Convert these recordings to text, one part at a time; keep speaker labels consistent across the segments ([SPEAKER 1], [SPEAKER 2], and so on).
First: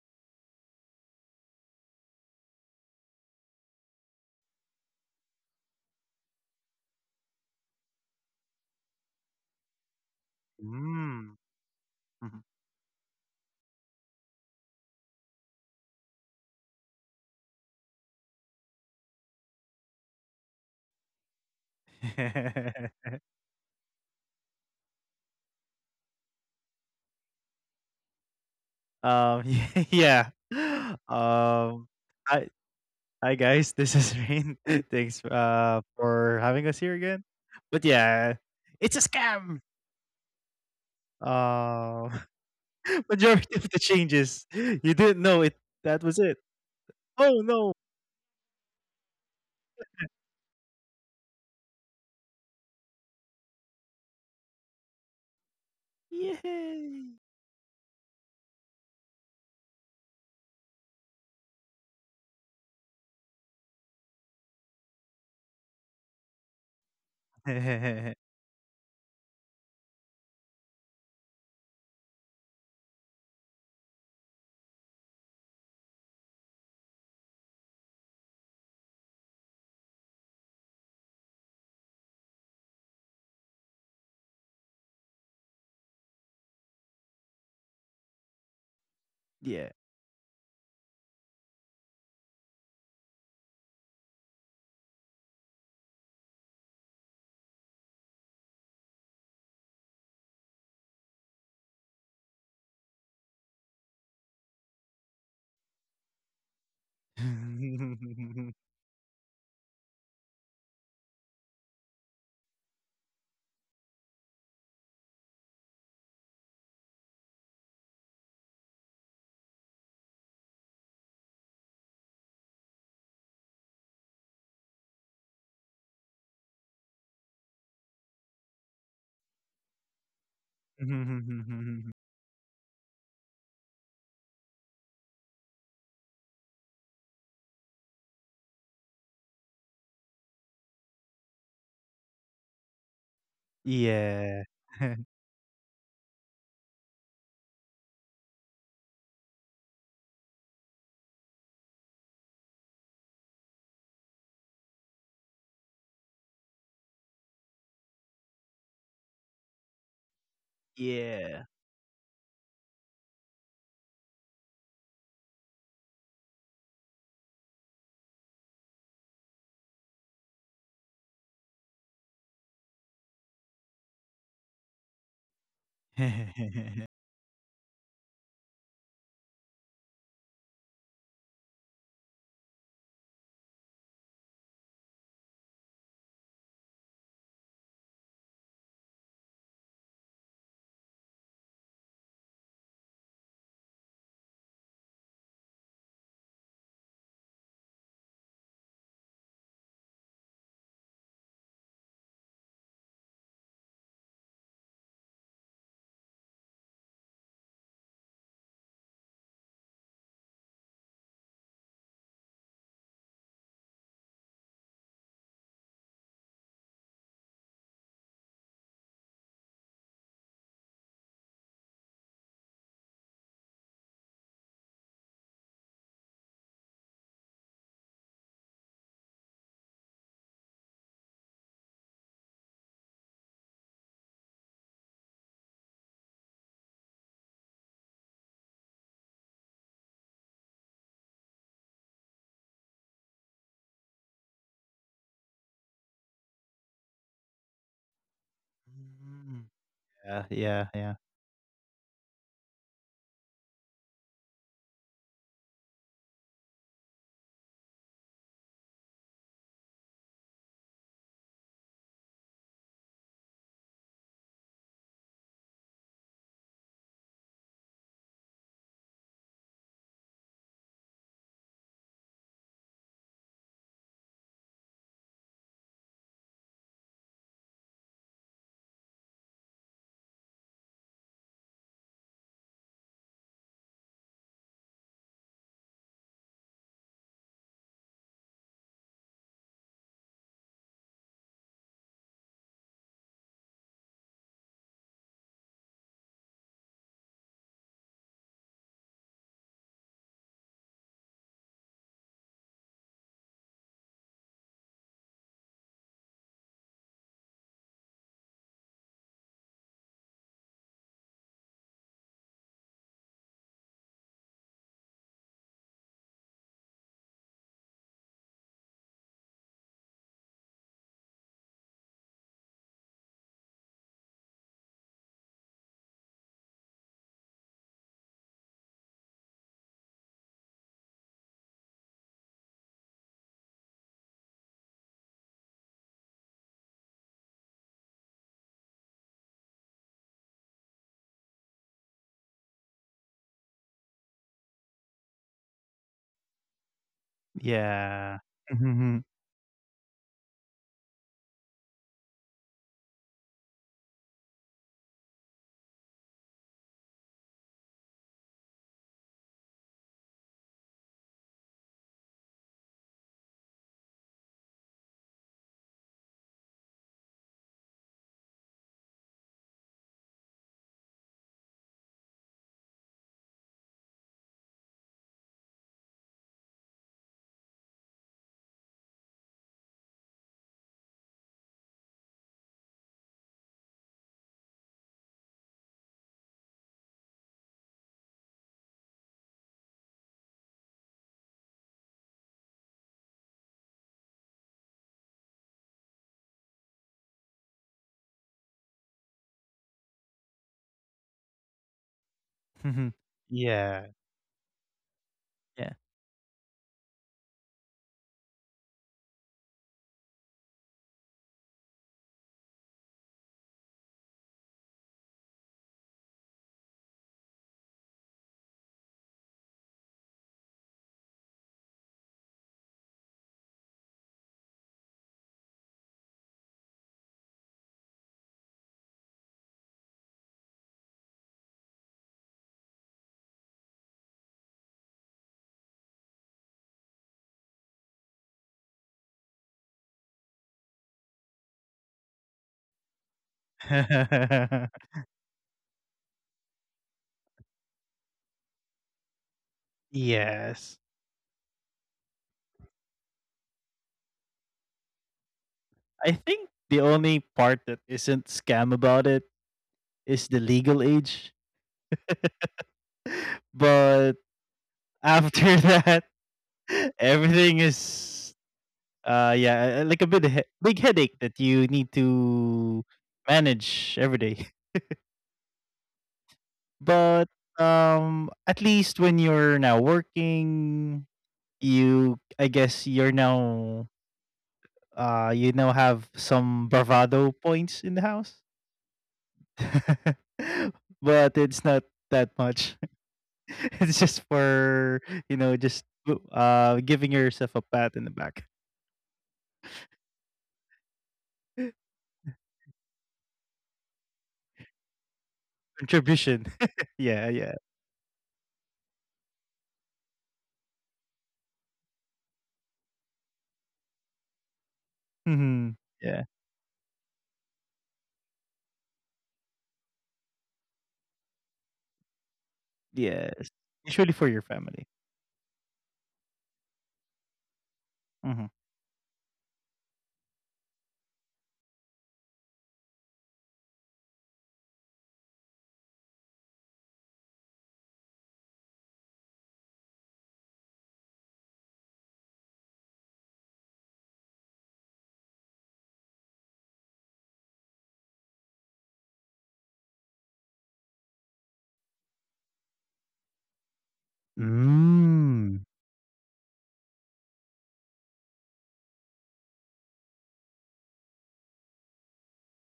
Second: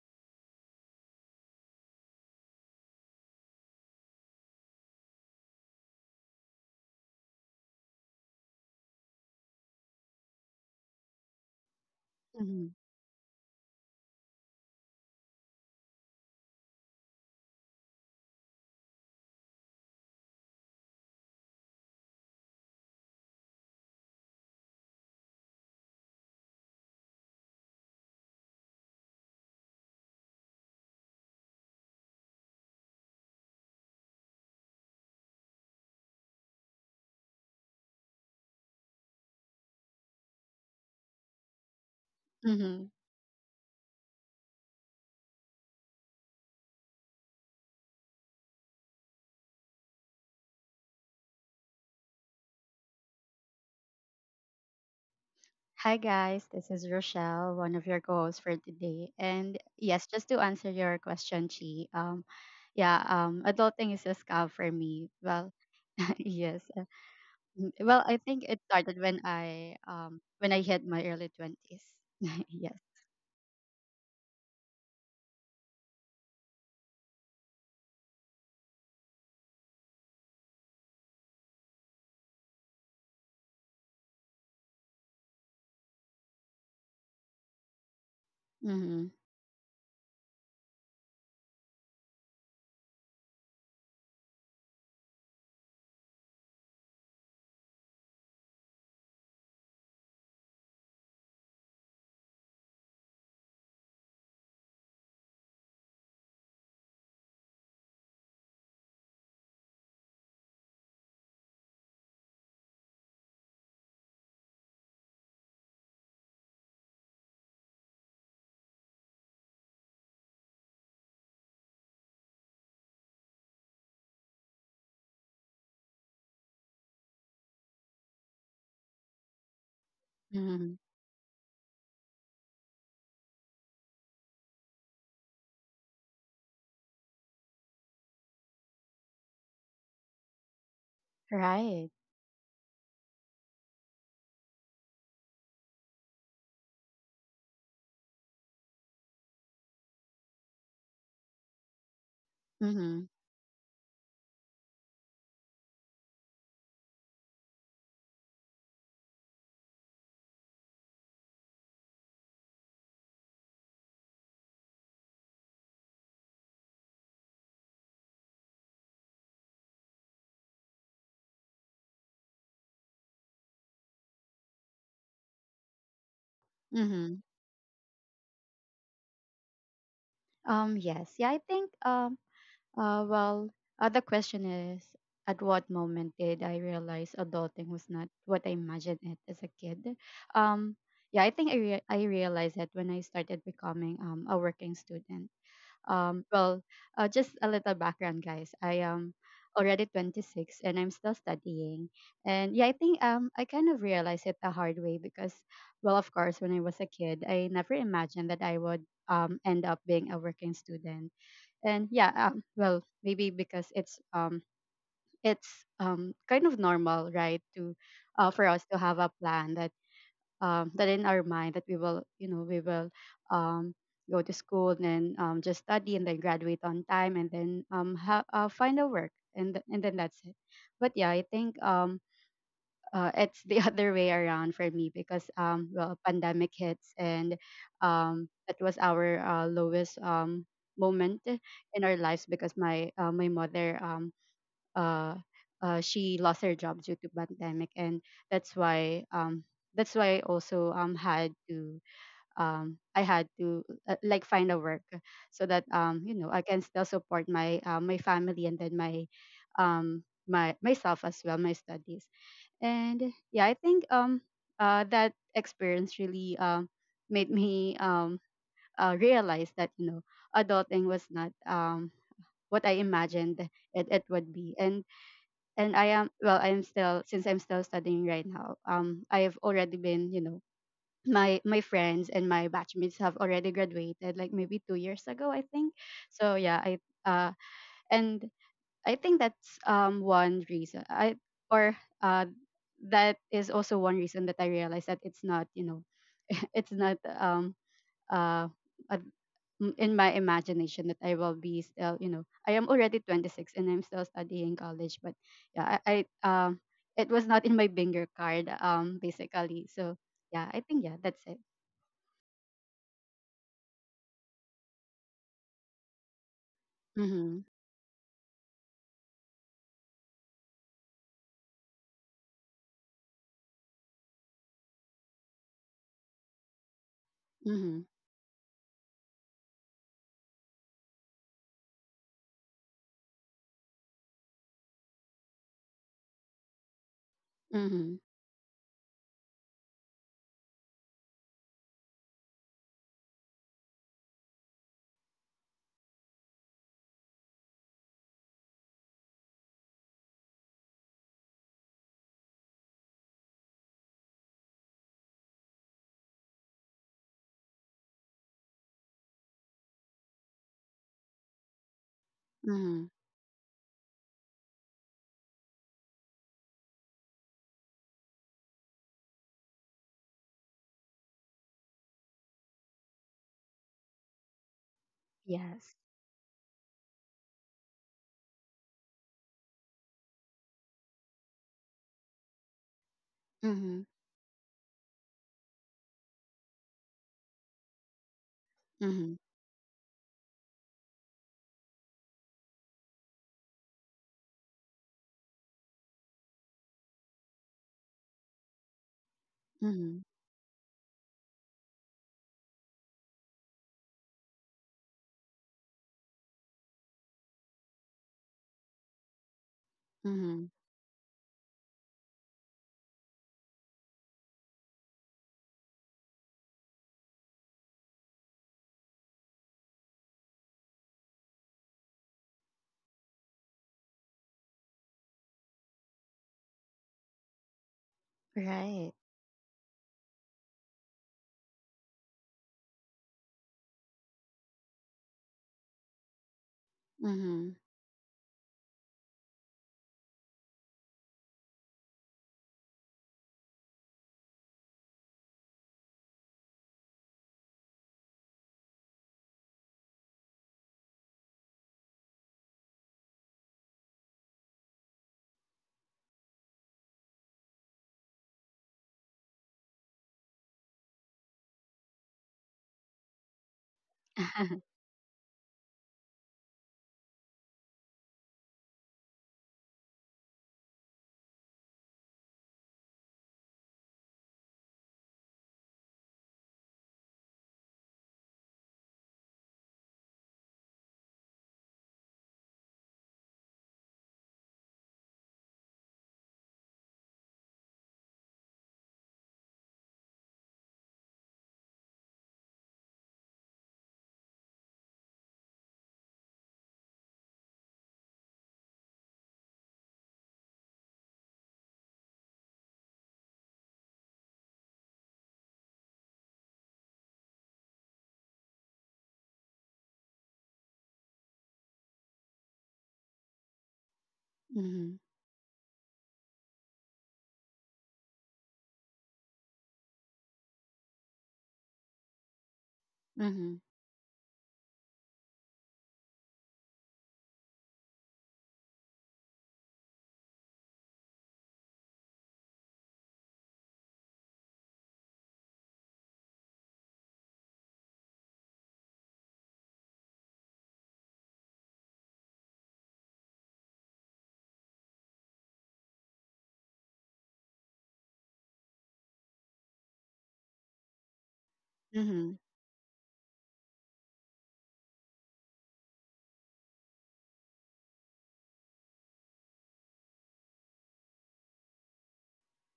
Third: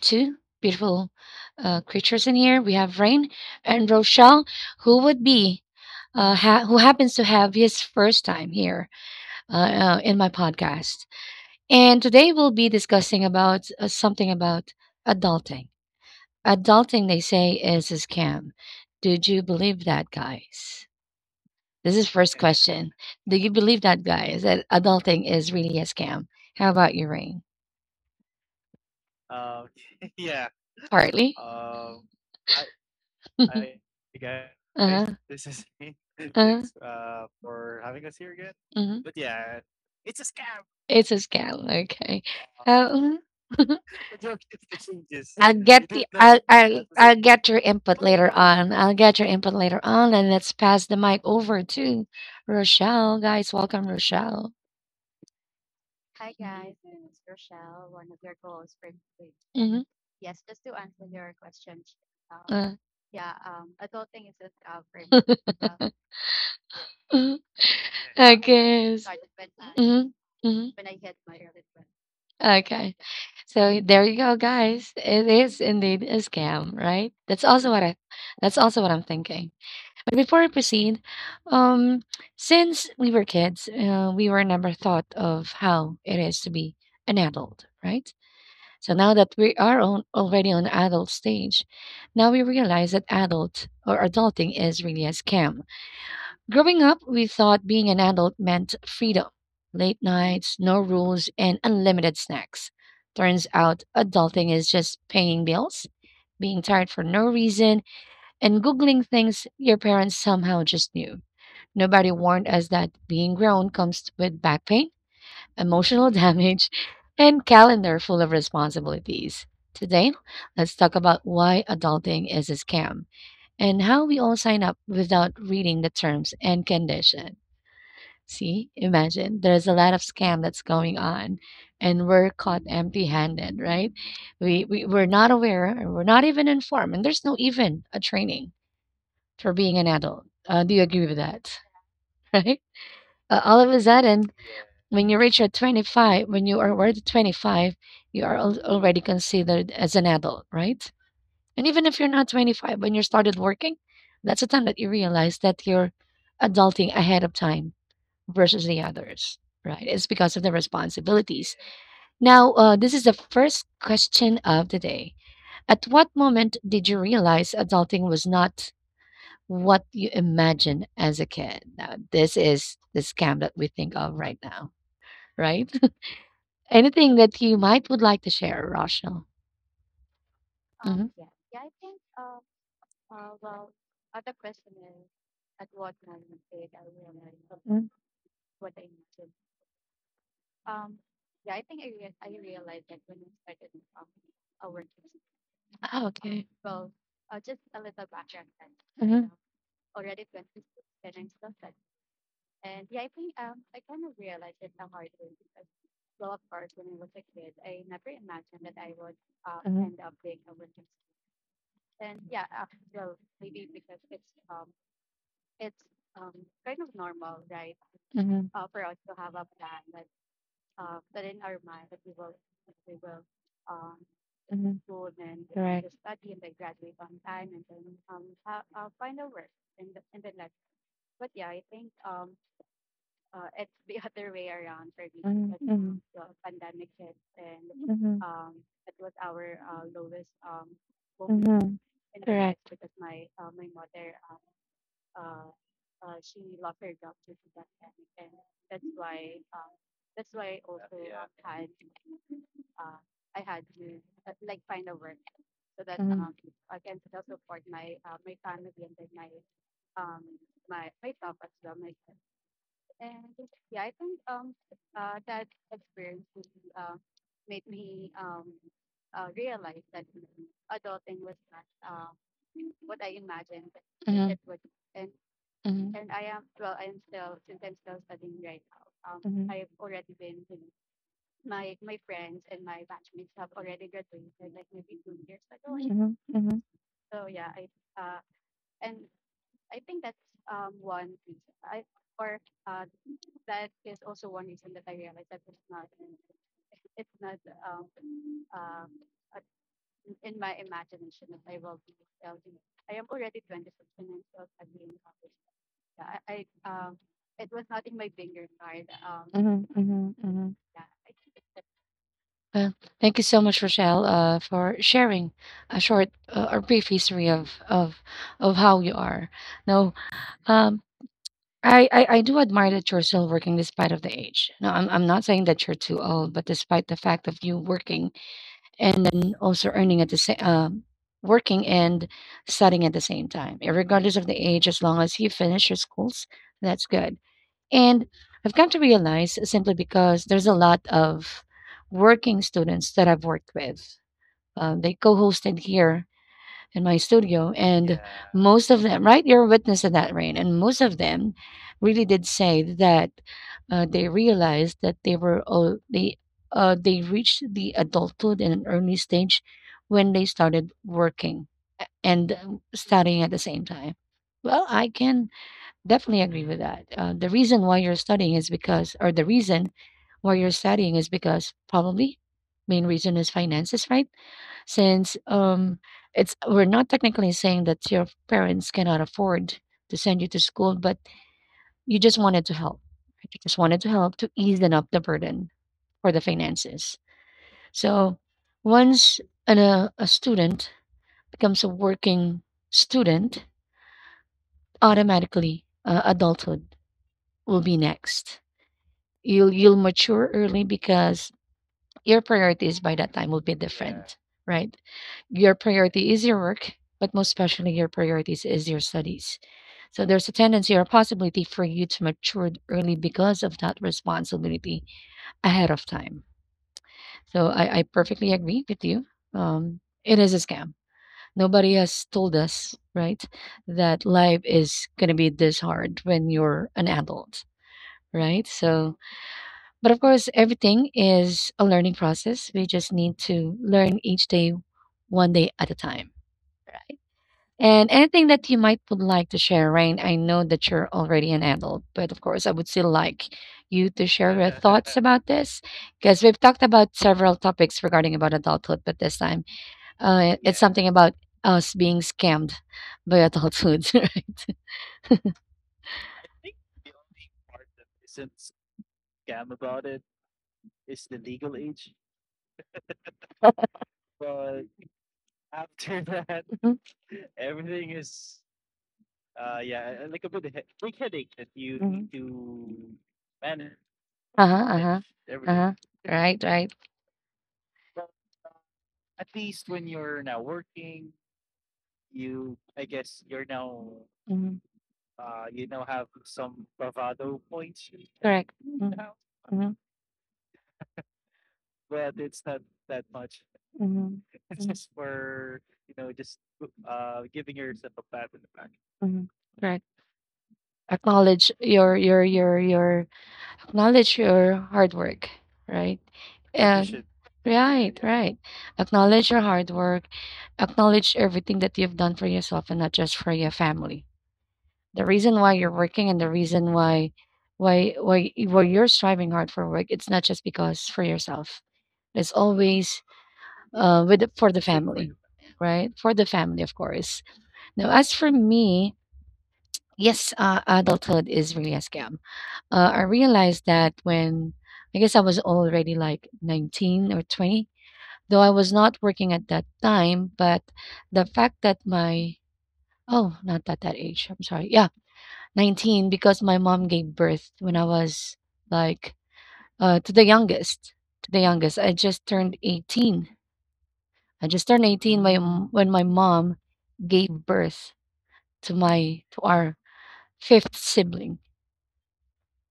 [SPEAKER 1] two beautiful creatures in here. We have Rain and Rochelle, who would be, who happens to have his first time here uh, in my podcast.
[SPEAKER 2] Mm.
[SPEAKER 1] And today
[SPEAKER 2] Mhm.
[SPEAKER 1] we'll be
[SPEAKER 3] Mm-hmm.
[SPEAKER 1] discussing about something about adulting. Adulting, they say, is a scam. Did you believe that, guys? This is for question. Do you believe that, guys, that adulting is really a scam? How about you, Rain?
[SPEAKER 2] Um, yeah.
[SPEAKER 1] Partly.
[SPEAKER 2] Um, hi hi guys, this is
[SPEAKER 1] Uh,
[SPEAKER 2] Rain. Thanks for having us here again. But
[SPEAKER 1] mhm.
[SPEAKER 2] yeah, it's a scam.
[SPEAKER 1] It's a scam. Okay.
[SPEAKER 3] hmm
[SPEAKER 1] Uh, mhm.
[SPEAKER 2] Uh, majority of the changes you didn't know it.
[SPEAKER 1] I'll
[SPEAKER 2] That was
[SPEAKER 1] get
[SPEAKER 2] it.
[SPEAKER 1] your input
[SPEAKER 2] Oh no!
[SPEAKER 1] I'll get your input later on, and let's pass the mic over to Rochelle. Guys, welcome, Rochelle.
[SPEAKER 3] Hi, guys. This is Rochelle, one of your
[SPEAKER 2] Yay!
[SPEAKER 3] co-hosts for today. And
[SPEAKER 1] Mhm.
[SPEAKER 3] yes, just to answer your question, Chi.
[SPEAKER 1] Uh,
[SPEAKER 3] Yeah. Adulting is a scam for me. Well, yes.
[SPEAKER 1] mhm.
[SPEAKER 3] Well, I think it started
[SPEAKER 1] Yes. Mhm.
[SPEAKER 3] when I
[SPEAKER 1] Mhm.
[SPEAKER 3] hit my early twenties. Yes.
[SPEAKER 1] Okay. So there you go, guys. It is indeed a scam, right? That's also what I'm thinking. But before I proceed, um, since we were kids, we were never thought of how it is to be an adult, right? So
[SPEAKER 3] Mm-hmm.
[SPEAKER 1] now that we are already on
[SPEAKER 2] yeah.
[SPEAKER 1] adult stage, now we realize that adult or adulting is really a scam. Growing up, we thought being an adult meant freedom, late nights, no rules, and unlimited snacks. Turns out adulting is just paying bills, being tired for no reason, and Googling things your parents somehow just knew. Nobody warned us that being grown comes with back pain, emotional damage, and calendar full of responsibilities. Today, let's talk about why adulting is a scam and how we all sign up without reading the terms and condition. See, imagine there's a lot of scam that's
[SPEAKER 3] Mm-hmm.
[SPEAKER 1] going on and we're caught empty-handed, right? We're not aware and we're not even informed and there's no even a training for being an adult. Do you agree with that?
[SPEAKER 3] Right.
[SPEAKER 1] Right? All of a sudden when you
[SPEAKER 2] yeah.
[SPEAKER 1] reach your 25, when you are already 25, you are already considered as an adult, right? And even if you're not 25, when
[SPEAKER 3] Mm-hmm.
[SPEAKER 1] you started working, that's the time that you realize that you're adulting ahead of time versus the others, right? It's because of the responsibilities.
[SPEAKER 2] yeah.
[SPEAKER 1] Now, this is the first question of the day. At what moment did you realize adulting was not what you imagined as a kid? Now, this is the scam that we think of right now, right?
[SPEAKER 3] Mm-hmm.
[SPEAKER 1] Anything that you might would like to share, Rochelle?
[SPEAKER 3] Yes. Yeah. I think. Well, the question is, at what moment did I realize adulting
[SPEAKER 1] Mm.
[SPEAKER 3] was not what I imagined it as a kid? Um, yeah, I think I realized that when I started becoming a working student.
[SPEAKER 1] Ah, okay.
[SPEAKER 3] Well, just a little background, guys. I am already 26 and I'm still studying. And yeah, I think I kind of realized it the hard way because, well, of course, when I was a kid, I never imagined that I would end up being a working student. And yeah, well, maybe because it's kind of normal, right, to, for us to have a plan that, that in our mind that we will um go to school and then, just study and then graduate on time and then, find a work and, and then that's it. But yeah, I think, it's the other way around for me, because, well, pandemic hits and,
[SPEAKER 1] Mhm,
[SPEAKER 3] that was our, lowest, moment
[SPEAKER 1] mhm,
[SPEAKER 3] in our lives, because my mother, uh, she lost her job due to pandemic. And that's why um that's why I also,
[SPEAKER 2] Yeah, yeah,
[SPEAKER 3] had
[SPEAKER 2] yeah.
[SPEAKER 3] to, like find a work, so that, I can still support my family, and then my my myself as well, my studies. And yeah, I think, that experience really, made me, realize that, adulting was not, what I imagined it would be. And I am well, I'm still, since I'm still studying right now, I have already been, my friends and my batchmates have already graduated, like maybe 2 years ago, I think. So yeah, I uh and I think that's one reason. I or uh that is also one reason that I realized that it's not, it's not, uh a, in my imagination, that I will be still, I am already 26 and I'm still studying college. But yeah, I, it was not in my bingo card, basically.
[SPEAKER 1] mhm,
[SPEAKER 3] So yeah, I
[SPEAKER 1] mhm.
[SPEAKER 3] think, yeah, that's it.
[SPEAKER 1] Well, thank you so much, Rochelle, for sharing a short or brief
[SPEAKER 3] Mhm.
[SPEAKER 1] history of how you are. Now, um, I do admire that you're still working despite of the age. No, I'm not saying that you're too old, but despite the fact of you
[SPEAKER 3] Mhm.
[SPEAKER 1] working and then also earning at the same working and studying at the same time, eh, regardless of the age, as long as you finish your schools, that's good.
[SPEAKER 3] Mhm.
[SPEAKER 1] And I've come to realize simply because there's a lot of working students that I've worked with. They co-hosted here in my studio, and
[SPEAKER 2] Yeah.
[SPEAKER 1] most of them, right?
[SPEAKER 2] Mhm,
[SPEAKER 1] You're a witness of that, Rain. And most of them really did say that they realized that they were all they reached the adulthood in an early stage when they started working and
[SPEAKER 3] Mhm.
[SPEAKER 1] studying at the same time. Well, I can definitely agree with that. The reason why you're studying is because, or the reason why you're studying is because probably main reason is finances, right? Since
[SPEAKER 3] Yes.
[SPEAKER 1] it's we're not technically saying that your parents cannot afford to send you to school, but you just wanted to help. Right? You just
[SPEAKER 3] Mhm.
[SPEAKER 1] wanted to help to ease them up the burden for the finances. So
[SPEAKER 3] Mhm.
[SPEAKER 1] once a student becomes a working student, automatically adulthood will be next. You'll
[SPEAKER 3] Mhm.
[SPEAKER 1] mature early because your priorities
[SPEAKER 2] mhm,
[SPEAKER 1] by that
[SPEAKER 2] mhm.
[SPEAKER 1] time will be different,
[SPEAKER 2] Yeah,
[SPEAKER 1] right? Your
[SPEAKER 2] yeah.
[SPEAKER 1] priority is your work, but most especially your priorities is your studies. So there's a
[SPEAKER 3] Mhm.
[SPEAKER 1] tendency or possibility for you to mature early because of that responsibility ahead of time. So I perfectly agree with you. It is a scam. Nobody has told us, right, that life is going to be this hard when you're an adult, right?
[SPEAKER 3] Right.
[SPEAKER 1] So but of course, everything is a learning process. We just need to learn each day, one day at a time. Right?
[SPEAKER 3] Mm-hmm.
[SPEAKER 1] And anything that you might would like to share, Rain? I know that you're already an adult, but of course, I would still like you to share about this because we've talked about several topics regarding about adulthood, but this time, uh, something
[SPEAKER 2] Yes.
[SPEAKER 1] about us being scammed by adulthood, right?
[SPEAKER 2] I think the only part that isn't scam about it is the legal age, but after that,
[SPEAKER 1] Mhm.
[SPEAKER 2] everything is, yeah, like a bit he big headache that you need to manage every day.
[SPEAKER 1] Uh-huh. Right, right.
[SPEAKER 2] But at least when you're now working, you, I guess, you're now
[SPEAKER 1] Mhm.
[SPEAKER 2] you now have some bravado points in the house.
[SPEAKER 1] Correct.
[SPEAKER 2] But it's not that much. It's just for you know just giving yourself a pat in the back,
[SPEAKER 1] Correct. Acknowledge your Acknowledge your hard work, right?
[SPEAKER 2] contribution. Yeah, yeah.
[SPEAKER 1] Yeah, right. Acknowledge your hard work. Acknowledge everything that you've done for yourself and not just for your family.
[SPEAKER 3] Mhm,
[SPEAKER 1] The reason why you're
[SPEAKER 2] Hmm,
[SPEAKER 1] working and
[SPEAKER 2] yeah,
[SPEAKER 1] the reason why why you're striving hard for work, it's not just because for yourself. It's always
[SPEAKER 2] yes,
[SPEAKER 3] mhm,
[SPEAKER 2] usually for your
[SPEAKER 1] for the
[SPEAKER 2] family.
[SPEAKER 1] family, right? For the family, of course. Now, as for
[SPEAKER 2] Hmm.
[SPEAKER 1] me, yes, adulthood is really a scam. I realized that when I guess I was already like 19 or 20, though I was not working at that time, but the fact that my oh, not at that age, I'm sorry. Yeah, 19, because my mom gave birth when I was like to the youngest, to the youngest. I just
[SPEAKER 3] mhm,
[SPEAKER 1] turned 18. I just turned 18
[SPEAKER 2] Mm.
[SPEAKER 1] when my mom gave birth to our fifth sibling.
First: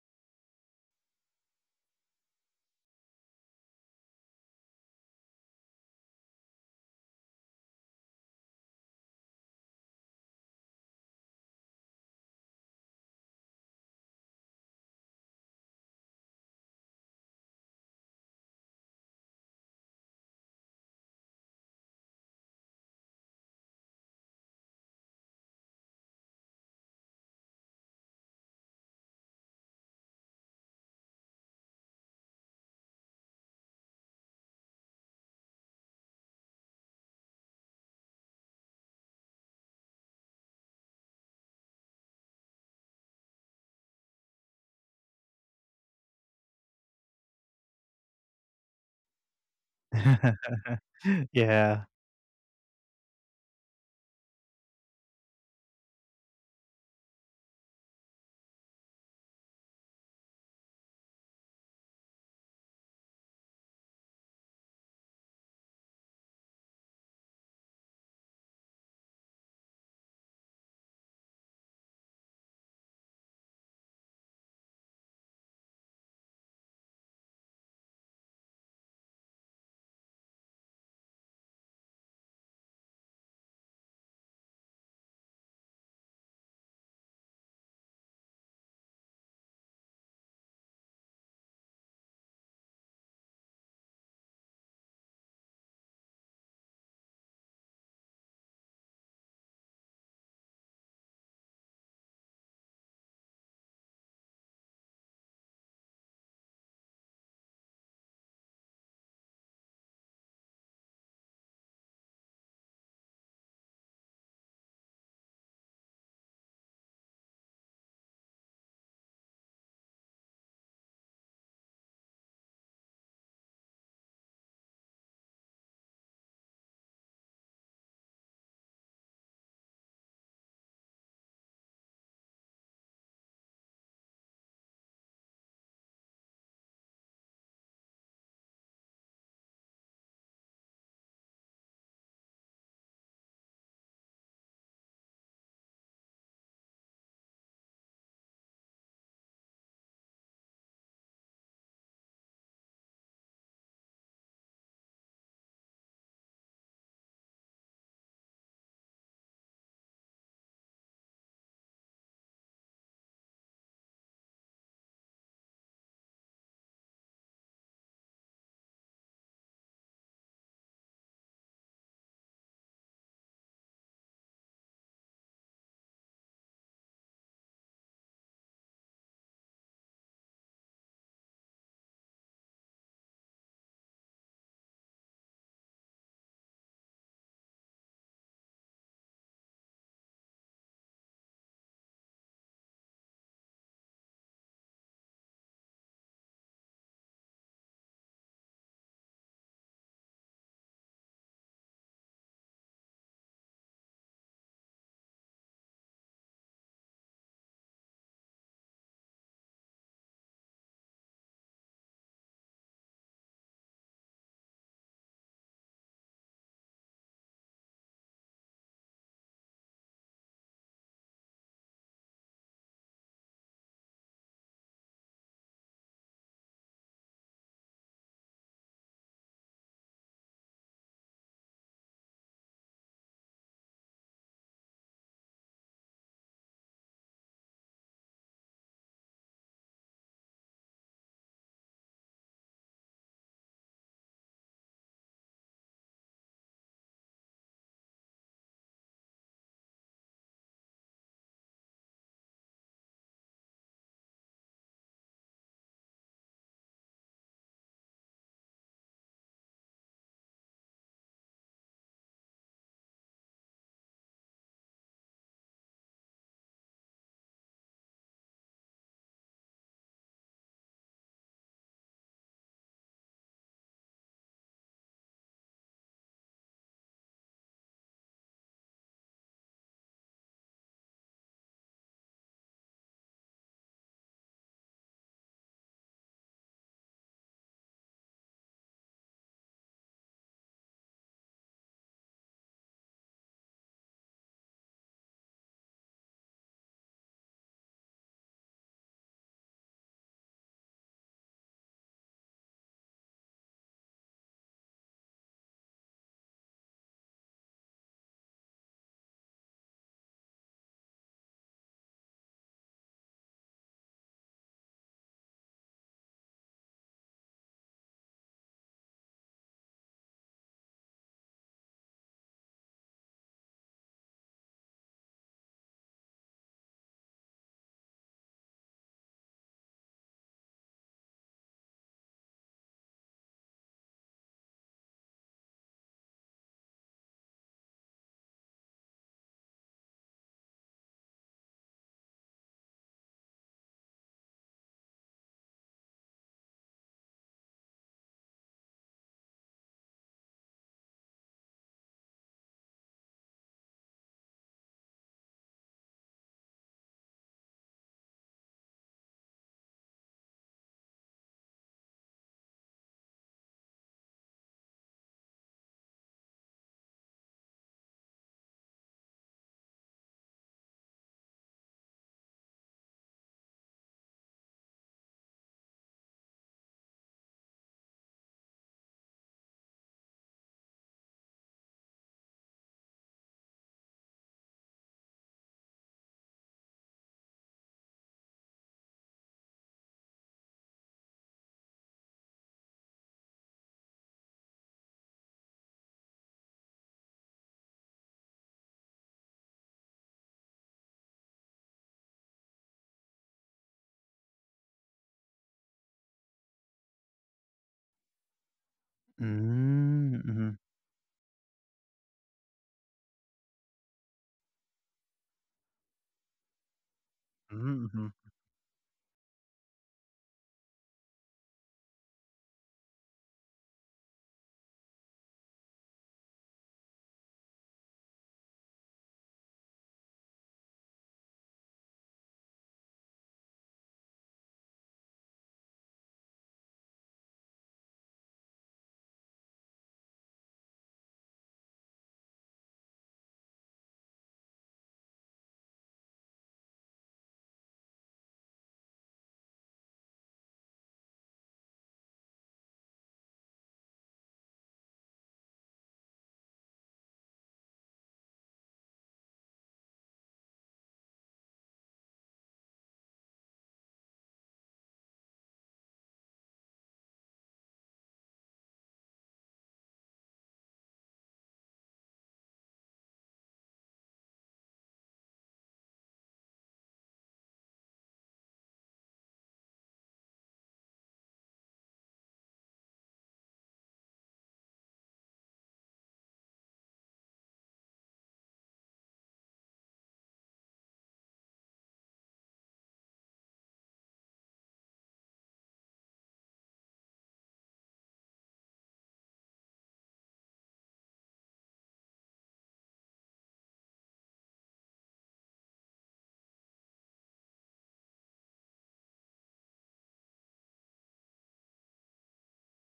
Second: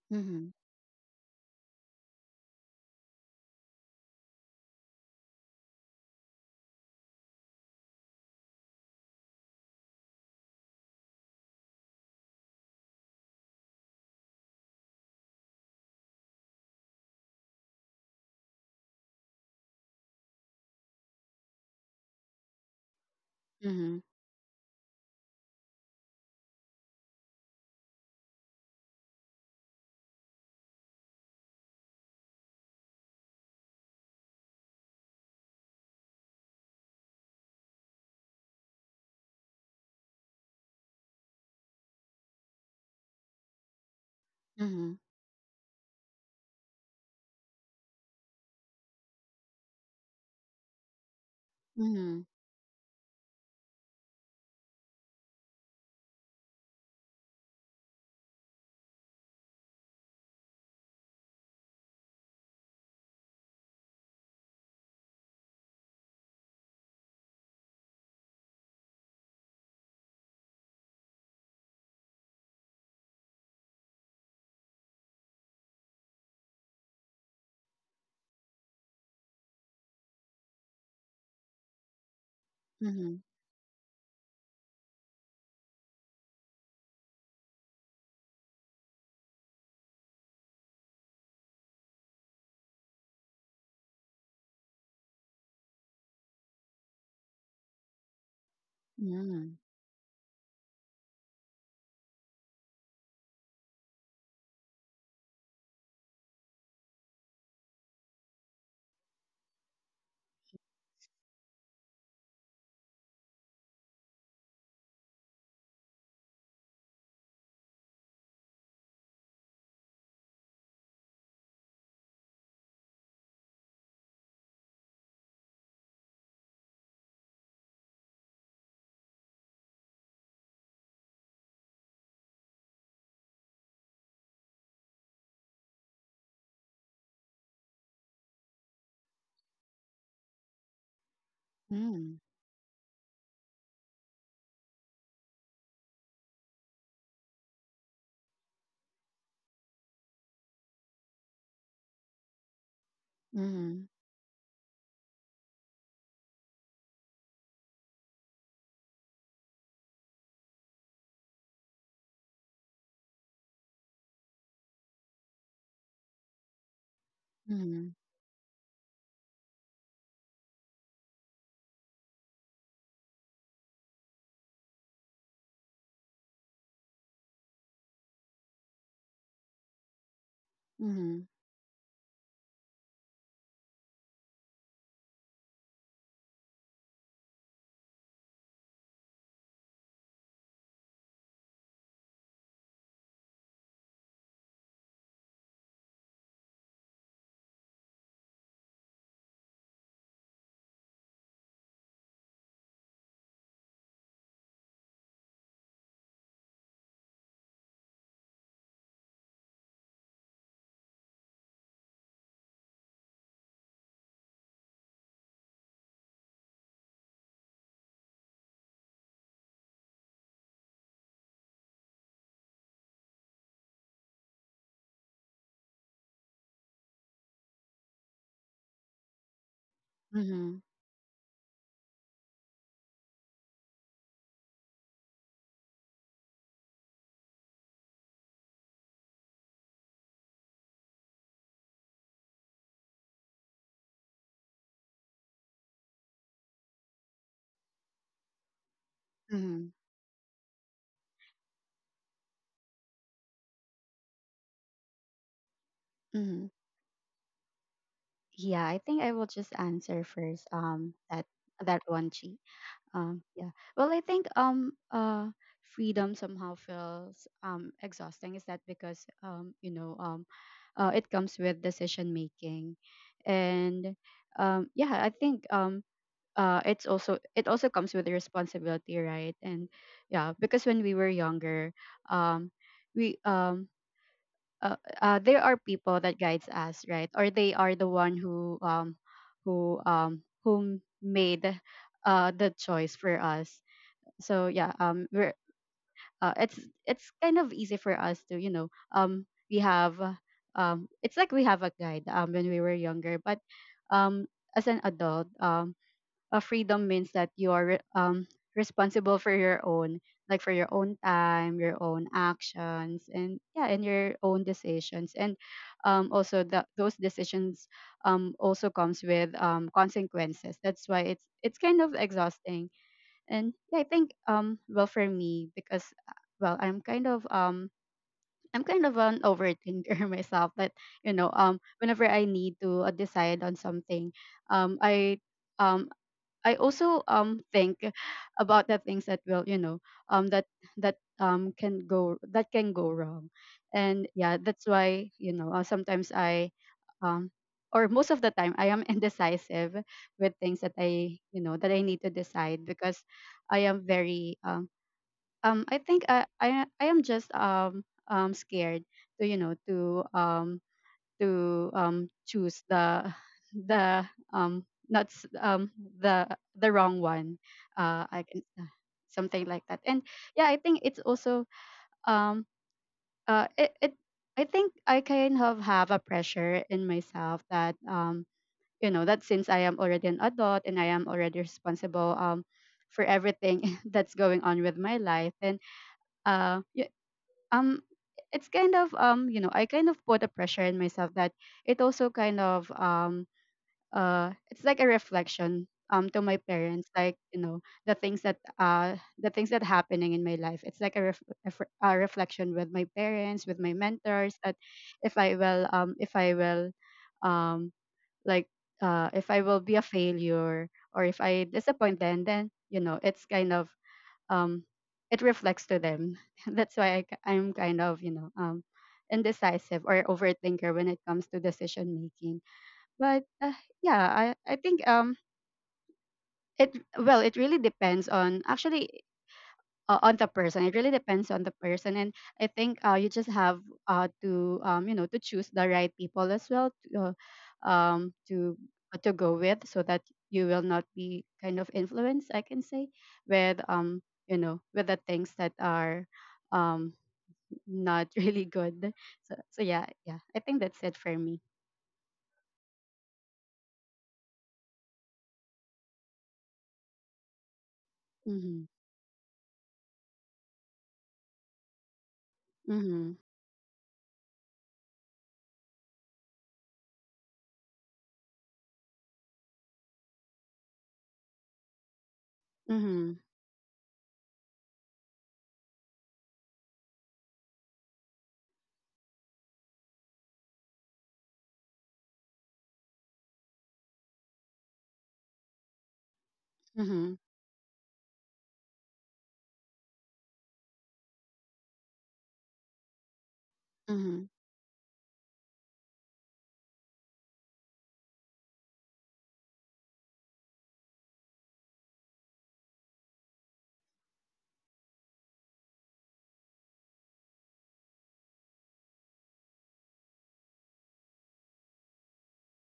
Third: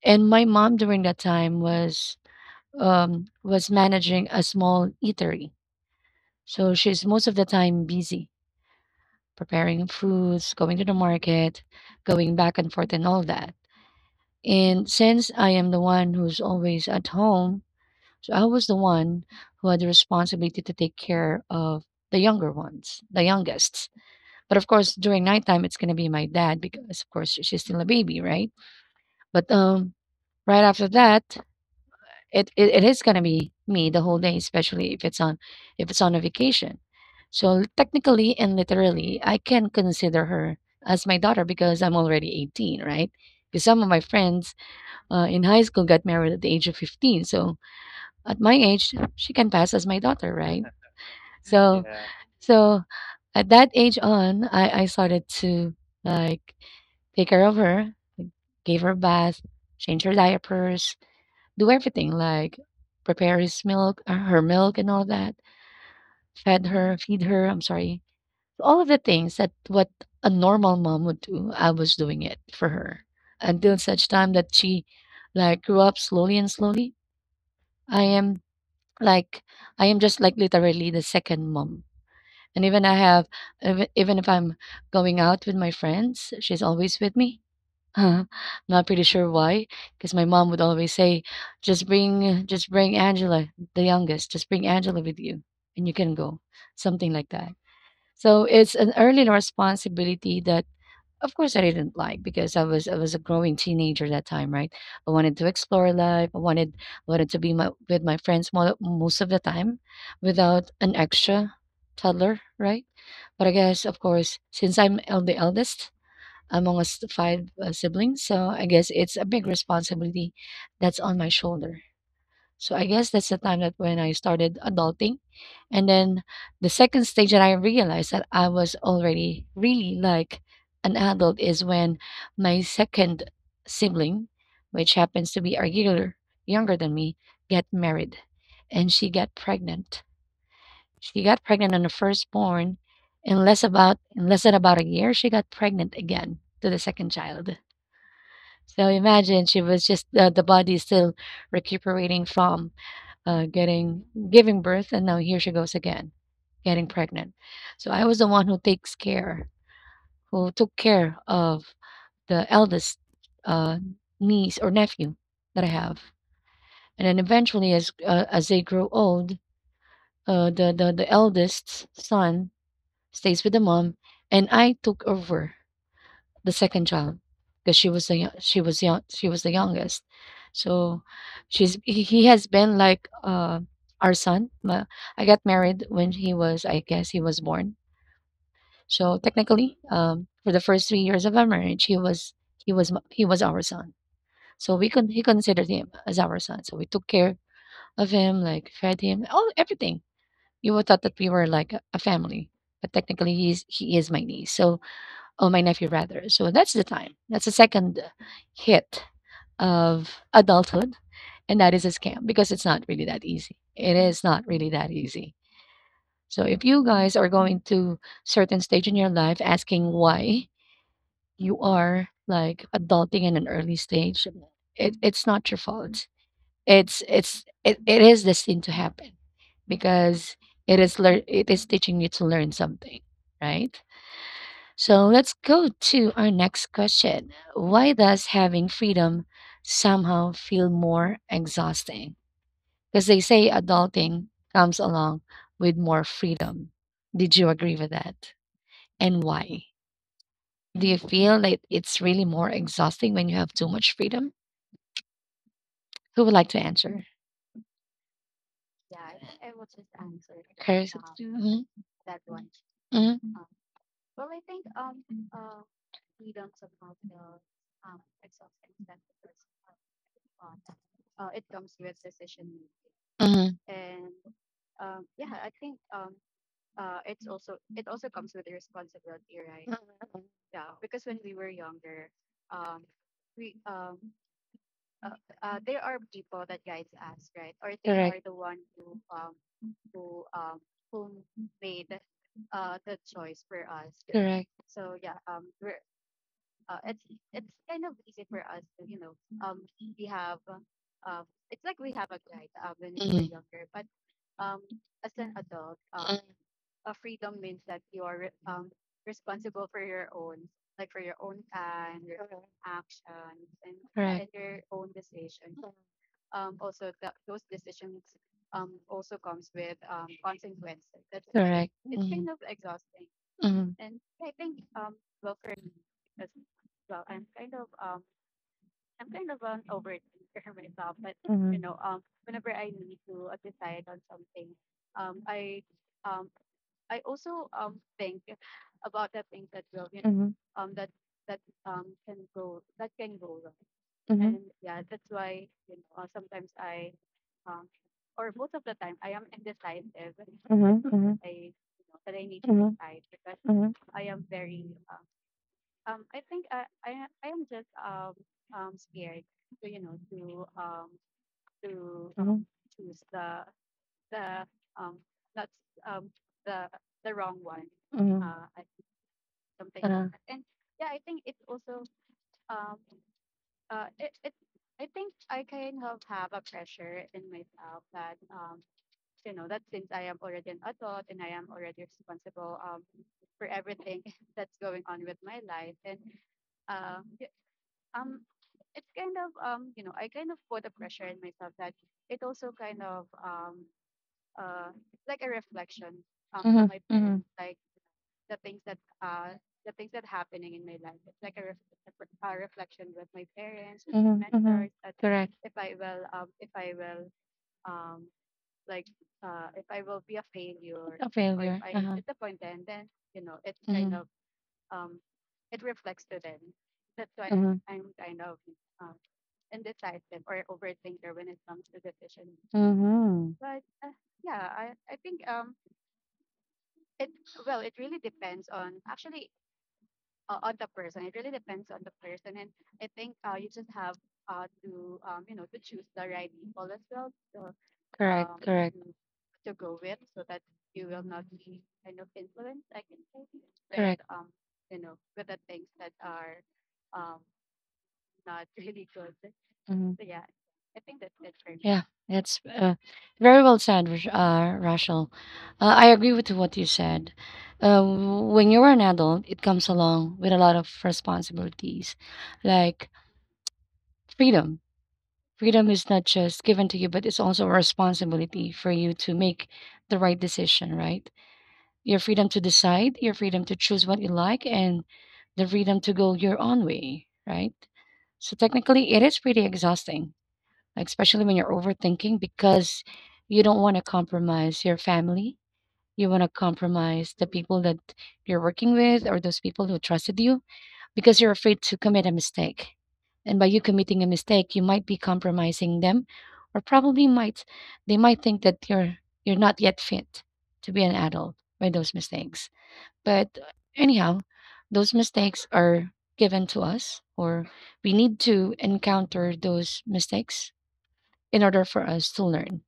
[SPEAKER 1] And my
[SPEAKER 3] mhm,
[SPEAKER 1] mom during that time was managing a small eatery. So she's most of the time busy preparing foods, going to the market, going back and forth, and all that. And since I am the one who's always at home, so I was the one who had the responsibility to take care of the younger ones, the youngest.
[SPEAKER 3] mhm,
[SPEAKER 1] But of course, during nighttime, it's going to be my dad because, of course, she's still a baby, right? But right after that, it is gonna be me the whole day, especially if it's on a vacation. So technically and literally, I can consider her as my daughter because I'm already 18, right? Because some of my friends
[SPEAKER 3] mhm,
[SPEAKER 1] in high school got married at the age of 15, so at my age, she can pass as my daughter, right? So
[SPEAKER 2] Yeah.
[SPEAKER 3] mhm,
[SPEAKER 1] so at that age on, I started to like take care of her, like, gave her a bath, change her diapers, do everything like prepare his milk, her milk and all that, feed her, I'm sorry. All of the things that what a normal mom would do, I was doing it for her until such time that she like grew up slowly and slowly. I am like I am just like literally the second mom. And even I have
[SPEAKER 3] mhm,
[SPEAKER 1] even even if I'm going out with my friends, she's always with me. I'm not pretty sure why, because my mom would always say, just bring Angela, the youngest, just bring Angela with you, and you can go," something like that. So it's an
[SPEAKER 3] mhm,
[SPEAKER 1] early
[SPEAKER 3] mhm,
[SPEAKER 1] responsibility that, of course, I didn't like because I was a growing teenager that time, right? I wanted to explore life. I wanted to be with my friends mo most of the time without an extra toddler, right? But I guess, of course, since I'm el the eldest, among us five siblings. So I guess it's a big responsibility that's on my shoulder. So I guess that's the time that when I started adulting. And then the second stage that I realized that I was already really like an adult is when my second sibling, which happens to be a year younger than me, get married and she got pregnant. She got pregnant on the
[SPEAKER 3] mhm,
[SPEAKER 1] firstborn in less than about a year she got pregnant again to the second child. So imagine she was just the body is still recuperating from
[SPEAKER 3] mhm,
[SPEAKER 1] getting giving birth, and now here she goes again, getting pregnant. So I was the one who takes care, who took care of the eldest uh, niece or nephew that I have. And then eventually, as
[SPEAKER 3] mhm,
[SPEAKER 1] uh, as they grow old, the eldest son stays with the mom, and I took over the second child because she was the youngest. So he has been like our son I got married when he was, I guess, he was born. So technically, for the first 3 years of our marriage, he was our son. So we could he considered him as our son, so we took care of him, like fed him all everything. You would thought that we were like a family, but technically he is my niece, so… Oh, my nephew rather. So that's the time. That's the second hit of adulthood, and that is a scam because it's not really that easy. It is not really that easy. So if you guys are going to certain stage in your life asking why you are like adulting in an early stage, it's not your fault. It is destined to happen because
[SPEAKER 3] mhm,
[SPEAKER 1] it is teaching you to learn something, right? So let's go to our next question. Why does having freedom somehow feel more exhausting? Because they say adulting comes along with more freedom. Did you agree with that? And why?
[SPEAKER 3] mhm,
[SPEAKER 1] Do you feel like it's really more exhausting when you have too much freedom? Who would like
[SPEAKER 3] mhm.
[SPEAKER 1] to answer?
[SPEAKER 3] Yeah, I think I will just answer first. That
[SPEAKER 1] Mhm,
[SPEAKER 3] that one, Chi.
[SPEAKER 1] mhm,
[SPEAKER 3] Yeah. Well, I think, freedom somehow feels, exhausting. Is that because, it comes with decision making.
[SPEAKER 1] mhm.
[SPEAKER 3] And, yeah, I think, it also comes with a responsibility, right? And
[SPEAKER 1] Mhm.
[SPEAKER 3] yeah, because when we were younger, um we uh, there are people that guides us, right, or they are the one whom made, the choice for us.
[SPEAKER 1] Correct.
[SPEAKER 3] So yeah, we're uh, it's it's kind of easy for us to, we have it's like we have a guide, when we were younger. But, um as an adult, freedom means that you are, responsible for your own, like, for your own time, your own actions, and, yeah, and your own decisions. And, also, those decisions, also comes with, consequences. That's why it's
[SPEAKER 1] Correct.
[SPEAKER 3] kind of exhausting. And
[SPEAKER 1] Mm-hmm.
[SPEAKER 3] yeah, I
[SPEAKER 1] You.
[SPEAKER 3] think, well, for me, because, well, I'm kind of an overthinker myself. But,
[SPEAKER 1] Mm-hmm.
[SPEAKER 3] whenever I need to, decide on something, um, i um I also, think about the things that will,
[SPEAKER 1] Mm-hmm.
[SPEAKER 3] um that that can go wrong, and
[SPEAKER 1] Mm-hmm.
[SPEAKER 3] yeah, that's why, sometimes I, um or most of the time, I am indecisive with things that
[SPEAKER 1] Mm-hmm. You.
[SPEAKER 3] I
[SPEAKER 1] Mm-hmm.
[SPEAKER 3] you know that I need to decide, because I am
[SPEAKER 1] Mm-hmm.
[SPEAKER 3] very, I think I am just, scared to, choose the the not s- the the wrong one.
[SPEAKER 1] Mm-hmm.
[SPEAKER 3] I can,
[SPEAKER 1] Mm-hmm.
[SPEAKER 3] something like that. And yeah, I think it's also, um, it, it I think I kind of have a pressure in myself that, since I am already an adult and I am already responsible, for everything that's going on with my life, and, uh, um it's kind of, I kind of put a pressure in myself, that it also kind of, it's like a reflection, to my parents, the things that happening in my life. It's like a reflection with my parents, with my
[SPEAKER 1] Mm-hmm.
[SPEAKER 3] mentors, that
[SPEAKER 1] Mm-hmm. Correct.
[SPEAKER 3] if I will um like if I will be a
[SPEAKER 2] Mm-hmm. Mm-hmm.
[SPEAKER 3] failure, or if I
[SPEAKER 1] If.
[SPEAKER 3] disappoint them, then, it's kind of, um, it reflects to them. That's why I'm
[SPEAKER 1] Mm-hmm.
[SPEAKER 3] kind
[SPEAKER 2] Mm-hmm.
[SPEAKER 3] of, indecisive, or overthinker when it comes to decision making. But,
[SPEAKER 1] Mm-hmm.
[SPEAKER 3] yeah, I think, it well, it really depends on, actually, on the person. It really depends on the person, and I think, you just have, to, to choose the right people as well uh, um, to to go with, so that you will not be kind of influenced, I can say, with, the things that are, um not really good. So, yeah,
[SPEAKER 1] Mhm.
[SPEAKER 3] yeah, I think that's it for me.
[SPEAKER 1] Yeah, that's very well said, Rachel. I agree with what you said. Uh, when
[SPEAKER 3] Mm-hmm.
[SPEAKER 1] you're an adult, it comes along with a lot of responsibilities, like
[SPEAKER 3] Mm-hmm.
[SPEAKER 1] freedom. Freedom is not just given to you, but it's also a responsibility for you to make the right decision, right? Your freedom to decide, your
[SPEAKER 3] Mm-hmm.
[SPEAKER 1] freedom to choose what you like, and the freedom to go your own way, right? So technically, it is pretty exhausting, like, especially when you're overthinking because you don't want to compromise your family. You want to compromise the people that you're working with or those people who trusted you because you're afraid to commit a mistake. And by you committing a
[SPEAKER 3] Mm-hmm.
[SPEAKER 1] mistake, you might be compromising them, or probably might they might think that you're not yet fit to be an adult by those mistakes. But anyhow, those mistakes are given to us, or we need to encounter those mistakes in order for us to learn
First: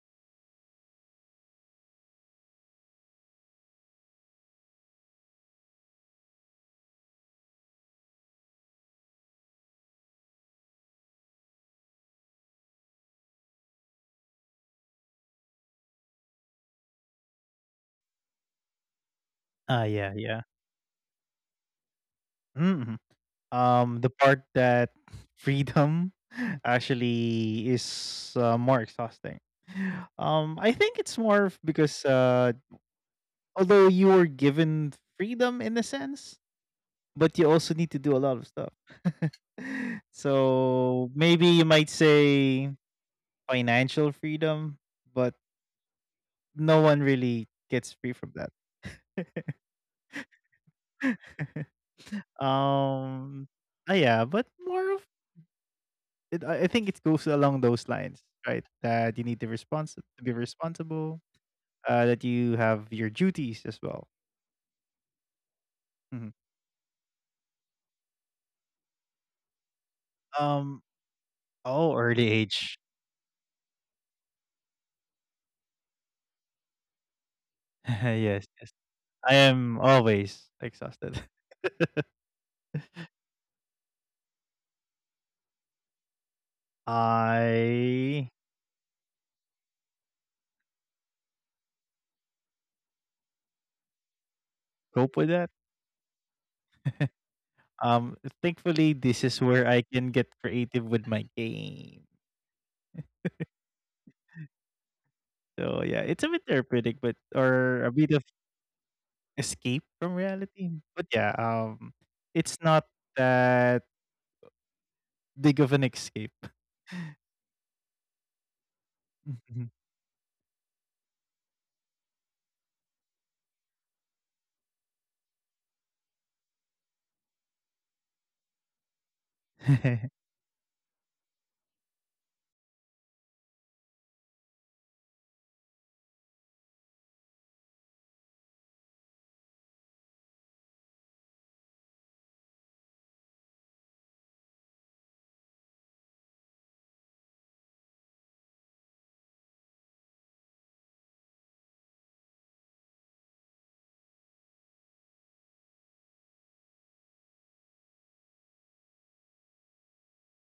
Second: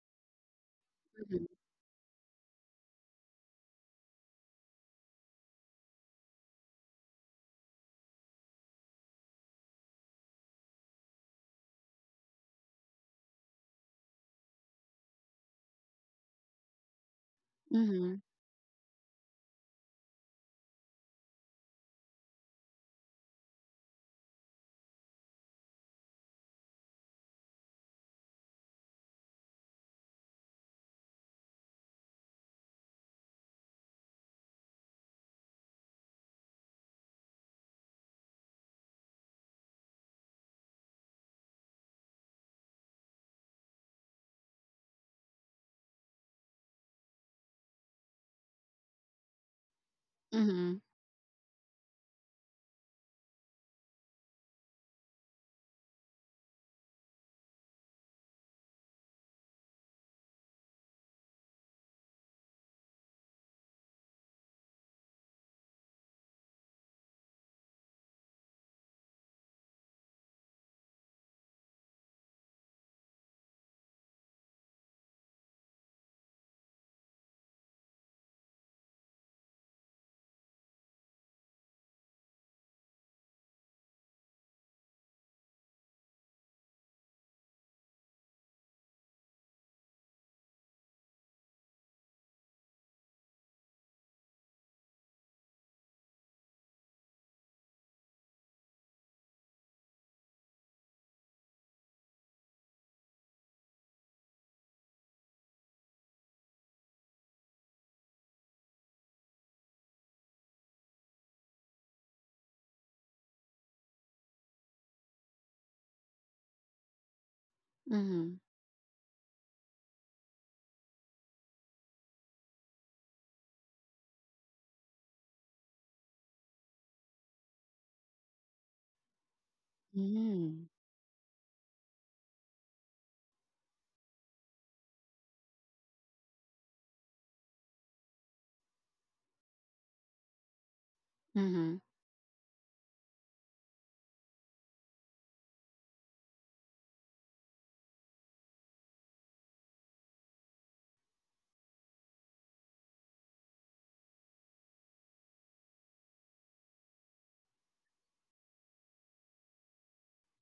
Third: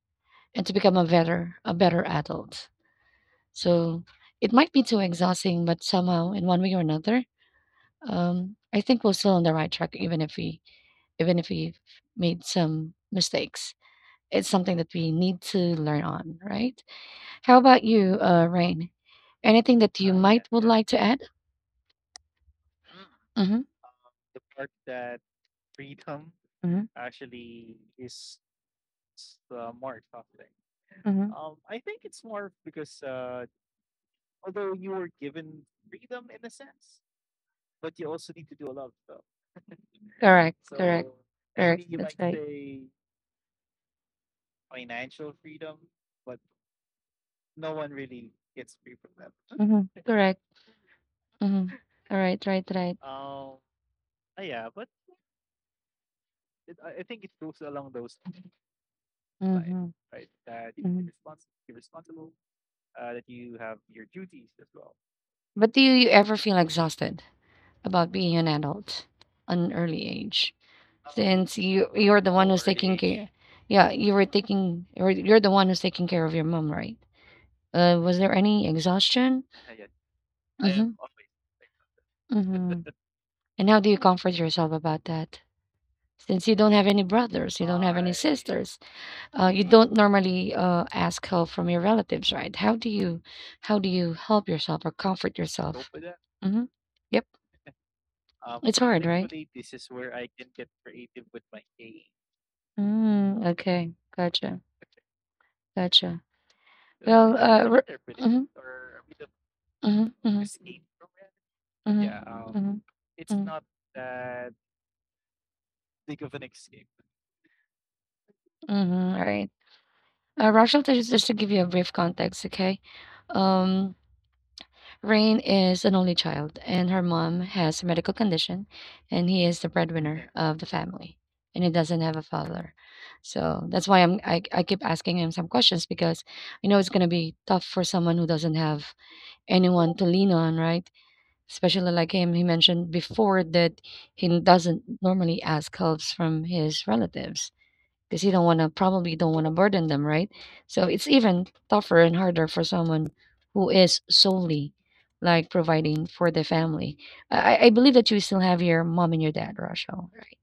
[SPEAKER 1] and to become
[SPEAKER 3] Mm-hmm.
[SPEAKER 1] a better adult. So it might be too exhausting, but somehow, in one way or another, I think we're still on the right track, even if we even if we made some mistakes. It's something that we need to learn on, right? How about
[SPEAKER 3] Mm-hmm.
[SPEAKER 1] you, Rain? Anything
[SPEAKER 2] Ah,
[SPEAKER 1] that
[SPEAKER 2] yeah, yeah.
[SPEAKER 1] like to add?
[SPEAKER 2] Mm-hmm.
[SPEAKER 1] Mm-hmm,
[SPEAKER 2] The part that freedom
[SPEAKER 1] mm-hmm,
[SPEAKER 2] actually is more exhausting. I think it's
[SPEAKER 1] mm-hmm.
[SPEAKER 2] more of because although you were given freedom in a sense, but you also need to do a lot of stuff.
[SPEAKER 1] Correct.
[SPEAKER 2] So maybe you might say financial freedom, but no one really gets free from that.
[SPEAKER 1] Mm-hmm. Correct.
[SPEAKER 3] Mm-hmm. Mm-hmm.
[SPEAKER 1] Mm-hmm. All right, right, right.
[SPEAKER 2] um, yeah, but more of It I think it goes along those lines, right? That you need to respons to be responsible, that you have your duties as well.
[SPEAKER 1] But do you
[SPEAKER 2] Mhm.
[SPEAKER 1] ever feel exhausted about being an adult at an early age?
[SPEAKER 2] Um,
[SPEAKER 1] Since you
[SPEAKER 2] oh,
[SPEAKER 1] you're
[SPEAKER 2] early
[SPEAKER 1] the one who's
[SPEAKER 2] age.
[SPEAKER 1] taking care, yeah, you're the one who's taking care of your mom, right? Was there
[SPEAKER 2] Yes,
[SPEAKER 1] any
[SPEAKER 2] yes. I
[SPEAKER 1] exhaustion?
[SPEAKER 2] am always exhausted.
[SPEAKER 1] Mm-hmm. Mm-hmm. And how do you comfort yourself about that? Since you don't have any brothers, you don't have any
[SPEAKER 2] I
[SPEAKER 1] sisters, you don't normally ask help from your relatives, right? How do you help yourself or
[SPEAKER 2] cope with
[SPEAKER 1] comfort
[SPEAKER 2] that.
[SPEAKER 1] yourself? Mm-hmm.
[SPEAKER 2] Um,
[SPEAKER 1] It's
[SPEAKER 2] thankfully,
[SPEAKER 1] hard,
[SPEAKER 2] this
[SPEAKER 1] right?
[SPEAKER 2] is where I can get creative with my game.
[SPEAKER 1] A. Mm, okay. Gotcha.
[SPEAKER 2] So yeah, it's
[SPEAKER 1] Gotcha.
[SPEAKER 2] a bit therapeutic, but
[SPEAKER 1] Well, uh,
[SPEAKER 2] or
[SPEAKER 1] re-
[SPEAKER 2] a bit of
[SPEAKER 1] mhm,
[SPEAKER 2] escape
[SPEAKER 1] of
[SPEAKER 2] from
[SPEAKER 1] mhm,
[SPEAKER 2] reality.
[SPEAKER 1] mhm,
[SPEAKER 2] But yeah,
[SPEAKER 1] mhm,
[SPEAKER 2] it's
[SPEAKER 1] mhm,
[SPEAKER 2] not
[SPEAKER 1] mhm,
[SPEAKER 2] that big of an escape.
[SPEAKER 3] Mm-hmm.
[SPEAKER 1] mhm. All right. Rachel, just to give you a brief context, okay? Um, Rain is an only child, and her mom has a medical condition, and he is the breadwinner of
[SPEAKER 3] Mm-hmm.
[SPEAKER 1] the family, and he doesn't have a father. So that's why I keep asking him some questions because I know it's gonna be tough for someone who doesn't have anyone to lean on, right?
[SPEAKER 3] Mm-hmm.
[SPEAKER 1] Especially like him, he mentioned before that he doesn't normally ask helps from his relatives because you don't want to probably don't want to burden them, right? So it's even tougher and harder for someone who is solely like providing for the family. I believe that you still have your mom and your dad, Rachel, right?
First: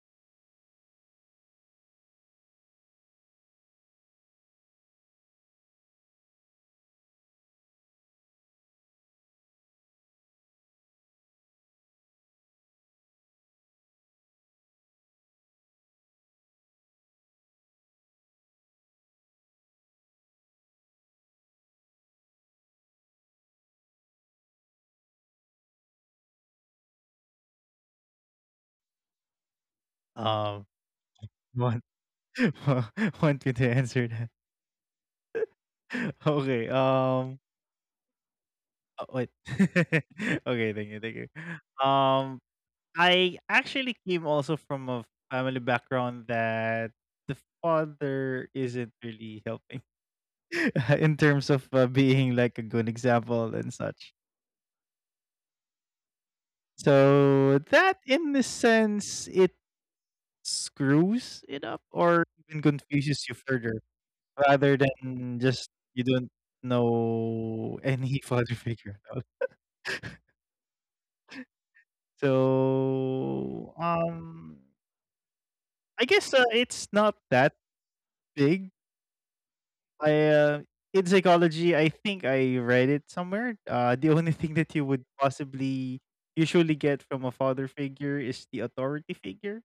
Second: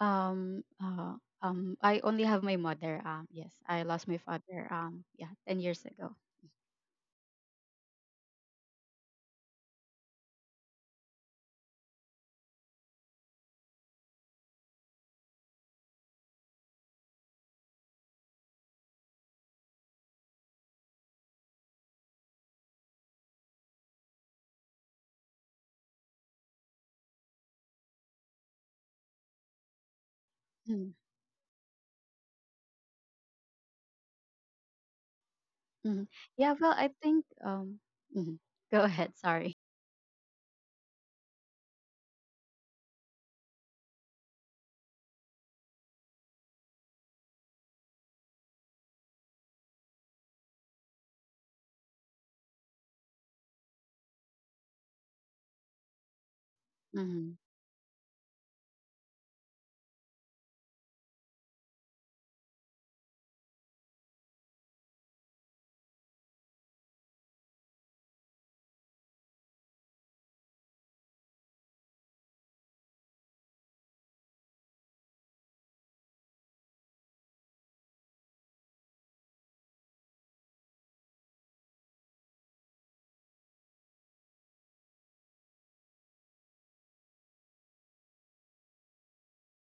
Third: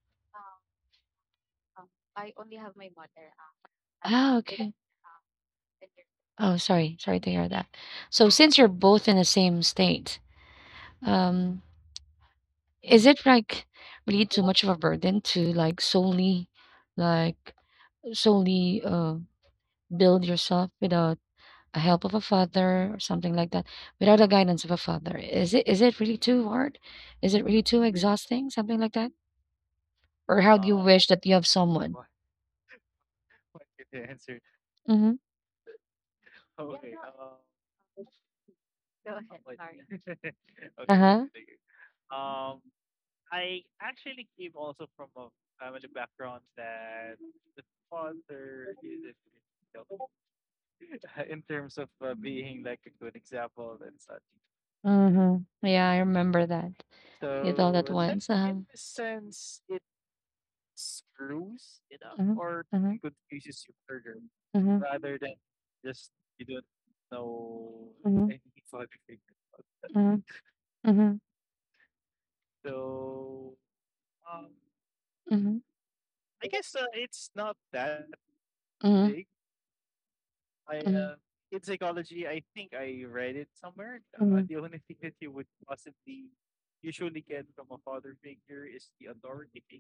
[SPEAKER 3] Um, uh, I only have my mother. Yes, I lost my
[SPEAKER 1] Ah,
[SPEAKER 3] father.
[SPEAKER 1] okay.
[SPEAKER 3] Yeah, 10 years ago.
[SPEAKER 1] Oh, sorry, sorry to hear that. So since you're both in the same state, um, is it like really too much of a burden to like solely build yourself without a help of a father or something like that, without the guidance of a father? Is it really too hard? Is it really too exhausting, something like that? Or how do
[SPEAKER 2] um,
[SPEAKER 1] you
[SPEAKER 3] Mm.
[SPEAKER 1] wish that you have
[SPEAKER 2] want
[SPEAKER 1] someone…
[SPEAKER 2] want me to answer that?
[SPEAKER 1] Mm-hmm.
[SPEAKER 3] Mm-hmm. Yeah,
[SPEAKER 2] Okay.
[SPEAKER 3] well, I think. Mhm. Go ahead.
[SPEAKER 2] Wait.
[SPEAKER 3] Sorry.
[SPEAKER 2] Okay. Thank you. Thank
[SPEAKER 1] Uh-huh.
[SPEAKER 2] you. Um. I actually came also from a family background that the father isn't really helping in terms of being like a good example and such.
[SPEAKER 1] Mm-hmm. Yeah, I remember that.
[SPEAKER 3] Mm-hmm.
[SPEAKER 1] You
[SPEAKER 2] So
[SPEAKER 1] thought that
[SPEAKER 2] that,
[SPEAKER 1] once.
[SPEAKER 2] in the
[SPEAKER 1] Uh-huh.
[SPEAKER 2] sense, it screws it up
[SPEAKER 1] Mm-hmm.
[SPEAKER 2] or even
[SPEAKER 1] Mm-hmm.
[SPEAKER 2] confuses you further
[SPEAKER 1] Mm-hmm.
[SPEAKER 2] rather than just you don't know
[SPEAKER 1] Mm-hmm.
[SPEAKER 2] any father figure at all.
[SPEAKER 1] That. Mm-hmm. Mm-hmm.
[SPEAKER 2] So,
[SPEAKER 1] Mm-hmm.
[SPEAKER 2] I guess, it's not that big.
[SPEAKER 1] Mm-hmm.
[SPEAKER 2] I, uh in
[SPEAKER 1] Mhm.
[SPEAKER 2] psychology, I think I read it somewhere. The only thing that you
[SPEAKER 1] Mhm.
[SPEAKER 2] would possibly usually get from a father figure is the authority figure,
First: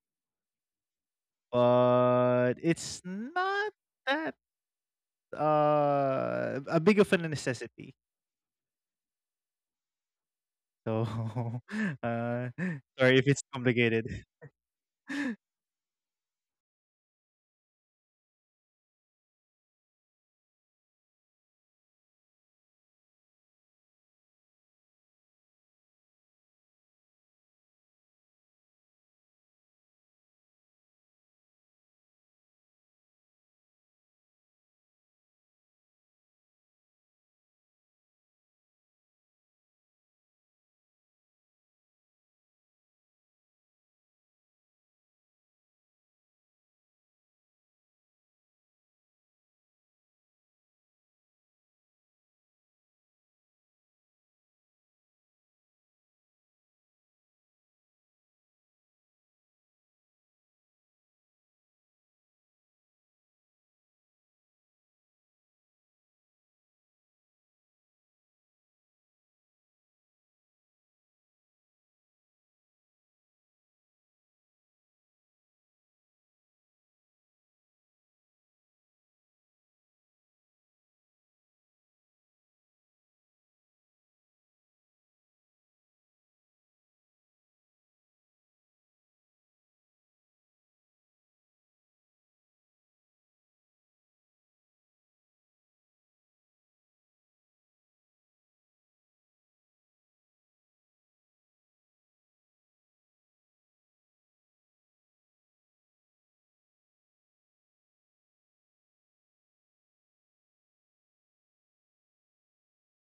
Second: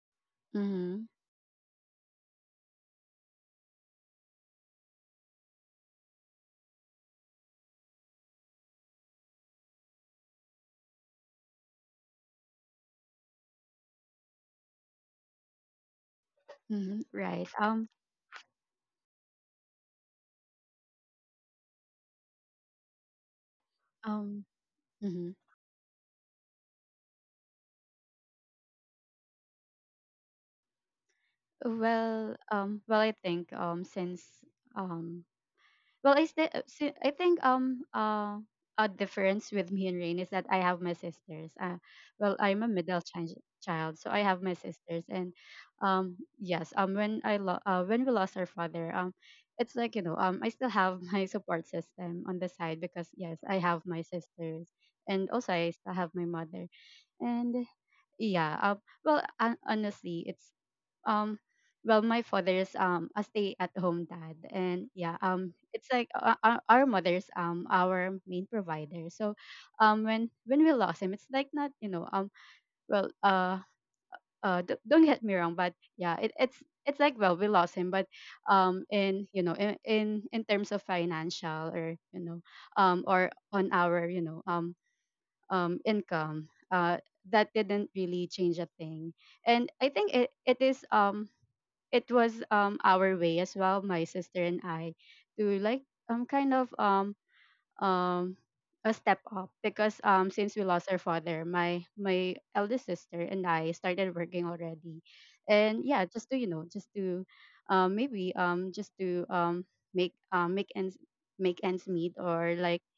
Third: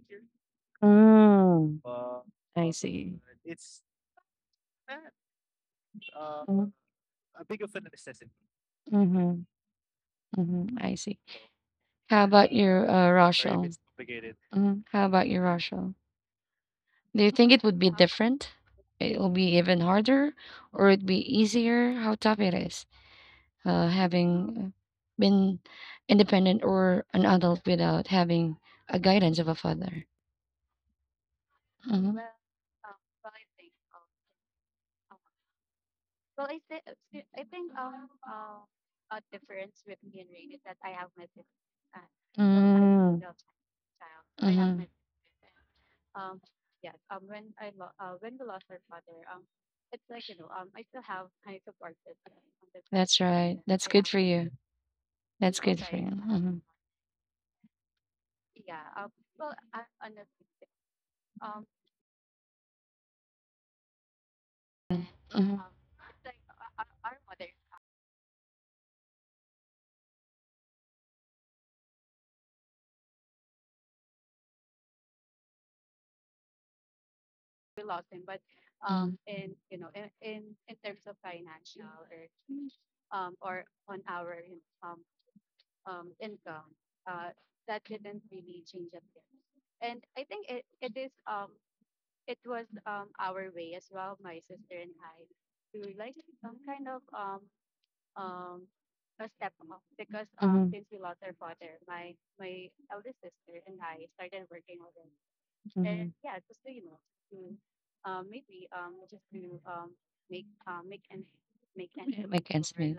[SPEAKER 3] Mm-hmm.
[SPEAKER 1] Mm,
[SPEAKER 2] but
[SPEAKER 1] I
[SPEAKER 2] it's
[SPEAKER 1] see.
[SPEAKER 2] not that,
[SPEAKER 1] Mm,
[SPEAKER 2] a big of a necessity.
[SPEAKER 1] mhm, mhm, I
[SPEAKER 2] So,
[SPEAKER 1] see. How
[SPEAKER 2] uh,
[SPEAKER 1] about your sorry, if
[SPEAKER 2] sorry if it's
[SPEAKER 1] Rochelle?
[SPEAKER 2] complicated.
[SPEAKER 1] Mhm. How about
[SPEAKER 2] Mm,
[SPEAKER 1] your Rochelle?
[SPEAKER 3] Mm-hmm.
[SPEAKER 1] Do you
[SPEAKER 3] Right.
[SPEAKER 1] think it would be different? It will be even harder, or it'd be easier? How tough it is,
[SPEAKER 3] Um.
[SPEAKER 1] having uh,
[SPEAKER 3] Mm-hmm.
[SPEAKER 1] been independent or an adult without having a guidance of a father. Mhm.
[SPEAKER 3] Well. Well, I think. Since. Um. Well, I still, I think, a difference with me and Rain is that I have my sisters. Well,
[SPEAKER 1] So.
[SPEAKER 3] I'm a middle
[SPEAKER 1] Mm.
[SPEAKER 3] child, so I have my
[SPEAKER 1] Mm-hmm.
[SPEAKER 3] sisters, and, yes, when when we lost our father, it's like, I still have my support system on the side, because
[SPEAKER 1] That's
[SPEAKER 3] yes,
[SPEAKER 1] right.
[SPEAKER 3] I have
[SPEAKER 1] That's
[SPEAKER 3] my
[SPEAKER 1] good for you.
[SPEAKER 3] sisters, and also
[SPEAKER 1] That's
[SPEAKER 3] I
[SPEAKER 1] good
[SPEAKER 3] still
[SPEAKER 1] for
[SPEAKER 3] have my
[SPEAKER 1] you.
[SPEAKER 3] mother, and yeah, well, honestly, it's um, well, my father is, a stay-at-home dad, and yeah,
[SPEAKER 1] Mm-hmm.
[SPEAKER 3] it's like, our mother's, our main provider. So, when we lost him, it's like, not, well, don't get me wrong. But yeah, it's like, well, we lost him, but, in terms of financial, or on our, income, that didn't really change a thing. And I think, it was, our way as well, my sister and I, to, kind of, um a step up,
[SPEAKER 1] Mm-hmm.
[SPEAKER 3] because, since we
[SPEAKER 1] Mm-hmm.
[SPEAKER 3] lost our father, my eldest sister and I started working already, and yeah,
[SPEAKER 1] Mm-hmm.
[SPEAKER 3] just to, maybe, just to make um make ends make ends meet,
[SPEAKER 1] Make
[SPEAKER 3] or
[SPEAKER 1] ends
[SPEAKER 3] like,
[SPEAKER 1] meet.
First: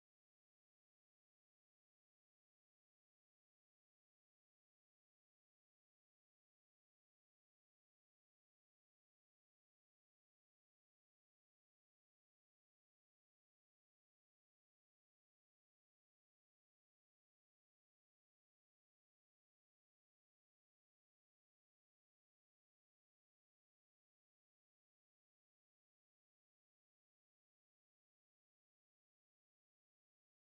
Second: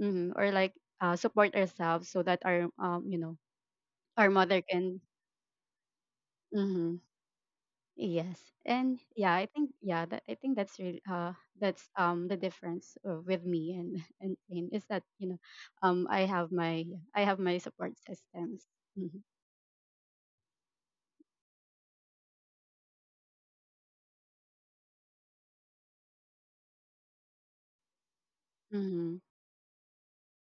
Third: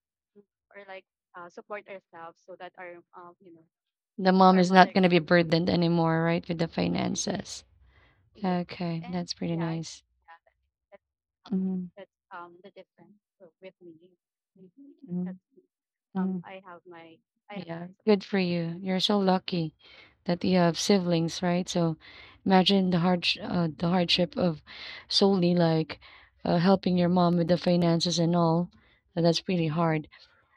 [SPEAKER 3] or like, support ourselves, so that our you know our
[SPEAKER 1] The mom
[SPEAKER 3] mother
[SPEAKER 1] is not
[SPEAKER 3] can.
[SPEAKER 1] going to be burdened anymore, right, with the
[SPEAKER 3] Mhm.
[SPEAKER 1] finances.
[SPEAKER 3] Yes, and
[SPEAKER 1] Okay,
[SPEAKER 3] yeah,
[SPEAKER 1] that's
[SPEAKER 3] I
[SPEAKER 1] pretty
[SPEAKER 3] think,
[SPEAKER 1] nice.
[SPEAKER 3] yeah, that I think that's the difference, with me and and Jane, is that,
[SPEAKER 1] Mm,
[SPEAKER 3] um I
[SPEAKER 1] mm.
[SPEAKER 3] have my I have my
[SPEAKER 1] Yeah,
[SPEAKER 3] support
[SPEAKER 1] good for
[SPEAKER 3] systems.
[SPEAKER 1] you. You're so
[SPEAKER 3] Mm-hmm.
[SPEAKER 1] lucky that you have siblings, right? So imagine the hardship of solely like helping your mom with the finances and all. That's pretty hard.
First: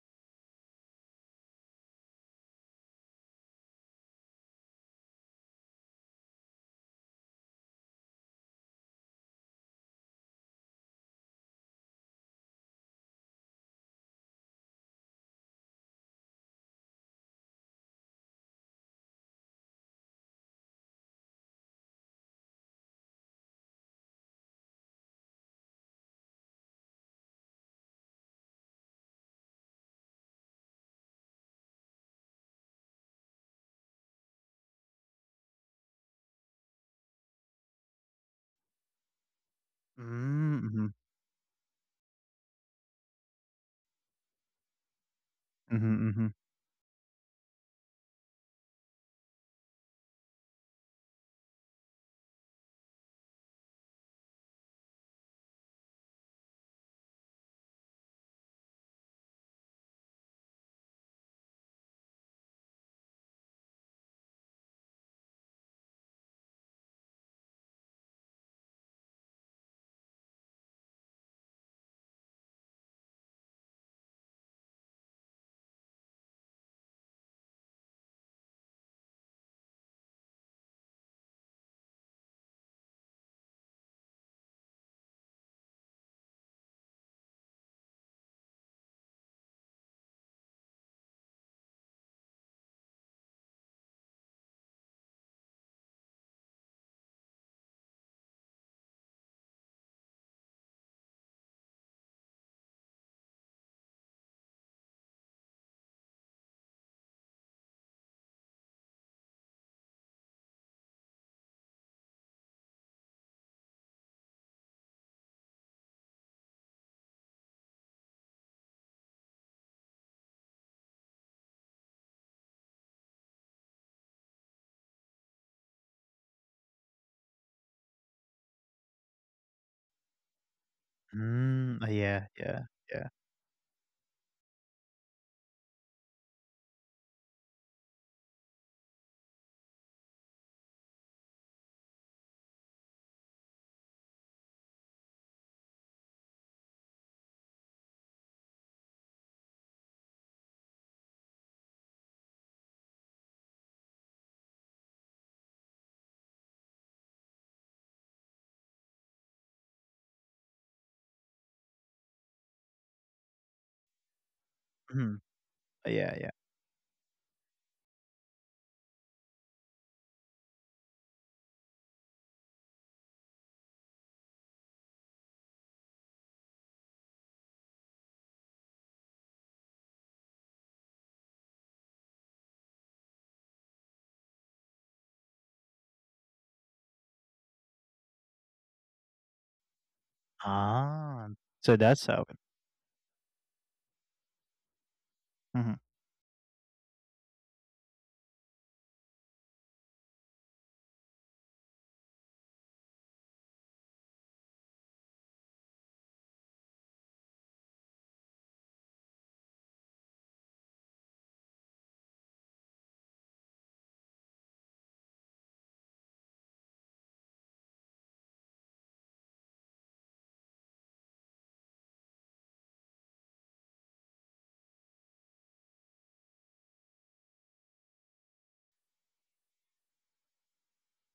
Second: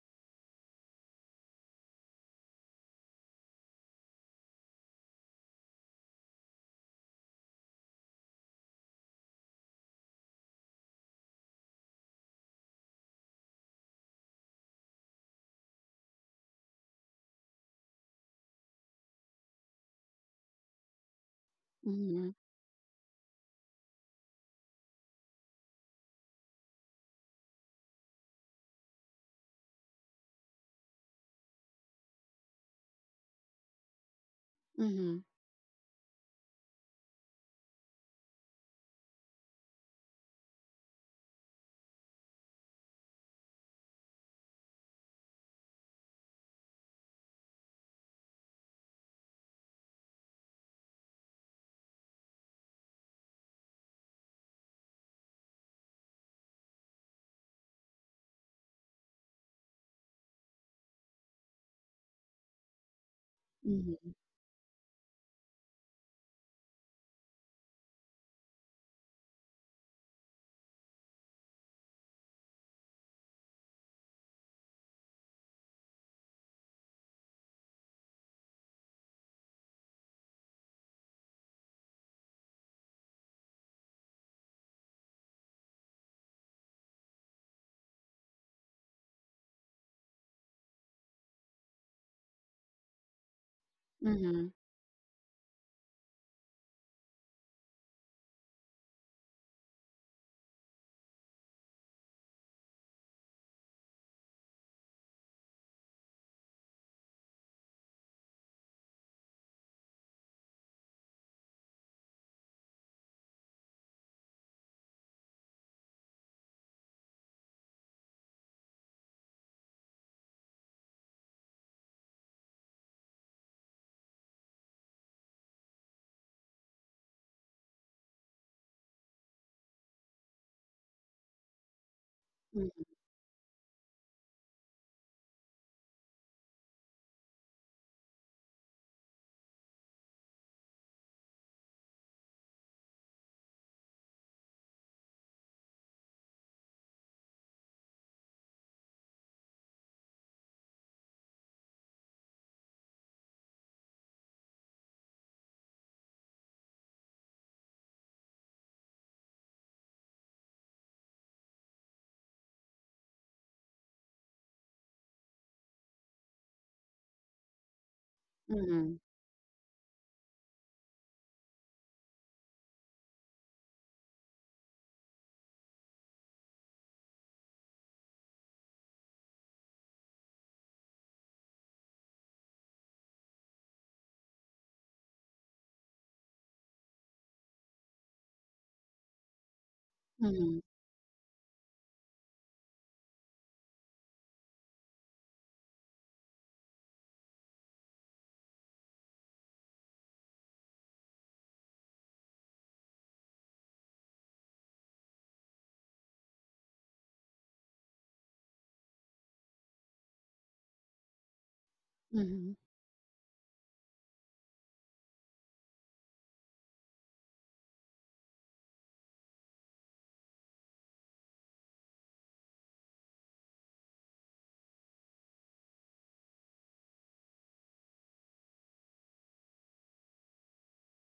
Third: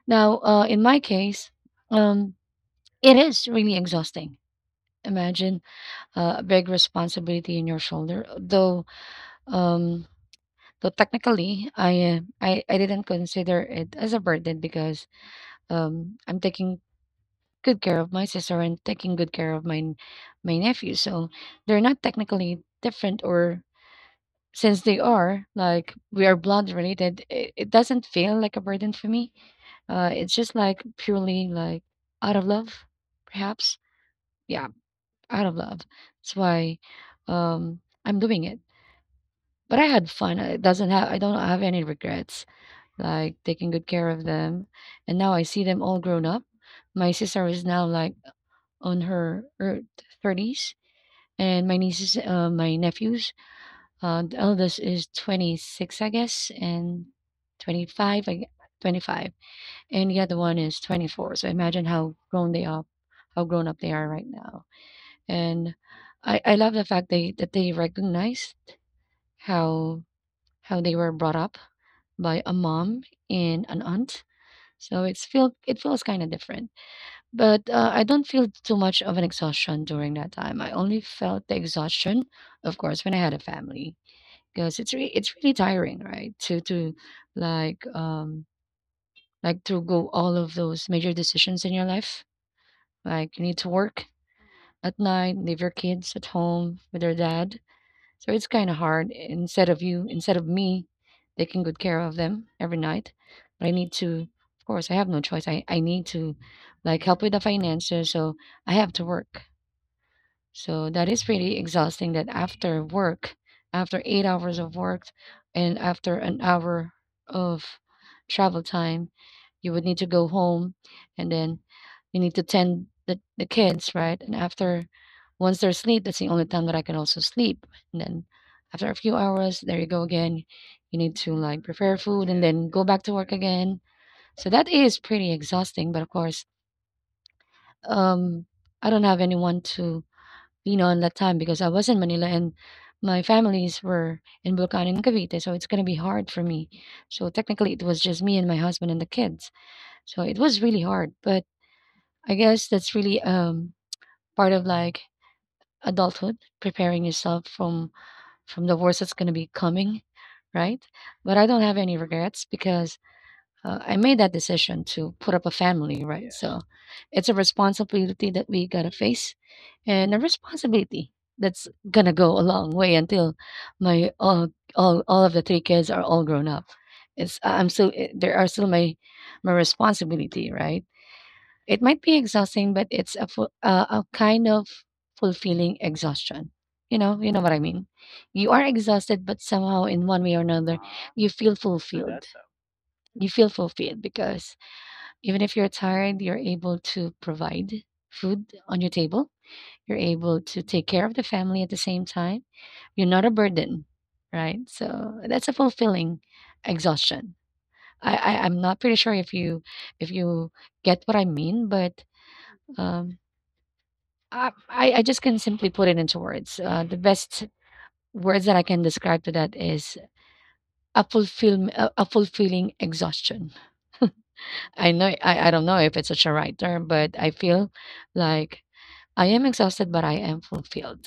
[SPEAKER 1] Now, in my case, um, it is really exhausting. Imagine a big responsibility in your shoulder, though. Um, though technically, I didn't consider it as a burden because I'm taking good care of my sister and taking good care of my nephew. So they're not
[SPEAKER 3] Mm-hmm.
[SPEAKER 1] technically different, or since they are like we are blood related, it doesn't feel like a burden for me. It's just like purely like out of love, perhaps. Yeah,
[SPEAKER 3] Mm-hmm.
[SPEAKER 1] out of love. That's why I'm doing it. But I had fun. It doesn't
[SPEAKER 2] mhm,
[SPEAKER 1] have. I don't have any regrets. Like taking good care of them, and now I see them all
[SPEAKER 2] mhm,
[SPEAKER 1] grown
[SPEAKER 2] mhm.
[SPEAKER 1] up. My sister is now like on her 30s, and my nephews, the eldest is 26 I guess, and 25 I, 25, and the other one is 24. So imagine how grown they are, how grown up they are
[SPEAKER 3] Mm-hmm.
[SPEAKER 1] right now. And I love the fact they that they recognize how they were brought up by a mom and an aunt. So it feels kind of different. But, I don't feel too much of an exhaustion during that time. I only felt the exhaustion, of course, when I had a family, because it's really tiring, right? To like, um, like to go all of those major decisions in your life. Like, you need to work
[SPEAKER 3] Mm-hmm.
[SPEAKER 1] at night, leave your kids at home with their dad. So it's kinda hard instead of me taking good care of them every night. But I need to, of course, I have no choice. I need to, like, help with the finances, so I have to work. So that is really exhausting that after work, after 8 hours of work and after an hour of travel time, you would need to go home and then you need to tend the kids, right? And after once they're asleep, that's the only time that I can also sleep. And then after a few hours, there you go again. You need to like
[SPEAKER 2] Mm, ah,
[SPEAKER 1] prepare
[SPEAKER 2] yeah,
[SPEAKER 1] food and
[SPEAKER 2] yeah,
[SPEAKER 1] then go
[SPEAKER 3] Mm-hmm.
[SPEAKER 1] back
[SPEAKER 2] yeah.
[SPEAKER 1] to work again. So that is pretty exhausting. But of course, um, I don't have anyone to, you know, on that time because I was in Manila and my families were in Bulacan and Cavite, so it's gonna be hard for me. So technically, it was just me and my husband and the kids. So it was really hard, but I guess that's really part of like adulthood, preparing yourself from the worst that's gonna be coming, right? But I don't have any regrets because I made that decision to
[SPEAKER 2] Mhm.
[SPEAKER 1] put up a
[SPEAKER 2] Ah,
[SPEAKER 1] family,
[SPEAKER 2] yeah,
[SPEAKER 1] right?
[SPEAKER 2] yeah.
[SPEAKER 1] Yeah. So it's a responsibility that we gotta
[SPEAKER 3] Mm-hmm.
[SPEAKER 1] face, and a responsibility that's gonna go a long way until my all of the three kids are all grown up. It's I- am still eh, there are still my responsibility, right? It might be exhausting, but it's a kind of fulfilling exhaustion. You know what I mean. You are exhausted, but somehow in one way or
[SPEAKER 3] Mm-hmm.
[SPEAKER 1] another,
[SPEAKER 2] Ah,
[SPEAKER 1] you feel
[SPEAKER 2] so that's
[SPEAKER 1] fulfilled.
[SPEAKER 2] how it
[SPEAKER 1] You feel fulfilled because even if you're
[SPEAKER 2] mhm.
[SPEAKER 1] tired, you're able to provide food on your table, you're able to take care of the family at the same time. You're not a burden, right? So that's a fulfilling exhaustion. I'm not pretty sure if you get what I mean, but
[SPEAKER 3] Mm-hmm.
[SPEAKER 1] um, I just can simply put it into words. The best words that I can describe to that is a fulfilling exhaustion. I know I don't know if it's such a right term, but I feel like I am exhausted, but I am fulfilled.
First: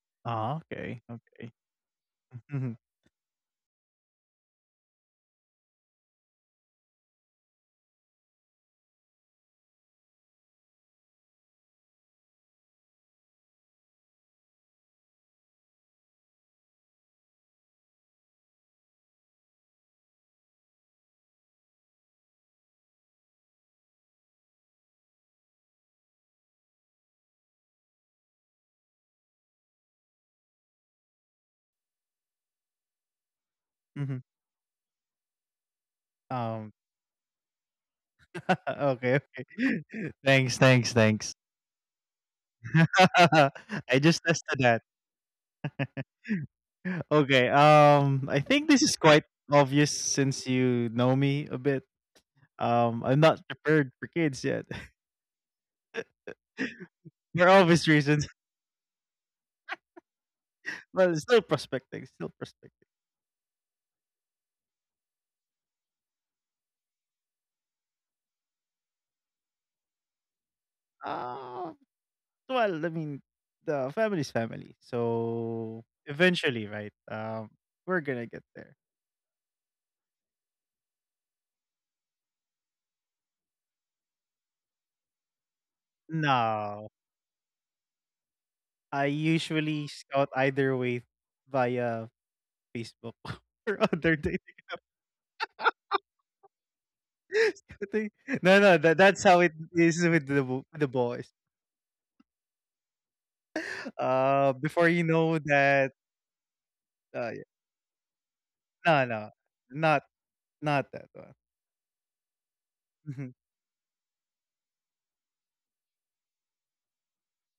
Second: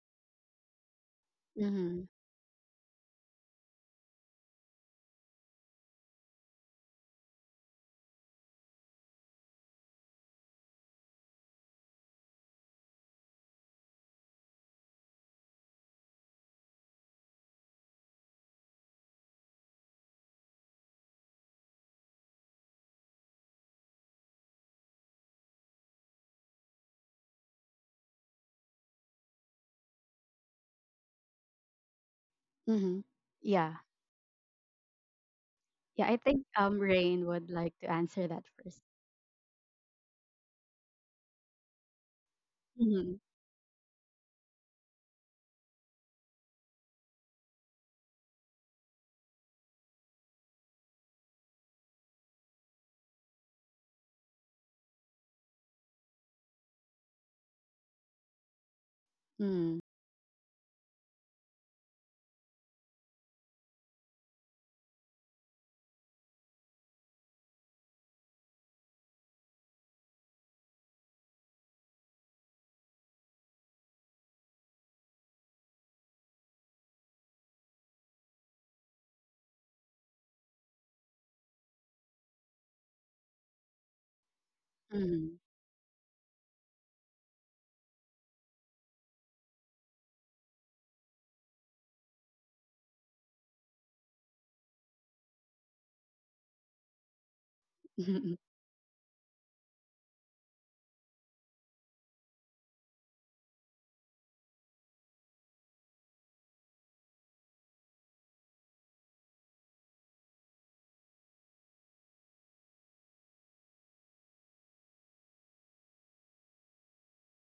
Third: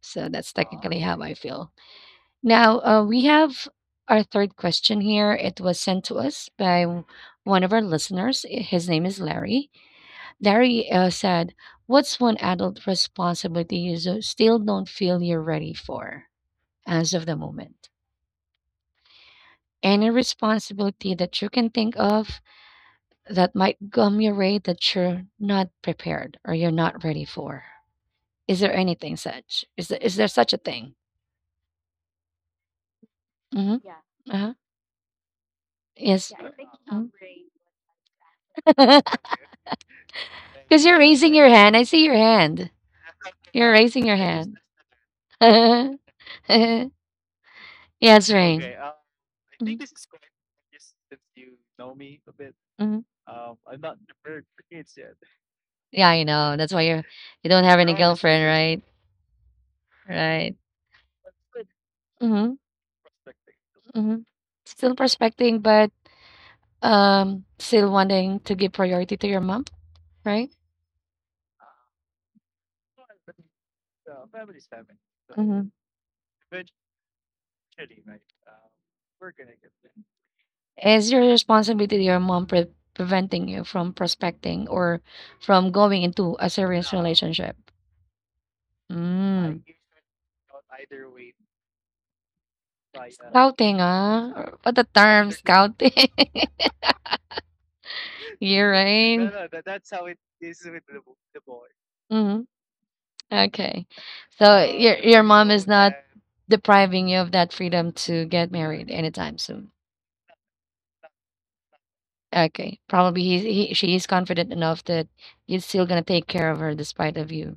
[SPEAKER 1] So that's
[SPEAKER 2] Ah,
[SPEAKER 1] technically
[SPEAKER 2] okay,
[SPEAKER 1] how I
[SPEAKER 2] okay.
[SPEAKER 1] feel.
[SPEAKER 3] Mm-hmm.
[SPEAKER 2] Mhm,
[SPEAKER 1] Now, we have our third question here. It was sent to us by one of our listeners. His name is Larry. Larry said, what's one adult responsibility you still don't feel you're ready for as of the moment? Any responsibility that you can think of that might come your way that you're not prepared or you're not ready for? Is there anything such? Is there such a thing?
[SPEAKER 3] Mm-hmm. Yeah,
[SPEAKER 1] Mm-hmm.
[SPEAKER 2] mhm.
[SPEAKER 1] Uh-huh.
[SPEAKER 3] yeah, I
[SPEAKER 1] Yes.
[SPEAKER 3] think
[SPEAKER 2] Um,
[SPEAKER 3] Rain would like to answer that first.
[SPEAKER 2] okay, okay. Thanks,
[SPEAKER 1] Because
[SPEAKER 2] thanks,
[SPEAKER 1] you're
[SPEAKER 2] thanks.
[SPEAKER 1] raising your hand. I see your hand.
[SPEAKER 3] Mm-hmm.
[SPEAKER 1] You're
[SPEAKER 2] I
[SPEAKER 1] raising your
[SPEAKER 2] just tested
[SPEAKER 1] hand.
[SPEAKER 2] that.
[SPEAKER 1] Yes,
[SPEAKER 2] Okay, I
[SPEAKER 1] Rain.
[SPEAKER 2] think this is quite
[SPEAKER 1] Mhm,
[SPEAKER 2] obvious since you know me a bit.
[SPEAKER 1] mhm.
[SPEAKER 2] I'm not prepared for kids yet.
[SPEAKER 1] Yeah, I know. That's why you're you
[SPEAKER 2] For
[SPEAKER 1] don't have
[SPEAKER 2] obvious
[SPEAKER 1] any
[SPEAKER 2] reasons,
[SPEAKER 1] girlfriend, right? Right.
[SPEAKER 2] but still prospecting, still
[SPEAKER 1] Mm-hmm,
[SPEAKER 2] prospecting.
[SPEAKER 1] mm-hmm. Still prospecting, but still wanting to give priority to your mom, right?
[SPEAKER 2] Ah, well, I mean, the family's family.
[SPEAKER 1] Mm-hmm.
[SPEAKER 2] So eventually, right? We're gonna get there.
[SPEAKER 1] Is your responsibility to your mom preventing you from prospecting or
[SPEAKER 3] Mm-hmm.
[SPEAKER 1] from going into a
[SPEAKER 2] No,
[SPEAKER 1] serious relationship? I.
[SPEAKER 2] I
[SPEAKER 1] Mm.
[SPEAKER 2] usually scout either way via Facebook or
[SPEAKER 1] Scouting,
[SPEAKER 2] other
[SPEAKER 1] ah,
[SPEAKER 2] dating.
[SPEAKER 1] what the term scouting?
[SPEAKER 2] Scouting.
[SPEAKER 3] Mm-hmm.
[SPEAKER 2] No,
[SPEAKER 1] You're
[SPEAKER 2] no, that, that's how
[SPEAKER 1] no,
[SPEAKER 2] it
[SPEAKER 1] right.
[SPEAKER 2] is with the boys.
[SPEAKER 1] Mhm, okay. So
[SPEAKER 2] Before you
[SPEAKER 1] your
[SPEAKER 2] know
[SPEAKER 1] mom is so
[SPEAKER 2] that,
[SPEAKER 1] not depriving you of
[SPEAKER 2] yeah.
[SPEAKER 1] that freedom to get married
[SPEAKER 2] No, no,
[SPEAKER 1] anytime soon.
[SPEAKER 2] not not that one.
[SPEAKER 1] Okay, probably
[SPEAKER 2] Mhm.
[SPEAKER 1] he's he she is confident enough that he's still gonna take care of her despite of you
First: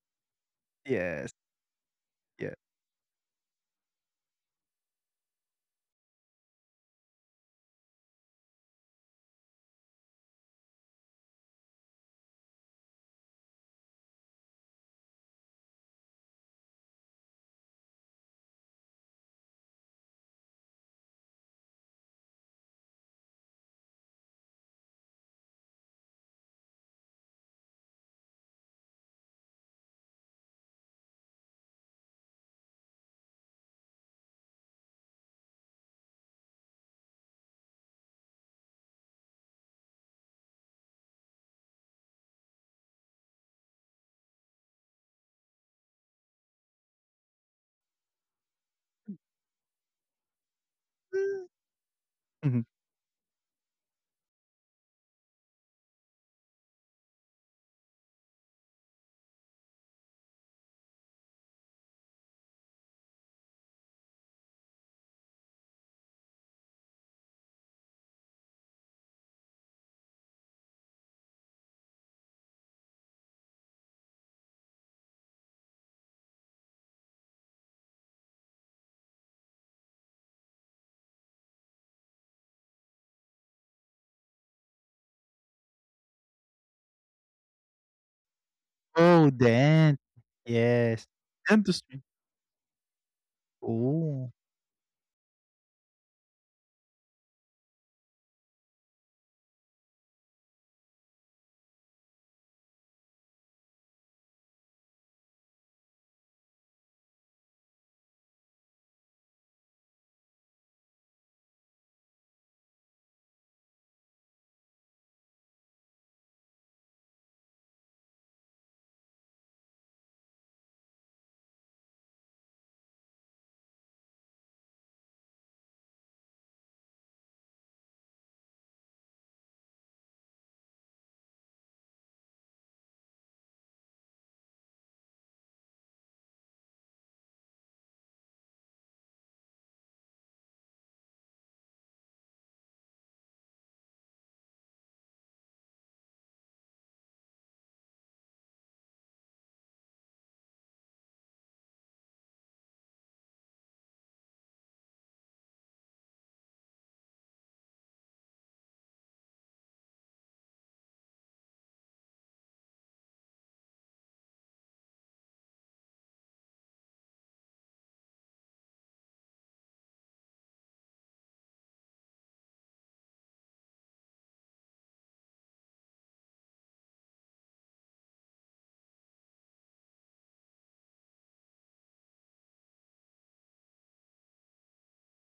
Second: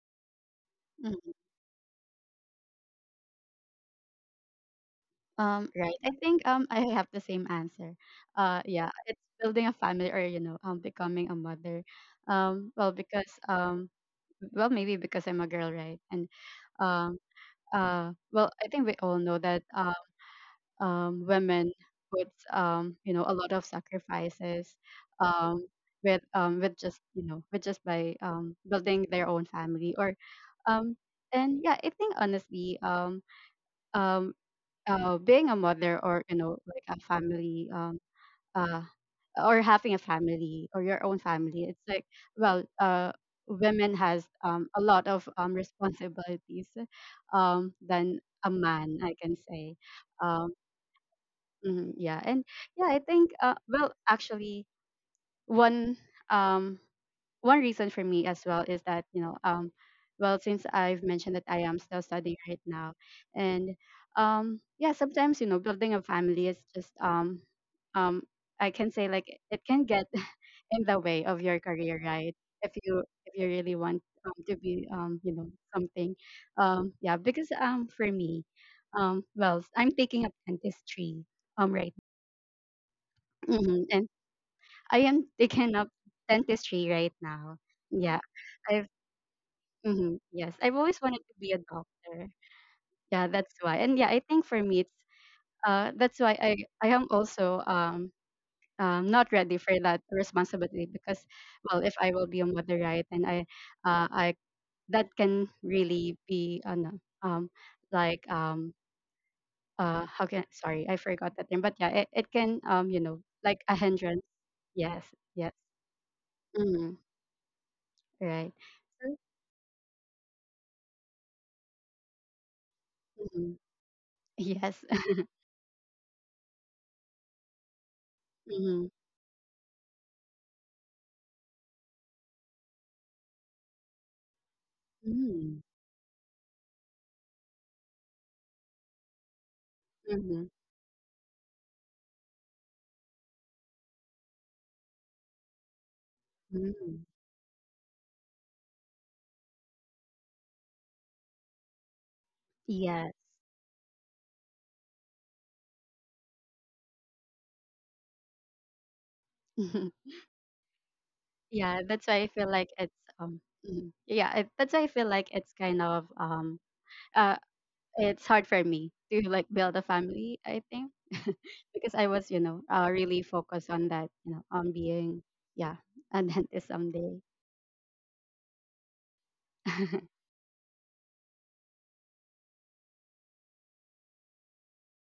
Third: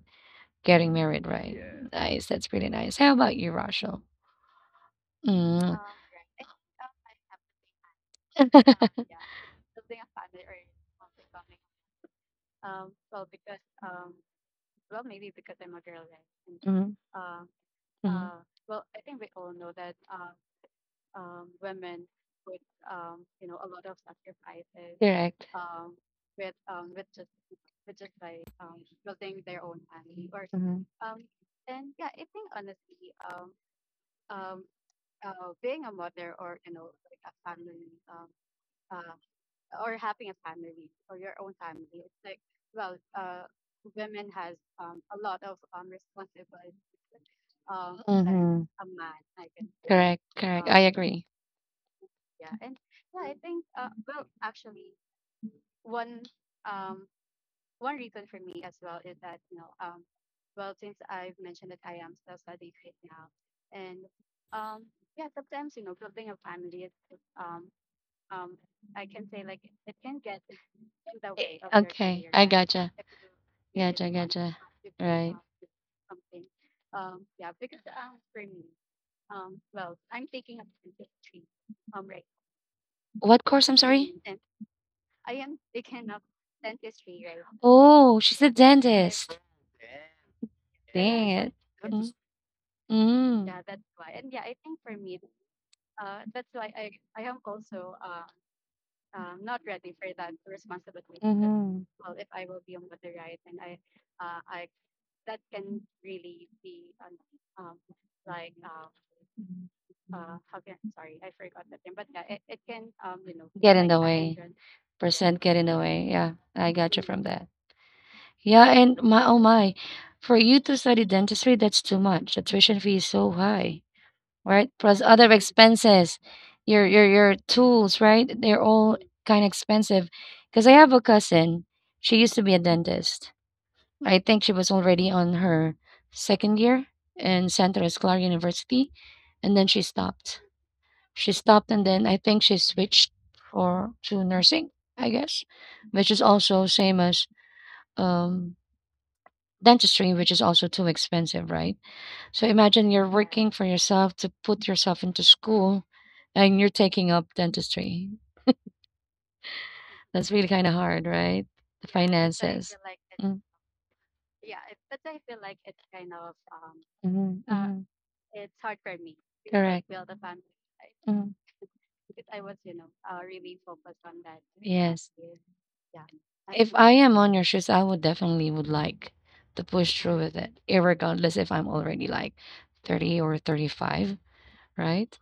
[SPEAKER 1] getting married,
[SPEAKER 2] Yes,
[SPEAKER 1] right? Nice, that's
[SPEAKER 2] yeah.
[SPEAKER 1] pretty nice. How about you, Rochelle? Mm.
[SPEAKER 3] Right. I think I have the same answer. Yeah, it's building a family, or, becoming a mother. Well because well maybe because I'm a girl, right? And
[SPEAKER 1] Hmm. Mm, mm.
[SPEAKER 3] um well I think we all know that women puts you know a lot of sacrifices
[SPEAKER 1] Correct.
[SPEAKER 3] um with just you know with just by building their own family or um
[SPEAKER 1] Mm-hmm.
[SPEAKER 3] and yeah I think honestly um being a mother or you know like a family uh or having a family or your own family it's like well uh women has a lot of responsibilities than a man I can say.
[SPEAKER 1] Correct.
[SPEAKER 3] um
[SPEAKER 1] Agree.
[SPEAKER 3] mhm, yeah, and
[SPEAKER 2] Mhm.
[SPEAKER 3] yeah I think well actually one um one reason for me as well is that you know well since I've mentioned that I am still studying right now. And yeah, sometimes you know building a family is just um I can say like it can get in the way of your career, right? If
[SPEAKER 1] Gotcha.
[SPEAKER 3] you if you really want to be you know something. Yeah, because for me, well I'm taking up dentistry, right?
[SPEAKER 1] What course? I'm.
[SPEAKER 3] Hmm. And I am taking up dentistry right now.
[SPEAKER 1] Oh,
[SPEAKER 3] Yeah,
[SPEAKER 1] she's a
[SPEAKER 3] I've.
[SPEAKER 2] Oh,
[SPEAKER 1] dentist.
[SPEAKER 2] then
[SPEAKER 3] Mm-hmm. Yes, I've always
[SPEAKER 2] yes,
[SPEAKER 3] wanted to
[SPEAKER 1] Careers.
[SPEAKER 3] be
[SPEAKER 1] It.
[SPEAKER 3] a
[SPEAKER 2] dentistry.
[SPEAKER 3] doctor. Yeah,
[SPEAKER 1] Mm. Mm.
[SPEAKER 3] that's why. And yeah, I
[SPEAKER 2] Oh.
[SPEAKER 3] think for me, it's that's why I am also not ready for that responsibility, because well, if I will be a mother, right, and I that can really be an like um how can, sorry I forgot that term, but yeah, it can you know like a
[SPEAKER 1] Get in the a
[SPEAKER 3] hindrance.
[SPEAKER 1] way.
[SPEAKER 3] Yes,
[SPEAKER 1] Percent
[SPEAKER 3] yes.
[SPEAKER 1] get in the way. Yeah, I
[SPEAKER 3] Mm,
[SPEAKER 1] got you from that.
[SPEAKER 3] right.
[SPEAKER 1] Yeah, and
[SPEAKER 3] So,
[SPEAKER 1] my oh my, for you to study dentistry, that's too much. The tuition fee is so
[SPEAKER 3] mhm.
[SPEAKER 1] high, right?
[SPEAKER 3] Yes.
[SPEAKER 1] Plus other expenses, your tools, right? They're all kind of expensive. Because I have a cousin, she used to be a dentist. I think she was already
[SPEAKER 3] Mm-hmm.
[SPEAKER 1] on
[SPEAKER 3] Mm-hmm.
[SPEAKER 1] her second year in Santa Cruz Clark University, and then she stopped and then I think she switched for to nursing, I guess, which is also same
[SPEAKER 3] Mm-hmm.
[SPEAKER 1] as um dentistry, which is also too expensive, right? So imagine you're
[SPEAKER 3] Yes.
[SPEAKER 1] working for yourself to put yourself into school and you're taking up dentistry. That's really kind of hard, right?
[SPEAKER 3] Yeah,
[SPEAKER 1] The
[SPEAKER 3] that's why I feel like
[SPEAKER 1] finances.
[SPEAKER 3] it's
[SPEAKER 1] Mm,
[SPEAKER 3] mhm. Yeah, that's why I feel like it's kind of uh
[SPEAKER 1] mhm, mhm.
[SPEAKER 3] it's hard for me to like build a
[SPEAKER 1] Correct.
[SPEAKER 3] family, I think.
[SPEAKER 1] Mm.
[SPEAKER 3] Because I was, you know, really focused on that, you know, on
[SPEAKER 1] Yes.
[SPEAKER 3] being yeah, and then
[SPEAKER 1] If I am
[SPEAKER 3] someday.
[SPEAKER 1] on your shoes, I would definitely would like to push through with it, irregardless if I'm already like 30 or 35, right?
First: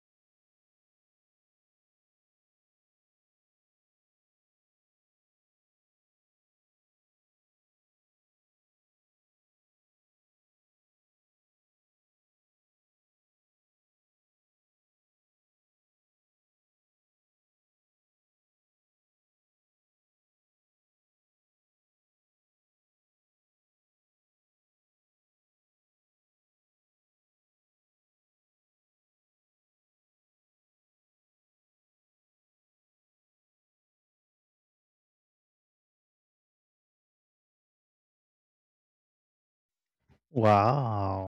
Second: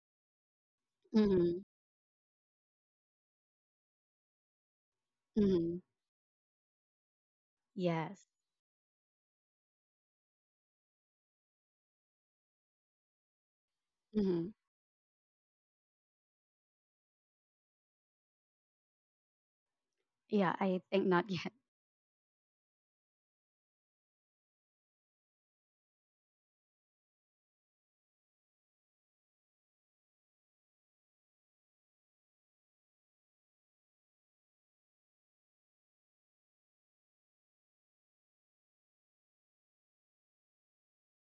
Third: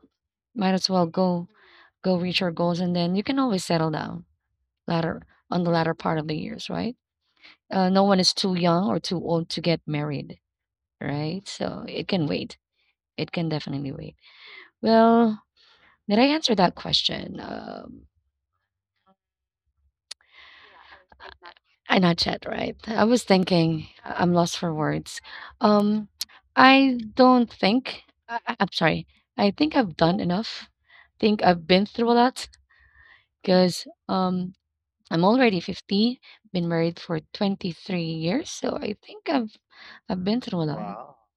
[SPEAKER 1] Might as well go
[SPEAKER 3] Mm-hmm.
[SPEAKER 1] go reach your goals and then you can always settle down latter on the
[SPEAKER 3] Mm-hmm.
[SPEAKER 1] latter part of the years, right? No one
[SPEAKER 3] Yes.
[SPEAKER 1] is too young or too old to get married, right? So it can wait. It can definitely wait.
[SPEAKER 3] Mm-hmm.
[SPEAKER 1] Well, did I answer that question?
[SPEAKER 3] Yeah, I think not yet.
[SPEAKER 1] I not yet, right? I was thinking. I'm lost for words. Um, I don't think. I'm sorry. I think I've done enough. Think I've been through a lot because I'm already 50. Been married for 23 years, so I think I've been through a lot.
[SPEAKER 2] Wow.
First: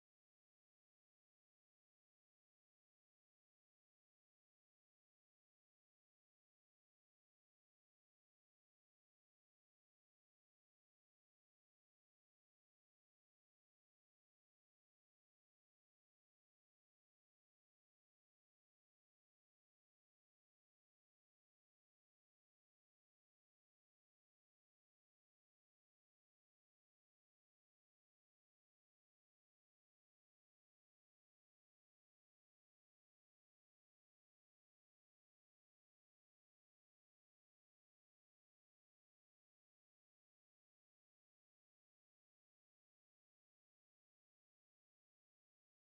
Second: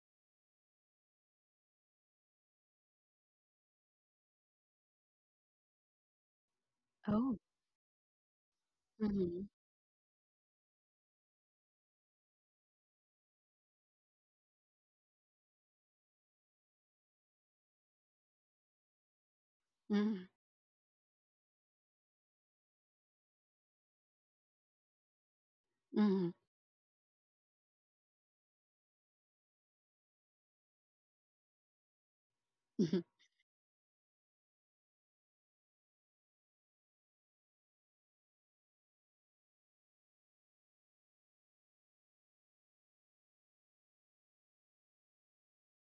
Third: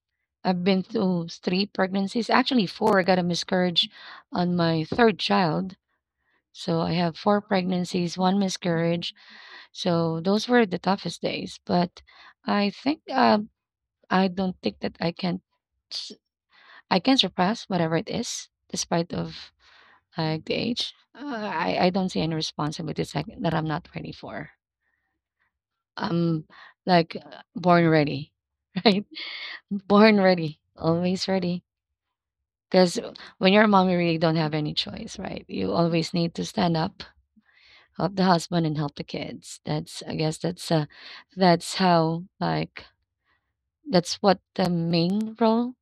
[SPEAKER 1] I've been through three pregnancies, actually four. I got a miscarriage on my third child. So I have
[SPEAKER 3] Oh.
[SPEAKER 1] four pregnancies, one miscarriage.
[SPEAKER 3] Mm-hmm.
[SPEAKER 1] So those were the toughest days, but I think I don't think that s- I can surpass whatever it is, despite of
[SPEAKER 3] Mm-hmm.
[SPEAKER 1] like the age. I don't see any responsibilities that I'm not ready for.
[SPEAKER 3] Mm-hmm.
[SPEAKER 1] I'm like born ready, right? Born ready, always ready. Because when you're a mom, you really don't have any choice, right? You always need to stand up, help the husband, and help the kids. That's how like. That's what the main role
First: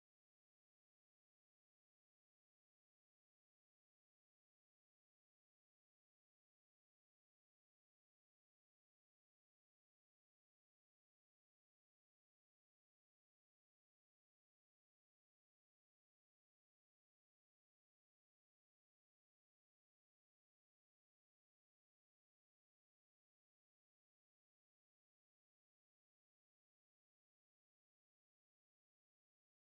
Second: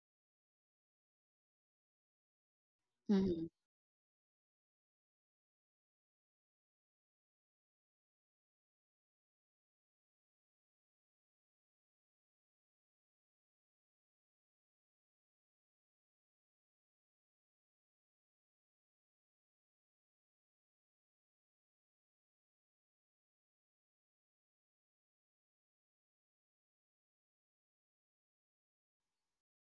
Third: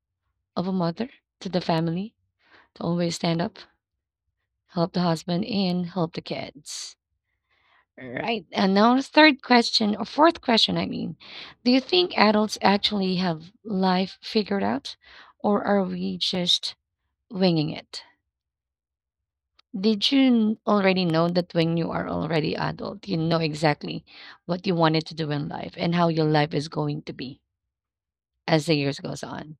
[SPEAKER 1] of a mother to the family to always stand
[SPEAKER 3] Mm-hmm.
[SPEAKER 1] up, help the husband, and help the kids. Right. And now, the third question, or fourth question, I mean, do you think adults actually have life figured out, or are we just winging it? Did you already know that when you are already adult, you know exactly what you wanted to do in life and how your life is going to be as the years goes on?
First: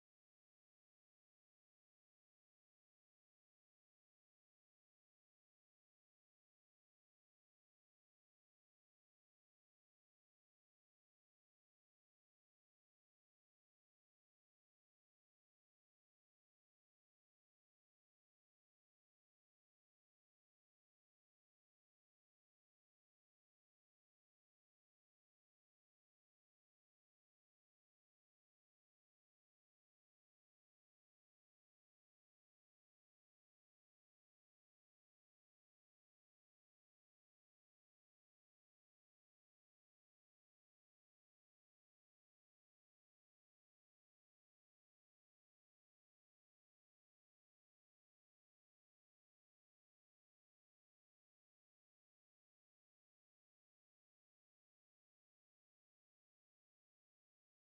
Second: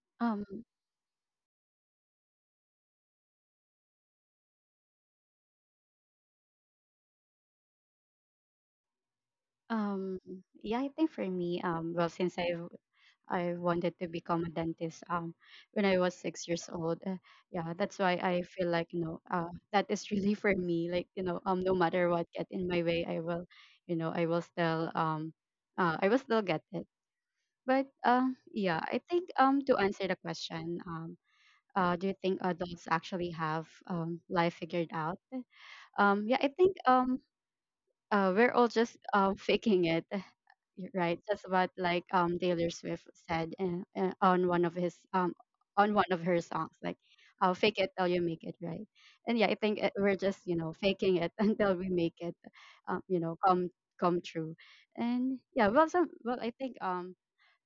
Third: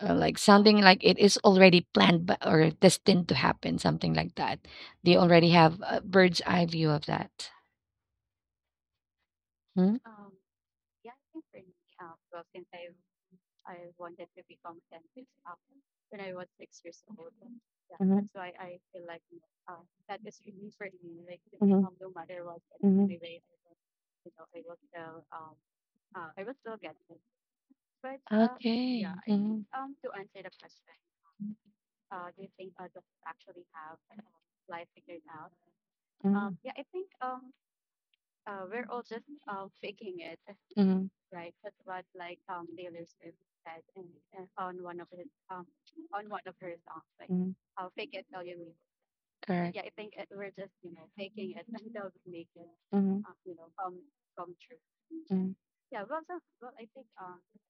[SPEAKER 1] Like
[SPEAKER 3] Um
[SPEAKER 1] something like it is already planned or destined to happen, something like that. They already have a bird's eye view of that. Hmm.
[SPEAKER 3] um yeah, I think for me, well since I've I wanted to become a dentist when I was 6 years old. Yeah, that's why I feel like you know that is really for me. Like you know no matter what get in my way, I will, you know I will still get it. But yeah,
[SPEAKER 1] Okay.
[SPEAKER 3] I think
[SPEAKER 1] Hmm.
[SPEAKER 3] to answer the question, do you think adults actually have life figured out?
[SPEAKER 1] Um.
[SPEAKER 3] Yeah, I think
[SPEAKER 1] Hmm.
[SPEAKER 3] we're all just faking it, you're
[SPEAKER 1] Hmm.
[SPEAKER 3] right. That's what like Taylor Swift said in on one of his on one of her songs, like
[SPEAKER 1] Mhm.
[SPEAKER 3] "Fake it till you make it," right? And yeah, I
[SPEAKER 1] Correct.
[SPEAKER 3] think it, we're just you know faking it until we make it, you know, come come true. And yeah, well, I think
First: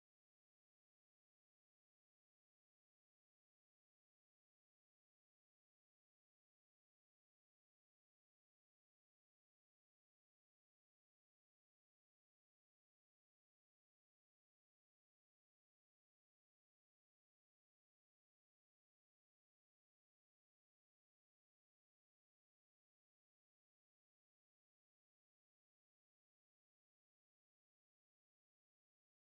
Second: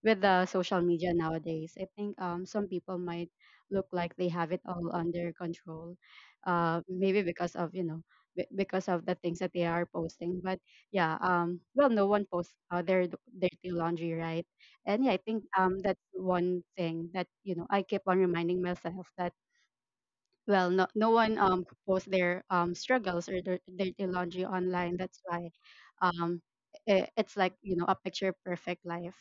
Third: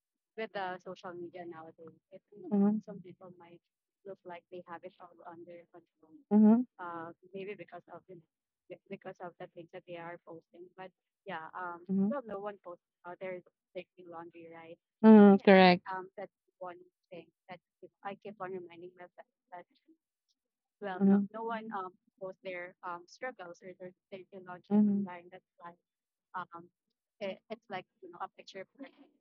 [SPEAKER 3] with the social media nowadays. I think some
[SPEAKER 1] Hmm.
[SPEAKER 3] people might look like they have it all under control, maybe because of you know because of the things that they are posting. But yeah, well, no
[SPEAKER 1] Mhm.
[SPEAKER 3] one posts dirty laundry, right? And yeah, I
[SPEAKER 1] Mm,
[SPEAKER 3] think
[SPEAKER 1] correct.
[SPEAKER 3] that's one thing that you know I keep on reminding myself, that well no, no one posts their struggles or their dirty laundry online, that's why um I it's like you know a picture perfect life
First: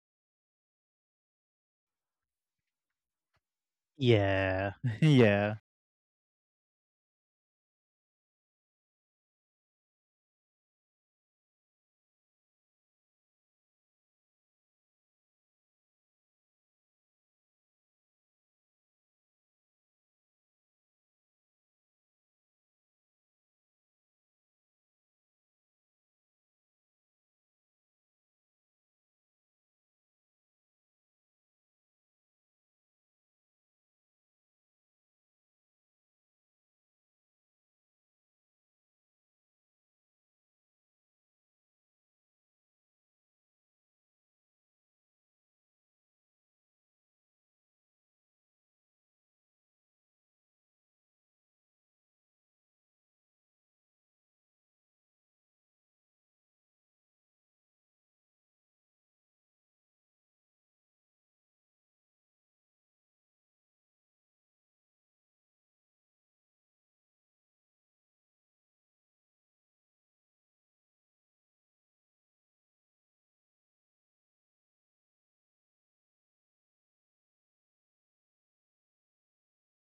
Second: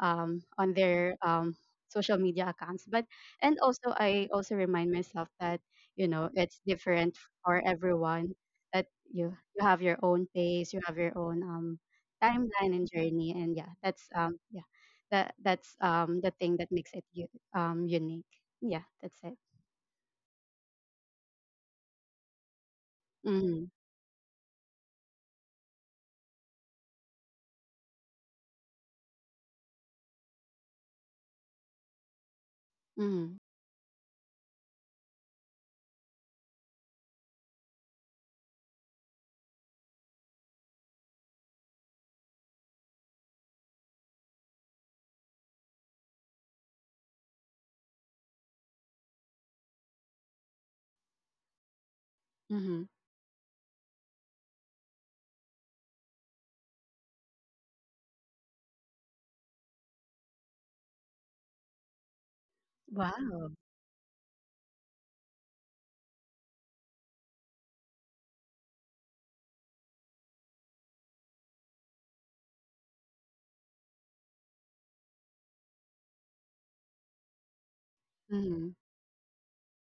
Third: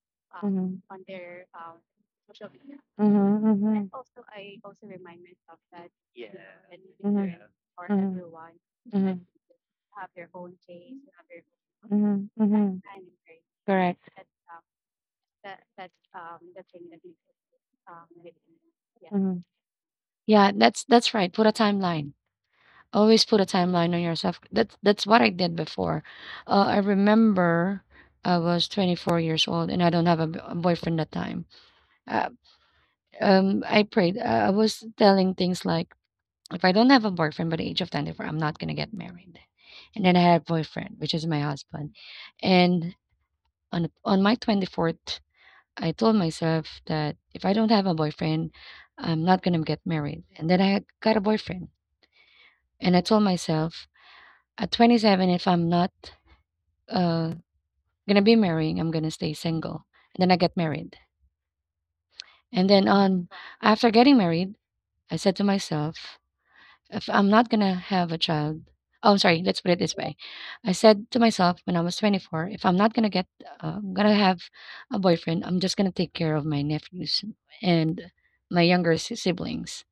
[SPEAKER 3] on their social media accounts. But
[SPEAKER 1] Social media.
[SPEAKER 3] and also
[SPEAKER 1] And
[SPEAKER 3] I
[SPEAKER 1] mm-hmm.
[SPEAKER 3] also
[SPEAKER 2] Yeah.
[SPEAKER 3] remind myself
[SPEAKER 2] Yeah.
[SPEAKER 3] that you know it's different for everyone, that you you have your own pace, you have your own
[SPEAKER 1] Mm-hmm.
[SPEAKER 3] timeline
[SPEAKER 1] Right?
[SPEAKER 3] and journey, and yeah
[SPEAKER 1] Correct.
[SPEAKER 3] that's yeah that that's the thing that makes it unique. Yeah, that's it.
[SPEAKER 1] Mm-hmm. Yeah, that's right. Put a timeline. Always put a
[SPEAKER 3] Mhm.
[SPEAKER 1] timeline on yourself. That's what I did before. I remember I was 24 years old and I don't have a boyfriend that time. Uh,
[SPEAKER 3] Mhm,
[SPEAKER 1] I prayed. I was telling things like, if I don't have a boyfriend by the age of 24, I'm not going to get married. And then I had a boyfriend, which is my husband. And on my 24th, I told myself that if I don't have a boyfriend, I'm not going to get married. And then I got a boyfriend.
[SPEAKER 3] mhm.
[SPEAKER 1] And I told myself at 27, if I'm not uh, going to be marrying, I'm going to stay single. And then I get married. And then on
[SPEAKER 3] Wow.
[SPEAKER 1] after getting married, I said to myself, if I'm not gonna have a child oh, sorry, let's put it this way. I said to myself when I was 24, if I'm not gonna get, gonna have a boyfriend, I'm just gonna take care of my nephews and my
[SPEAKER 3] Mhm,
[SPEAKER 1] younger siblings.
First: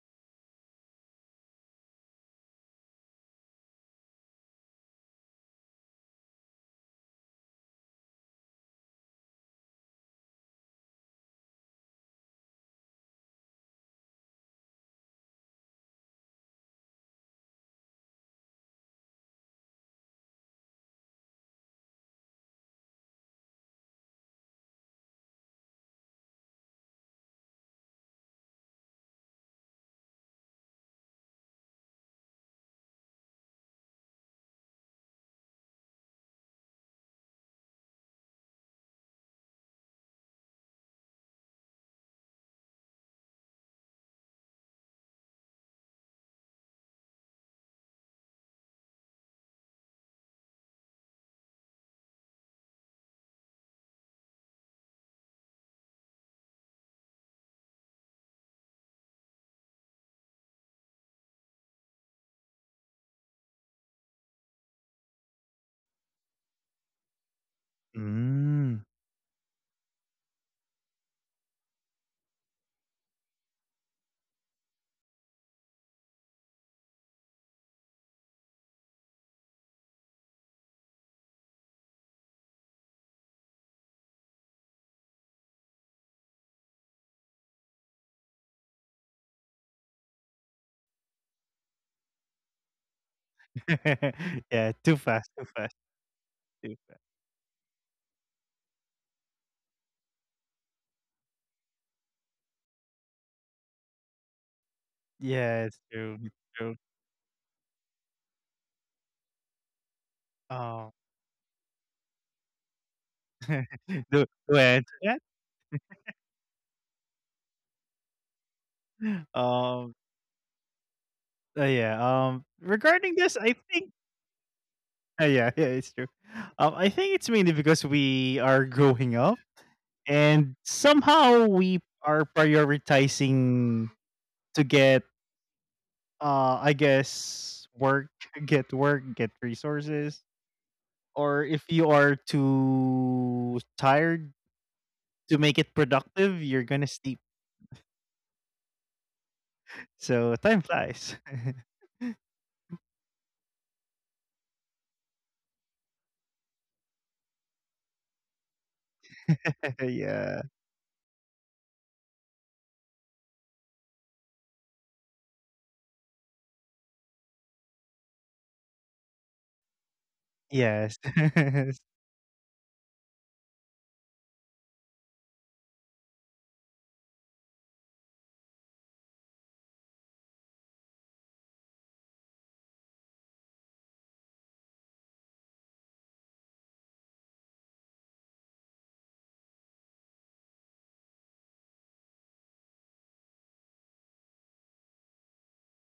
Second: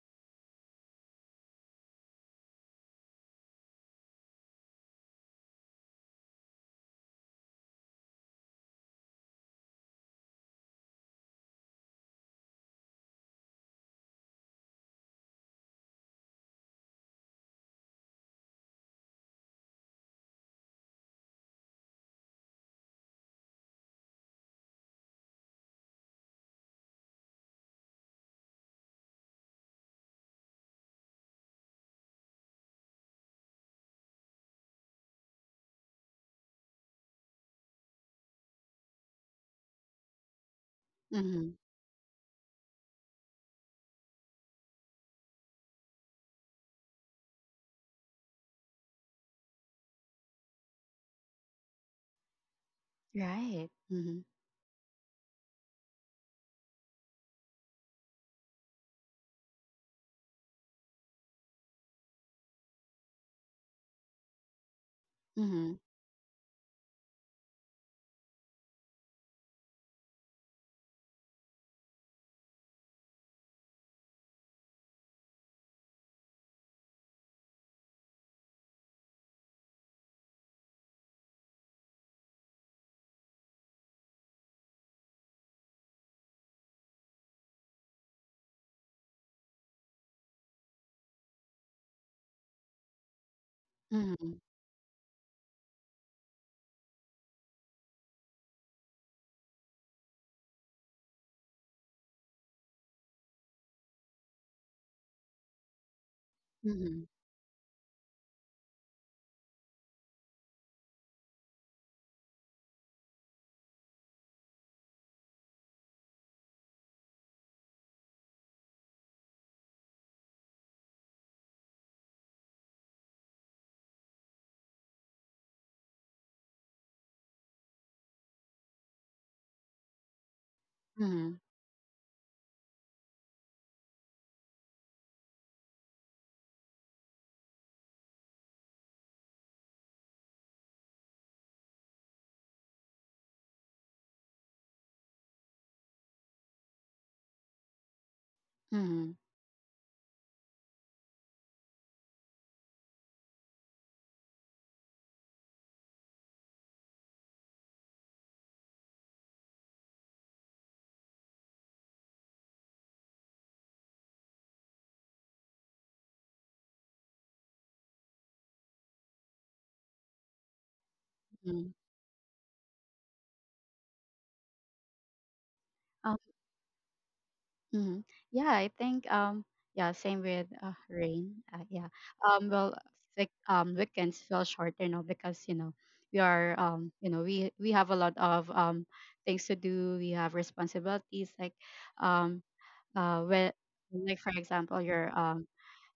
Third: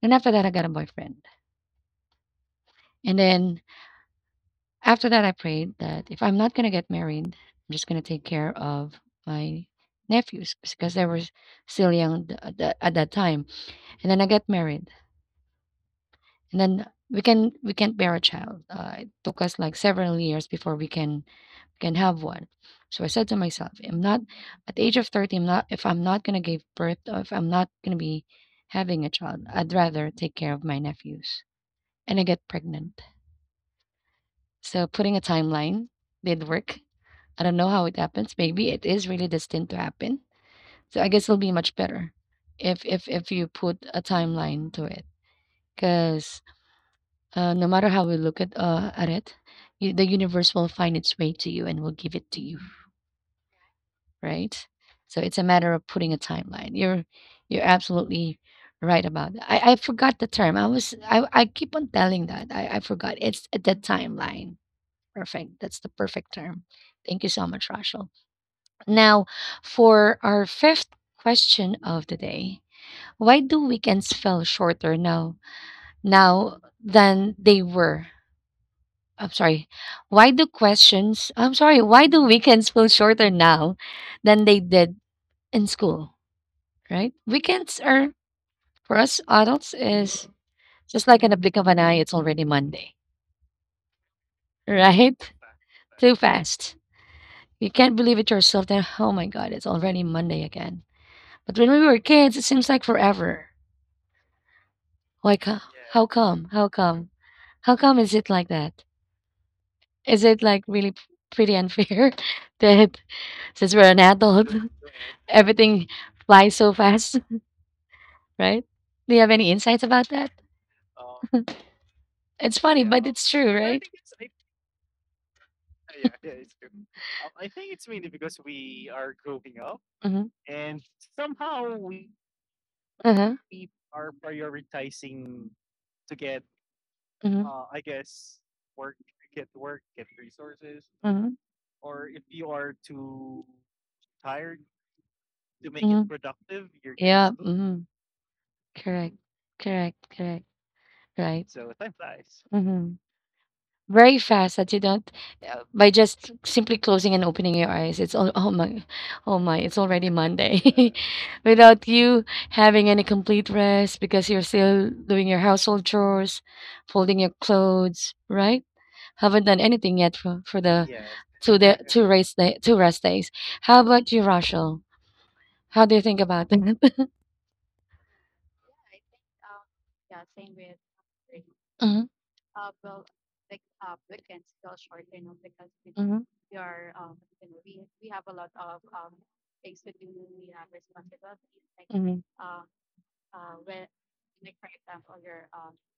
[SPEAKER 1] And after that, I got a boyfriend. And then after that, I prayed that if I'm not gonna get married, I'm just gonna take care of my nephews because they were still young at that time. And then I get married. And then we can't bear a child. It took us like several years before we can have one. So I said to myself, I'm not at the age of 30. I'm not if I'm not gonna give birth or if I'm not gonna be having a child, I'd rather take care of my nephews. And I get pregnant. So putting a timeline did work. I don't know how it happens. Maybe it is really destined to happen. So I guess it'll be
[SPEAKER 3] mhm.
[SPEAKER 1] much better if if you put a timeline to it. Because no matter how we look at it, you, the universe will find its way to you and will give it to you,
[SPEAKER 3] Right. Mhm,
[SPEAKER 1] right? So it's a matter of putting a timeline. You're absolutely right about that. I forgot the term. I was I keep on telling that. I forgot. It's the timeline. Perfect.
[SPEAKER 3] mhm,
[SPEAKER 1] That's the perfect term. Thank you so much, Rachel.
[SPEAKER 2] Mm.
[SPEAKER 1] Now, for our fifth question of the day, why do weekends feel shorter now than they were I'm sorry. Why do questions? I'm sorry. Why do weekends feel shorter now than they did in school? Right? Weekends are for us adults is just like in a blink of an eye. It's already Monday.
[SPEAKER 3] mhm,
[SPEAKER 2] Yeah, too fast,
[SPEAKER 1] Right?
[SPEAKER 2] too fast,
[SPEAKER 1] Too
[SPEAKER 2] too
[SPEAKER 1] fast.
[SPEAKER 2] fast.
[SPEAKER 1] You can't believe it yourself. That oh my god, it's already Monday again. But when we were kids, it seems like forever. Like
[SPEAKER 2] Yeah, it's
[SPEAKER 1] how
[SPEAKER 2] true, it's
[SPEAKER 1] come? How
[SPEAKER 2] true.
[SPEAKER 3] mhm,
[SPEAKER 1] come? How come is it like that? Is it like
[SPEAKER 2] Um,
[SPEAKER 1] really pretty unfair that since we're an
[SPEAKER 2] do do
[SPEAKER 1] adult,
[SPEAKER 2] I answer that?
[SPEAKER 1] everything flies so fast? Right? Do you have any insights
[SPEAKER 2] Um,
[SPEAKER 1] about that?
[SPEAKER 2] yeah,
[SPEAKER 1] It's fun,
[SPEAKER 2] regarding
[SPEAKER 1] it's
[SPEAKER 2] this, I
[SPEAKER 1] true.
[SPEAKER 2] think yeah, yeah, it's true. I think it's mainly because we are growing up
[SPEAKER 1] Mhm,
[SPEAKER 2] and
[SPEAKER 3] mhm,
[SPEAKER 2] somehow we are
[SPEAKER 1] uh-huh,
[SPEAKER 2] prioritizing to get, I
[SPEAKER 1] mhm.
[SPEAKER 2] guess, work, get work, get resources
[SPEAKER 1] Mhm,
[SPEAKER 2] or if you are too tired to make it
[SPEAKER 1] mhm.
[SPEAKER 2] productive,
[SPEAKER 1] Gonna
[SPEAKER 2] you're gonna sleep.
[SPEAKER 1] yeah, mhm,
[SPEAKER 3] mhm,
[SPEAKER 1] correct, mhm. Correct,
[SPEAKER 2] So
[SPEAKER 1] correct,
[SPEAKER 2] time flies.
[SPEAKER 1] right. Mhm. Very fast that you don't by just simply closing and opening your eyes. It's all, oh my, oh my, it's already
[SPEAKER 2] Yeah.
[SPEAKER 1] Monday. Without you having any complete rest because you're still doing your household chores, folding your clothes, right? Haven't done anything yet for the
[SPEAKER 2] Yes.
[SPEAKER 1] two
[SPEAKER 3] mhm.
[SPEAKER 1] the two race day two rest days. How about you, Rachel? How do you
[SPEAKER 3] Um,
[SPEAKER 1] think about that?
[SPEAKER 3] mhm. Yeah, I think yeah, same with rain. Yeah.
[SPEAKER 1] Hmm.
[SPEAKER 3] Well, like weekends feel short, you know, because you know we
[SPEAKER 1] Hmm.
[SPEAKER 3] are you know, we have a lot of things to do. We have responsibilities like
[SPEAKER 1] Hmm.
[SPEAKER 3] um when like for example, your um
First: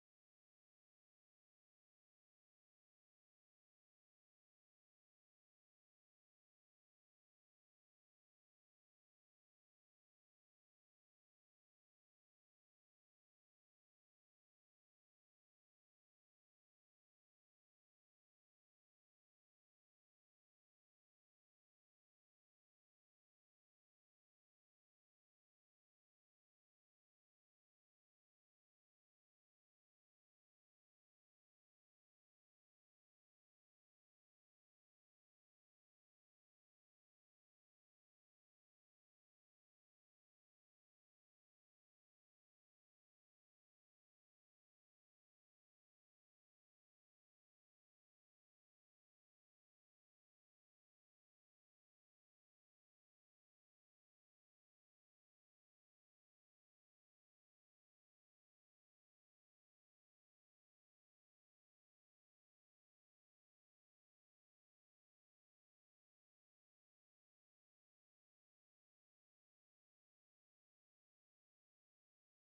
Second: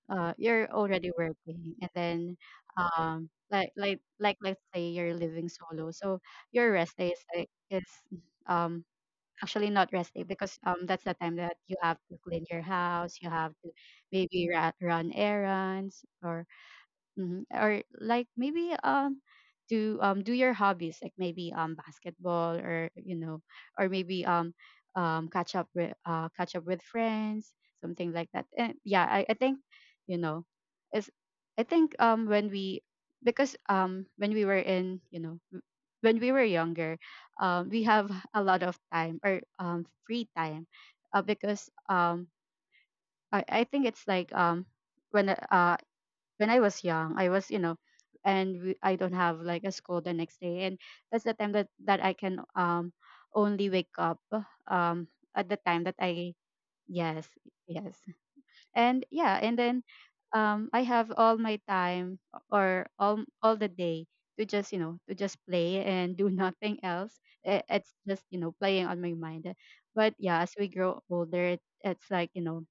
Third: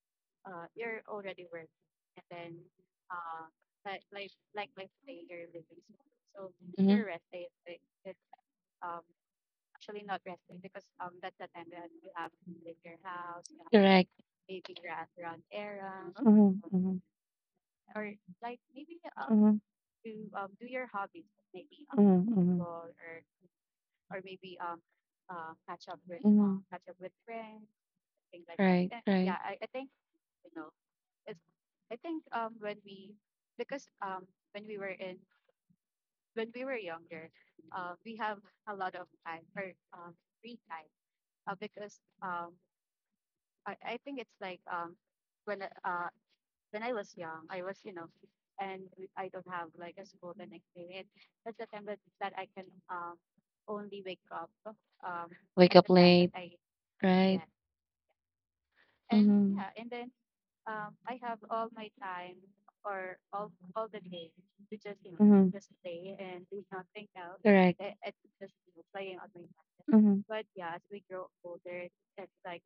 [SPEAKER 3] uh you're already working, and then like let's say you're living solo, so your rest
[SPEAKER 1] Hmm.
[SPEAKER 3] day is like is um actually not rest day, because that's the time that you have to clean your house, you have to
[SPEAKER 1] Correct.
[SPEAKER 3] maybe run errands or
[SPEAKER 1] Hmm.
[SPEAKER 3] hmm, or like maybe
[SPEAKER 1] Mm-hmm.
[SPEAKER 3] to do your hobbies like maybe basketball
[SPEAKER 1] Mm-hmm.
[SPEAKER 3] or you know, or maybe catch up with friends, something like that. And yeah I think you know it's I think when we because when we were in you know when we were younger we have a lot of time or free time, because I think it's like when uh when I was young, I was, you know, and we, I don't have like a school the next day, and that's the time that that I can only wake up um at the time that I yes
[SPEAKER 1] I.
[SPEAKER 3] yes and yeah and then I have all my time or all the day to just you know to just play and do nothing else. I-
[SPEAKER 1] Correct.
[SPEAKER 3] It's just you know playing on my mind, but
[SPEAKER 1] Mm-hmm.
[SPEAKER 3] yeah,
[SPEAKER 1] Because
[SPEAKER 3] as we grow older, it's like you know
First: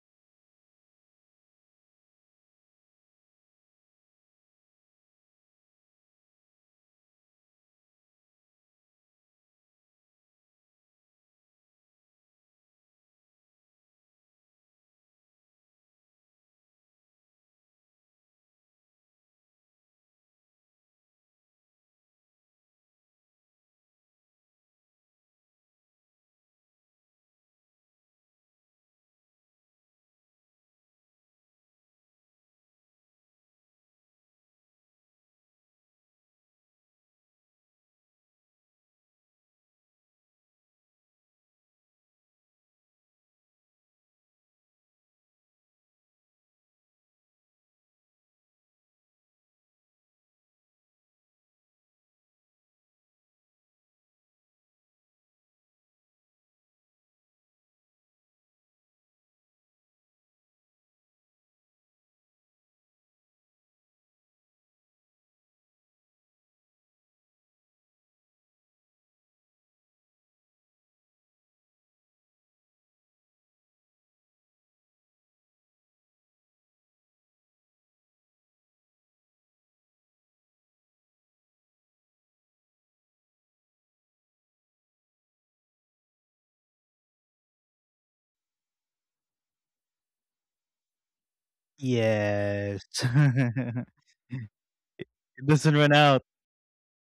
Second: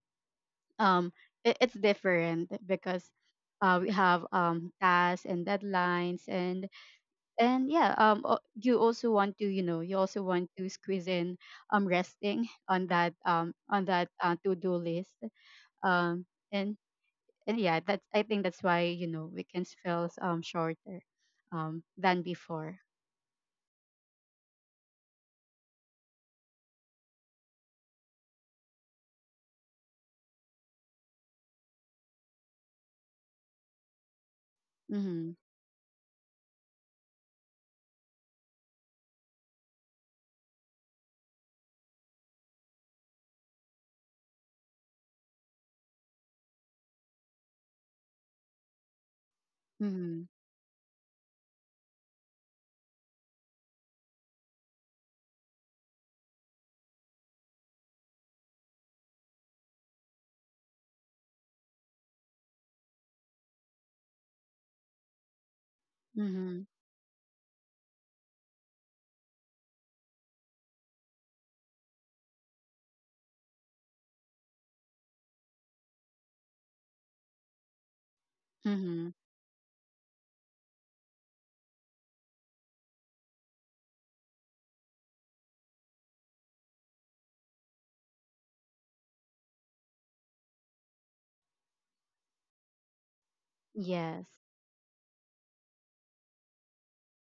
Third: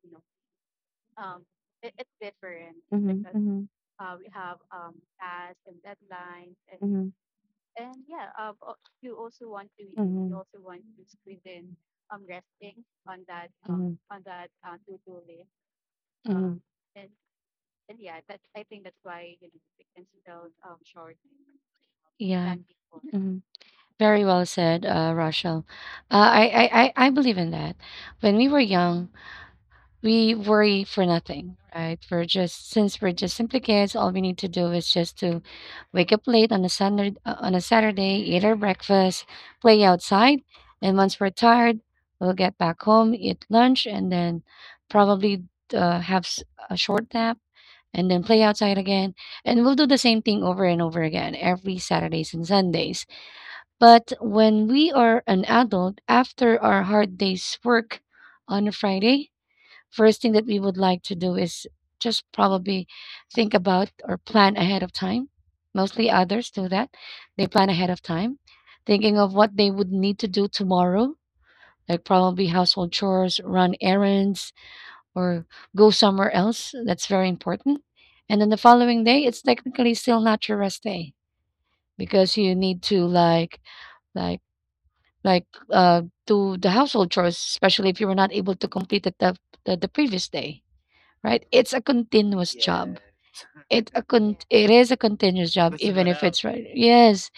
[SPEAKER 3] um it, it's different because
[SPEAKER 1] mm-hmm. Mm-hmm.
[SPEAKER 3] we have tasks and deadlines,
[SPEAKER 1] Mm-hmm.
[SPEAKER 3] and yeah you also want to you know you also want to squeeze in resting on that on that to do list um and and yeah that's I think that's why you know weekends feels
[SPEAKER 1] We.
[SPEAKER 3] shorter than
[SPEAKER 1] Yeah.
[SPEAKER 3] before.
[SPEAKER 1] Mhm. Very well said, Rochelle. I believe in that. When we were young, we worry for nothing, right? We're just since we're just simply kids, all we need to do is just
[SPEAKER 3] Mhm,
[SPEAKER 1] to wake up late on a Sunday, on a Saturday, eat our breakfast, play outside, and once we're tired, we'll get back home, eat lunch, and then probably uh, have s- a short nap and then play outside again. And we'll do the same
[SPEAKER 3] mhm,
[SPEAKER 1] thing over and over again every Saturdays and Sundays. But when we are an adult, after our hard day's work on a Friday, first thing that we would like to do is just probably think about or plan ahead of time. Mostly others
[SPEAKER 3] mhm,
[SPEAKER 1] do that. They plan ahead of time, thinking of what they would need to do tomorrow, like probably household chores, run errands, or go somewhere else. That's very important. And then the following
[SPEAKER 3] mhm,
[SPEAKER 1] day, it's technically still not your rest day because you need to like do the household chores, especially if you were not able to complete it the previous day, right? It's a continuous
[SPEAKER 2] Yes.
[SPEAKER 1] it a
[SPEAKER 3] yes,
[SPEAKER 1] con- it is a
[SPEAKER 2] It
[SPEAKER 1] continuous job,
[SPEAKER 2] doesn't run out.
[SPEAKER 1] right. Yes,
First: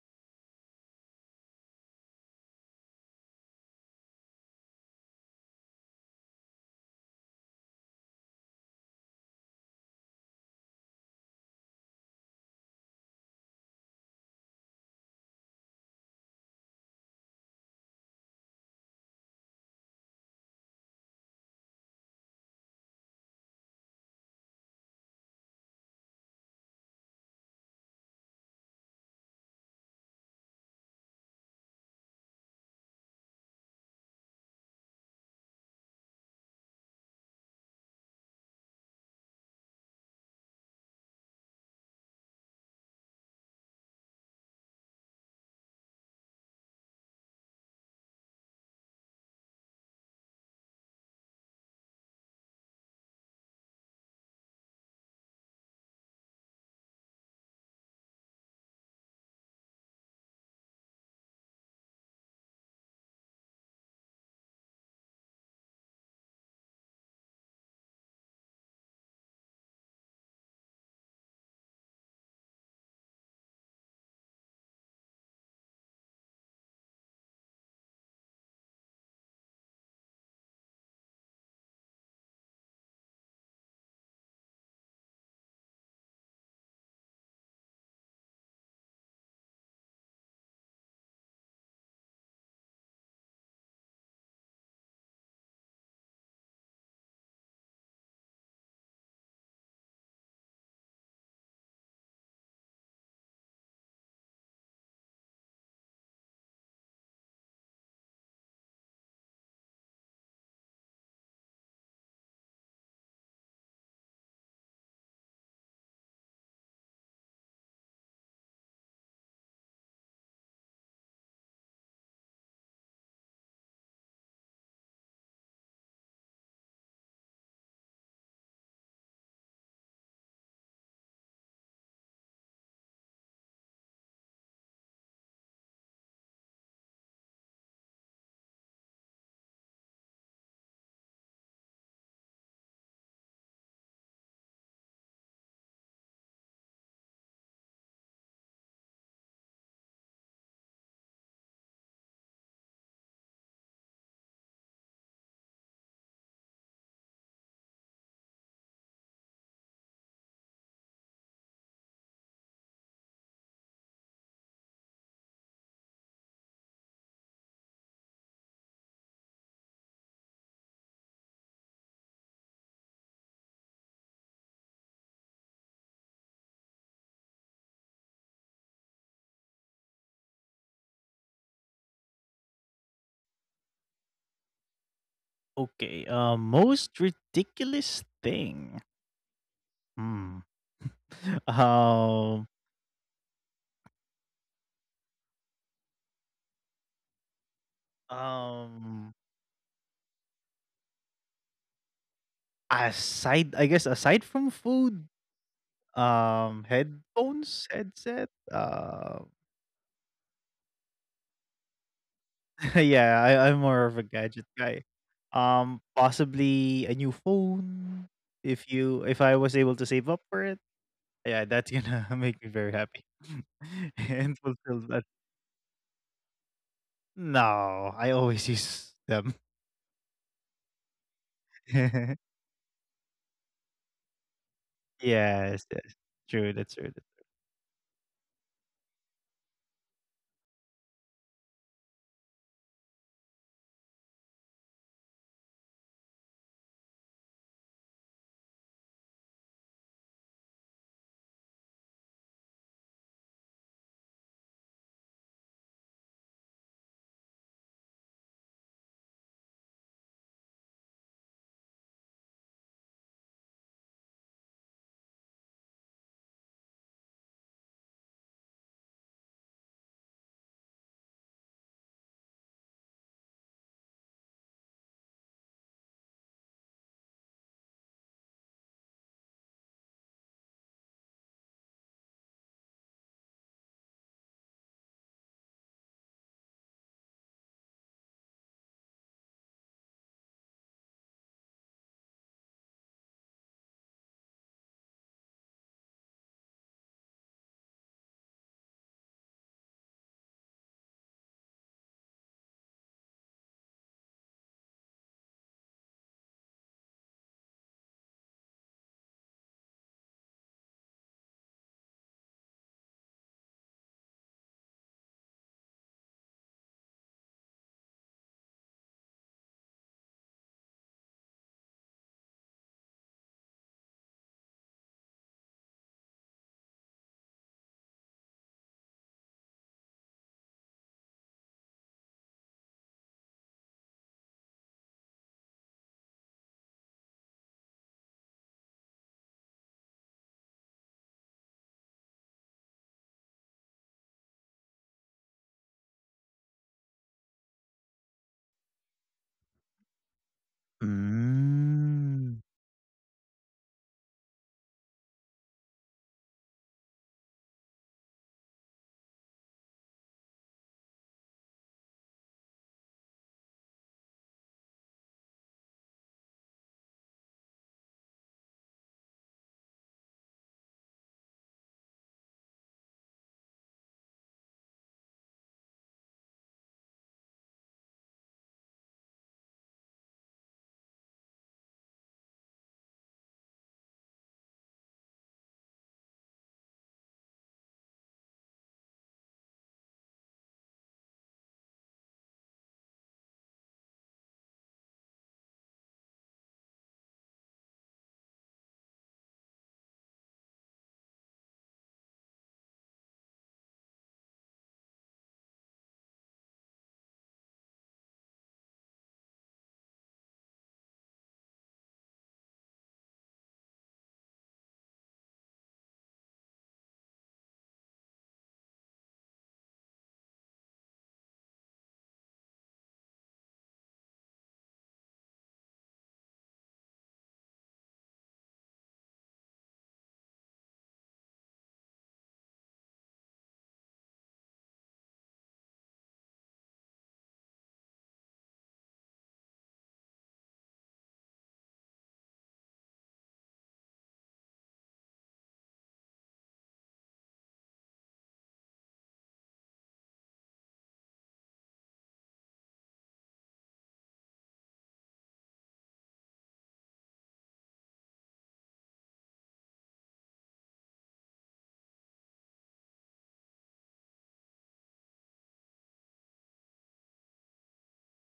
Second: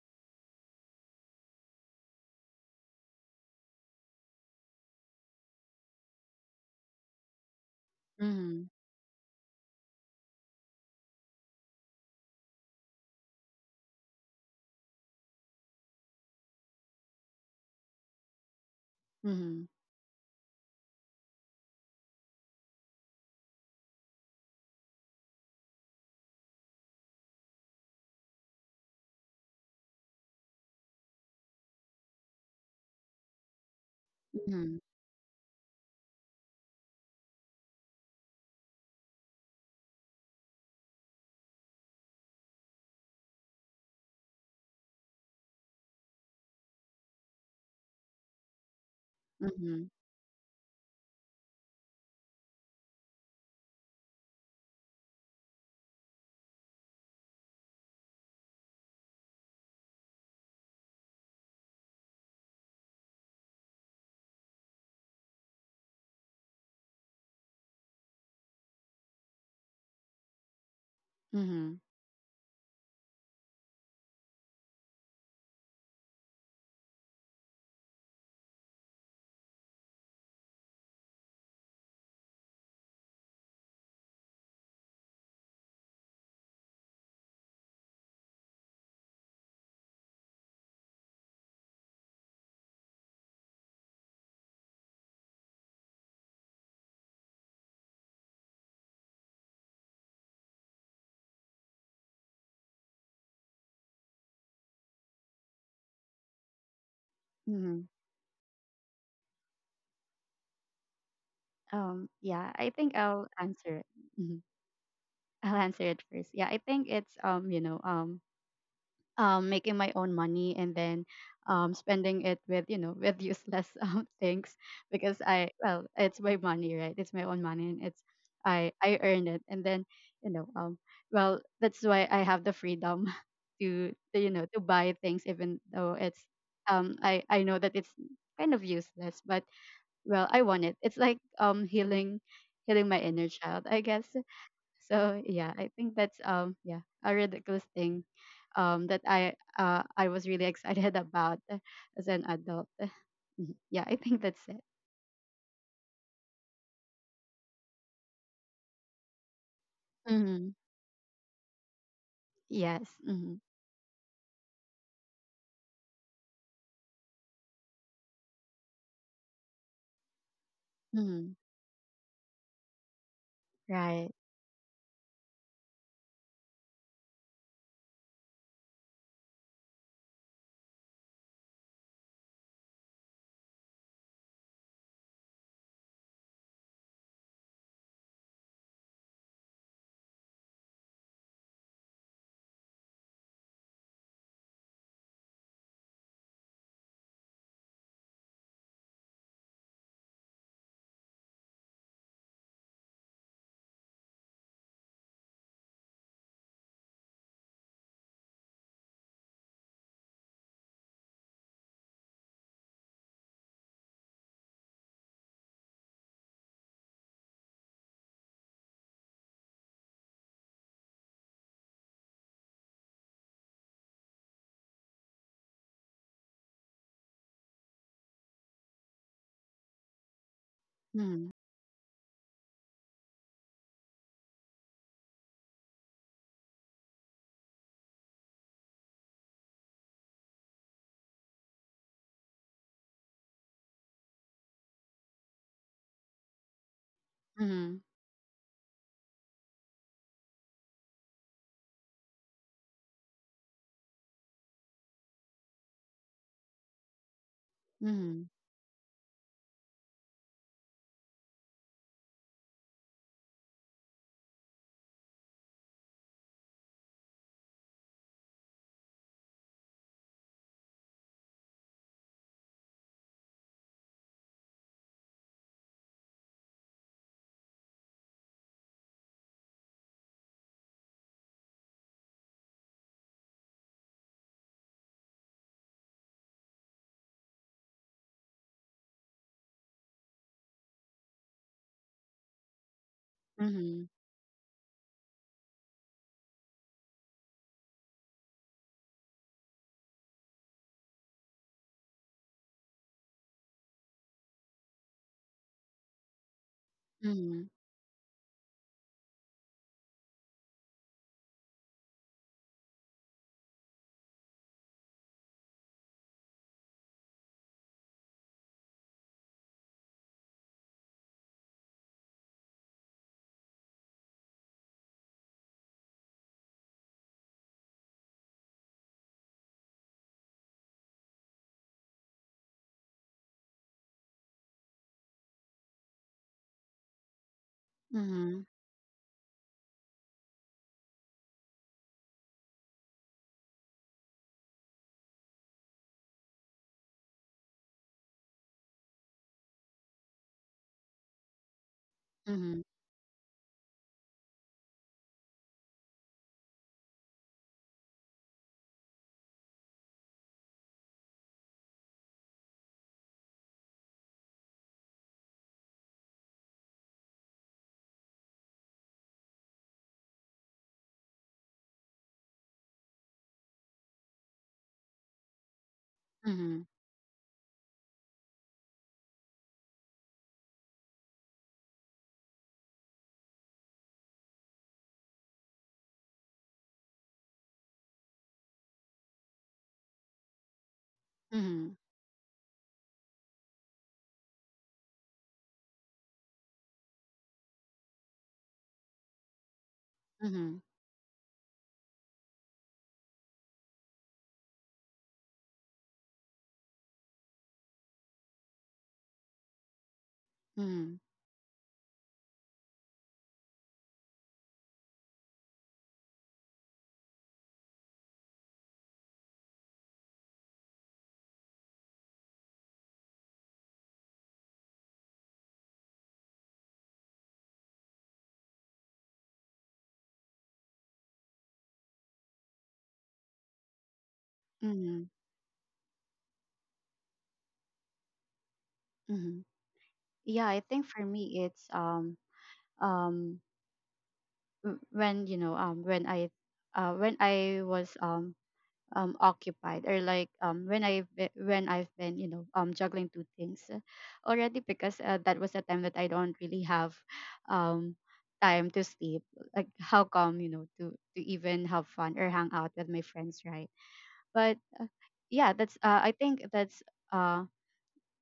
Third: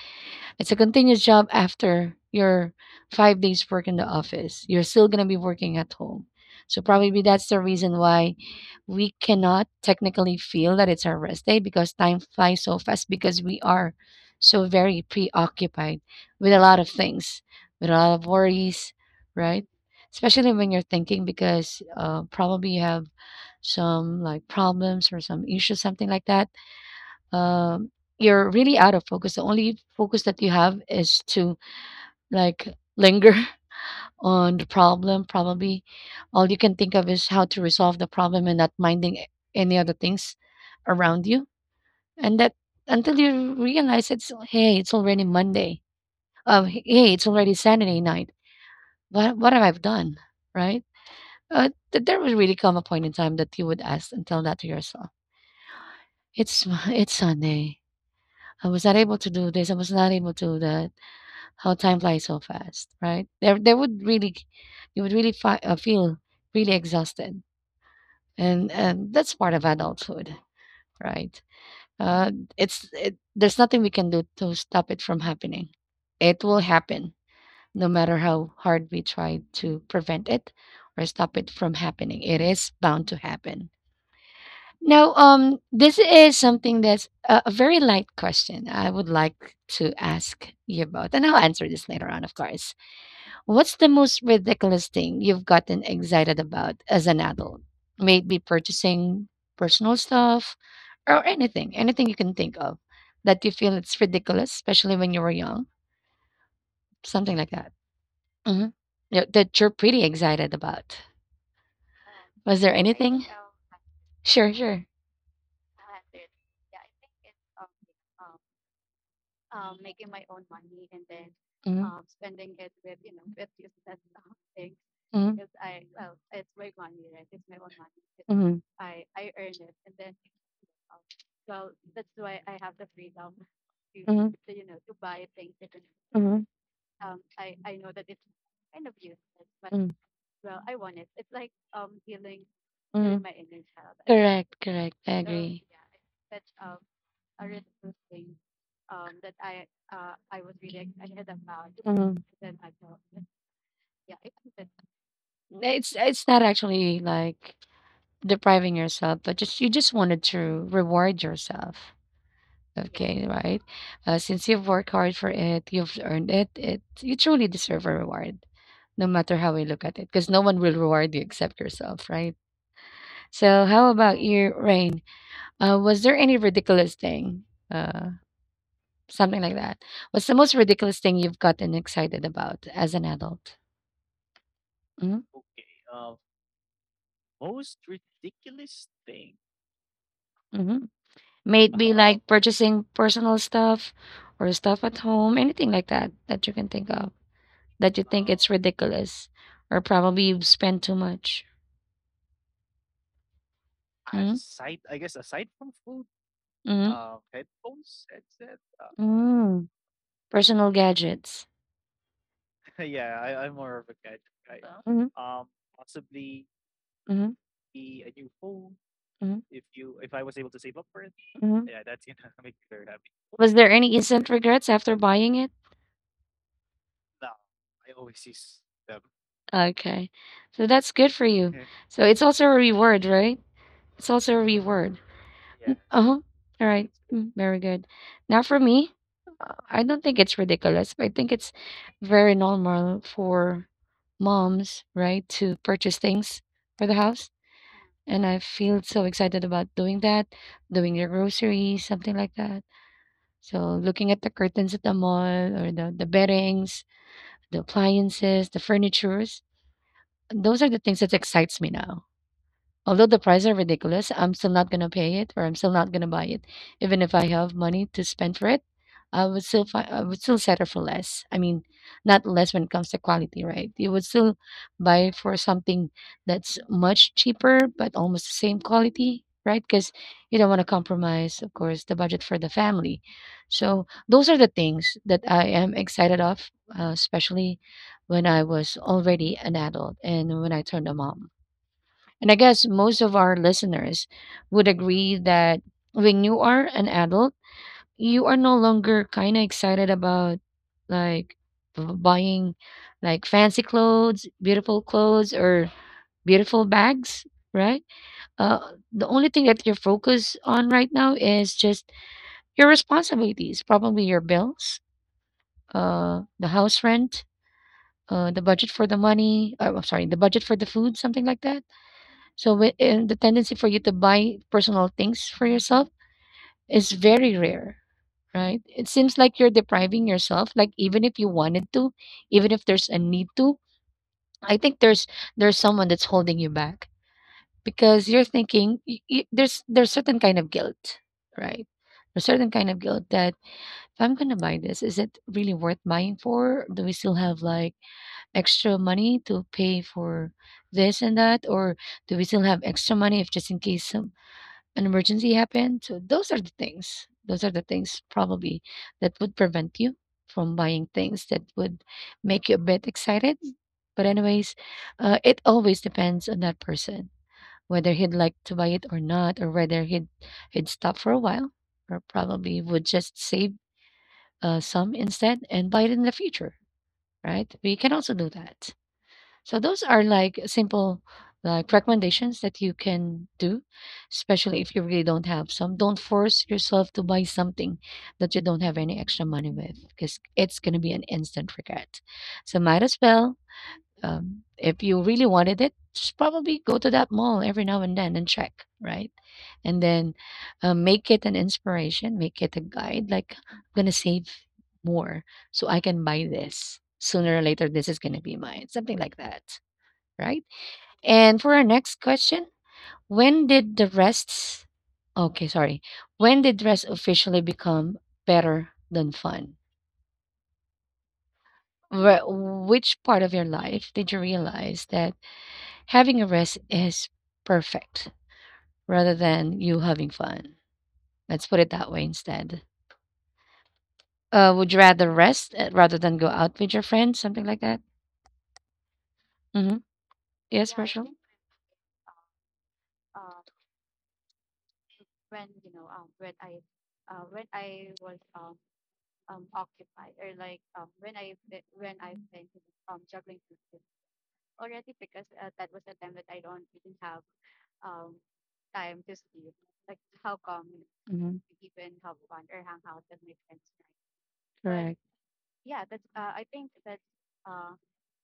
[SPEAKER 1] it's a continuous job after your 5 days work in the office. You're still gonna be working at home. So probably that's the reason why
[SPEAKER 3] mhm,
[SPEAKER 1] we cannot technically feel that it's our rest day because time flies so fast because we are so very preoccupied with a lot of things, with a lot of worries, right?
[SPEAKER 3] mhm,
[SPEAKER 1] Especially when you're thinking because probably you have some like problems or some issues, something like that. Um, you're really out of focus. The only focus that you have is to like linger on the
[SPEAKER 3] mhm,
[SPEAKER 1] problem, probably. All you can think of is how to resolve the problem and not minding any other things around you. And that until you realize it's, hey, it's already Monday. Hey, it's already Saturday night. What have I
[SPEAKER 3] mhm,
[SPEAKER 1] done? Right? There would really come a point in time that you would ask and tell that to yourself. It's It's Sunday. I was not able to do this. I was not able to do that. How time flies so fast, right? There would really, you would really feel really exhausted and that's part of adulthood, right?
[SPEAKER 3] mhm,
[SPEAKER 1] Uh, there's nothing we can do to stop it from happening. It will happen, no matter how hard we try to prevent it or stop it from happening. It is bound to happen. Now, this is something that's a very light question. I would like to ask you about, and I'll answer this later on, of course. What's the most ridiculous thing you've gotten excited about as an adult? Maybe purchasing personal stuff, or anything you can think of that you feel it's ridiculous, especially when you were young, something like that.
[SPEAKER 3] mhm.
[SPEAKER 1] Hmm. Yeah, that you're pretty excited about.
[SPEAKER 3] Yeah,
[SPEAKER 1] Was
[SPEAKER 3] I
[SPEAKER 1] there any?
[SPEAKER 3] think I'll answer it. Mhm.
[SPEAKER 1] Sure, sure.
[SPEAKER 3] I'll answer it first. Yeah, I think it's you know, making my own money, and then
[SPEAKER 1] Hmm,
[SPEAKER 3] spending it with you know with useless things, because
[SPEAKER 1] hmm,
[SPEAKER 3] I well, it's my money, right? It's my own money, and it's
[SPEAKER 1] hmm,
[SPEAKER 3] I earned it, and then you know well, that's why I have the freedom to, to you know to buy things,
[SPEAKER 1] are,
[SPEAKER 3] even though it's
[SPEAKER 1] hmm,
[SPEAKER 3] I know that it's kind of useless, but
[SPEAKER 1] hmm.
[SPEAKER 3] well I want it, it's like healing my inner child I guess.
[SPEAKER 1] Correct, correct.
[SPEAKER 3] So
[SPEAKER 1] I
[SPEAKER 3] yeah I
[SPEAKER 1] so.
[SPEAKER 3] think that's yeah a ridiculous thing that I was really excited about as an adult. Mhm. Yeah, I think that's it.
[SPEAKER 1] It's not actually like depriving yourself, but just you just wanted
[SPEAKER 3] Mm-hmm.
[SPEAKER 1] to reward yourself.
[SPEAKER 3] Yes.
[SPEAKER 1] Okay,
[SPEAKER 3] Mm-hmm.
[SPEAKER 1] right? Since you've worked hard for it, you've earned it. You truly deserve a reward, no matter how we look at it, because no one will reward you
[SPEAKER 3] Mm-hmm.
[SPEAKER 1] except yourself, right? So, how
[SPEAKER 3] Right.
[SPEAKER 1] about you, Rain? Was there any ridiculous thing, uh, something like that? What's the most ridiculous thing you've gotten excited about as an adult? Mm-hmm.
[SPEAKER 2] Okay. Most ridiculous thing.
[SPEAKER 1] Mm-hmm.
[SPEAKER 2] Hmm.
[SPEAKER 1] Maybe like purchasing
[SPEAKER 2] Um.
[SPEAKER 1] personal stuff or stuff at home, anything like that that you can think of, that you think it's, oh, ridiculous,
[SPEAKER 2] Um.
[SPEAKER 1] or probably you've spent too much.
[SPEAKER 2] Aside, I
[SPEAKER 1] Hmm?
[SPEAKER 2] guess aside from food,
[SPEAKER 1] Mhm.
[SPEAKER 2] headphones, headset.
[SPEAKER 1] Mm, personal gadgets.
[SPEAKER 2] Yeah, I'm more of a gadget
[SPEAKER 1] Mhm,
[SPEAKER 2] guy.
[SPEAKER 1] mhm,
[SPEAKER 2] Possibly a new phone.
[SPEAKER 1] mhm,
[SPEAKER 2] If I was able to save up for it,
[SPEAKER 1] mhm.
[SPEAKER 2] yeah, that's gonna make me very
[SPEAKER 1] Was
[SPEAKER 2] happy.
[SPEAKER 1] there any instant regrets
[SPEAKER 2] And
[SPEAKER 1] after
[SPEAKER 2] fulfill
[SPEAKER 1] buying it?
[SPEAKER 2] that. No, I always use them.
[SPEAKER 1] Okay. So that's good
[SPEAKER 3] Mm-hmm.
[SPEAKER 1] for you. So it's also a
[SPEAKER 2] Yes,
[SPEAKER 1] reward, right? It's also a reward.
[SPEAKER 2] yes,
[SPEAKER 1] Uh-huh. All right.
[SPEAKER 2] true. That's
[SPEAKER 1] Mm,
[SPEAKER 2] true.
[SPEAKER 1] very
[SPEAKER 2] That's
[SPEAKER 1] good. Now for me, I don't think it's ridiculous. I think it's very normal for moms, right, to purchase things for the house. And I feel so excited about doing that, doing your groceries, something like that. So looking at the curtains at the mall or the beddings, the
[SPEAKER 3] Mm-hmm.
[SPEAKER 1] appliances, the furnitures, those are the things that excites me now. Although the prices are ridiculous, I'm still not gonna pay it, or I'm still not gonna buy it, even if I have money to spend for it. I would still settle for less. I mean, not less when it comes to quality, right? You would still buy for something that's much cheaper but almost the same quality, right? Because you don't want to compromise, of course, the budget for the family. So those are the things that I am excited of, especially when I was already an adult and when I turned a mom. And I guess most of our
[SPEAKER 3] Mm-hmm.
[SPEAKER 1] listeners would agree that when you are an adult, you are no longer kind of excited about like buying like fancy clothes, beautiful clothes, or beautiful bags,
[SPEAKER 3] Mm-hmm.
[SPEAKER 1] right? The only thing that you're focused on right now is just your responsibilities, probably your bills, the house rent, the budget for the money, I'm sorry, the budget for the food, something like that. So and the tendency for you to buy personal things for yourself is very rare, right? It seems like you're depriving yourself, like even if you wanted to, even if there's a need to, I think there's someone that's holding you back because you're
[SPEAKER 3] Mm-hmm.
[SPEAKER 1] thinking there's certain kind of guilt, right? There's certain kind of guilt that if I'm gonna buy this, is it really worth buying for? Do we still have like extra money to pay for this and that, or do we still
[SPEAKER 2] Mm.
[SPEAKER 1] have
[SPEAKER 3] Mm-hmm.
[SPEAKER 1] extra money if just in case an emergency happened. So those are the things. Those are the things probably that would prevent you from buying things that would make you a bit excited. But anyways, it always depends on that person whether he'd like to buy it or not, or whether he'd stop for a while, or probably would just save some instead and buy it in the future.
[SPEAKER 3] Mm-hmm.
[SPEAKER 1] Right? We can also do that. So those are like simple like recommendations that you can do, especially if you really don't have some. Don't force yourself to buy something that you don't have any extra money with because it's going to be an instant
[SPEAKER 3] Mm-hmm.
[SPEAKER 1] regret. So might as well, if you really wanted it, just probably go to that mall every now and then and check, right? And then
[SPEAKER 3] Mm-hmm. Mm-hmm.
[SPEAKER 1] make it an inspiration, make it a guide. Like I'm gonna save more so I can buy this sooner or later. This is gonna be mine, something like that, right?
[SPEAKER 3] Mm-hmm.
[SPEAKER 1] And for our next question, when did the rests, okay, sorry. When did rest officially become better than fun? Wh- which part of your life did you realize that having a rest is perfect rather than you having fun? Let's put it that way instead. Would you
[SPEAKER 3] Mm-hmm.
[SPEAKER 1] rather rest, rather than go out with your friends, something like that?
[SPEAKER 3] Mm-hmm.
[SPEAKER 1] Mm-hmm.
[SPEAKER 3] Yeah, I
[SPEAKER 1] Yes,
[SPEAKER 3] think for
[SPEAKER 1] Rachel?
[SPEAKER 3] me it's um when you know when I when I was occupied, or like when I when I've been you know juggling two things already, because that was a time that I don't really have um time to sleep, like how come you know to
[SPEAKER 1] Mm-hmm.
[SPEAKER 3] even have fun or hang out with my friends, right? But
[SPEAKER 1] Correct.
[SPEAKER 3] yeah that's I think uh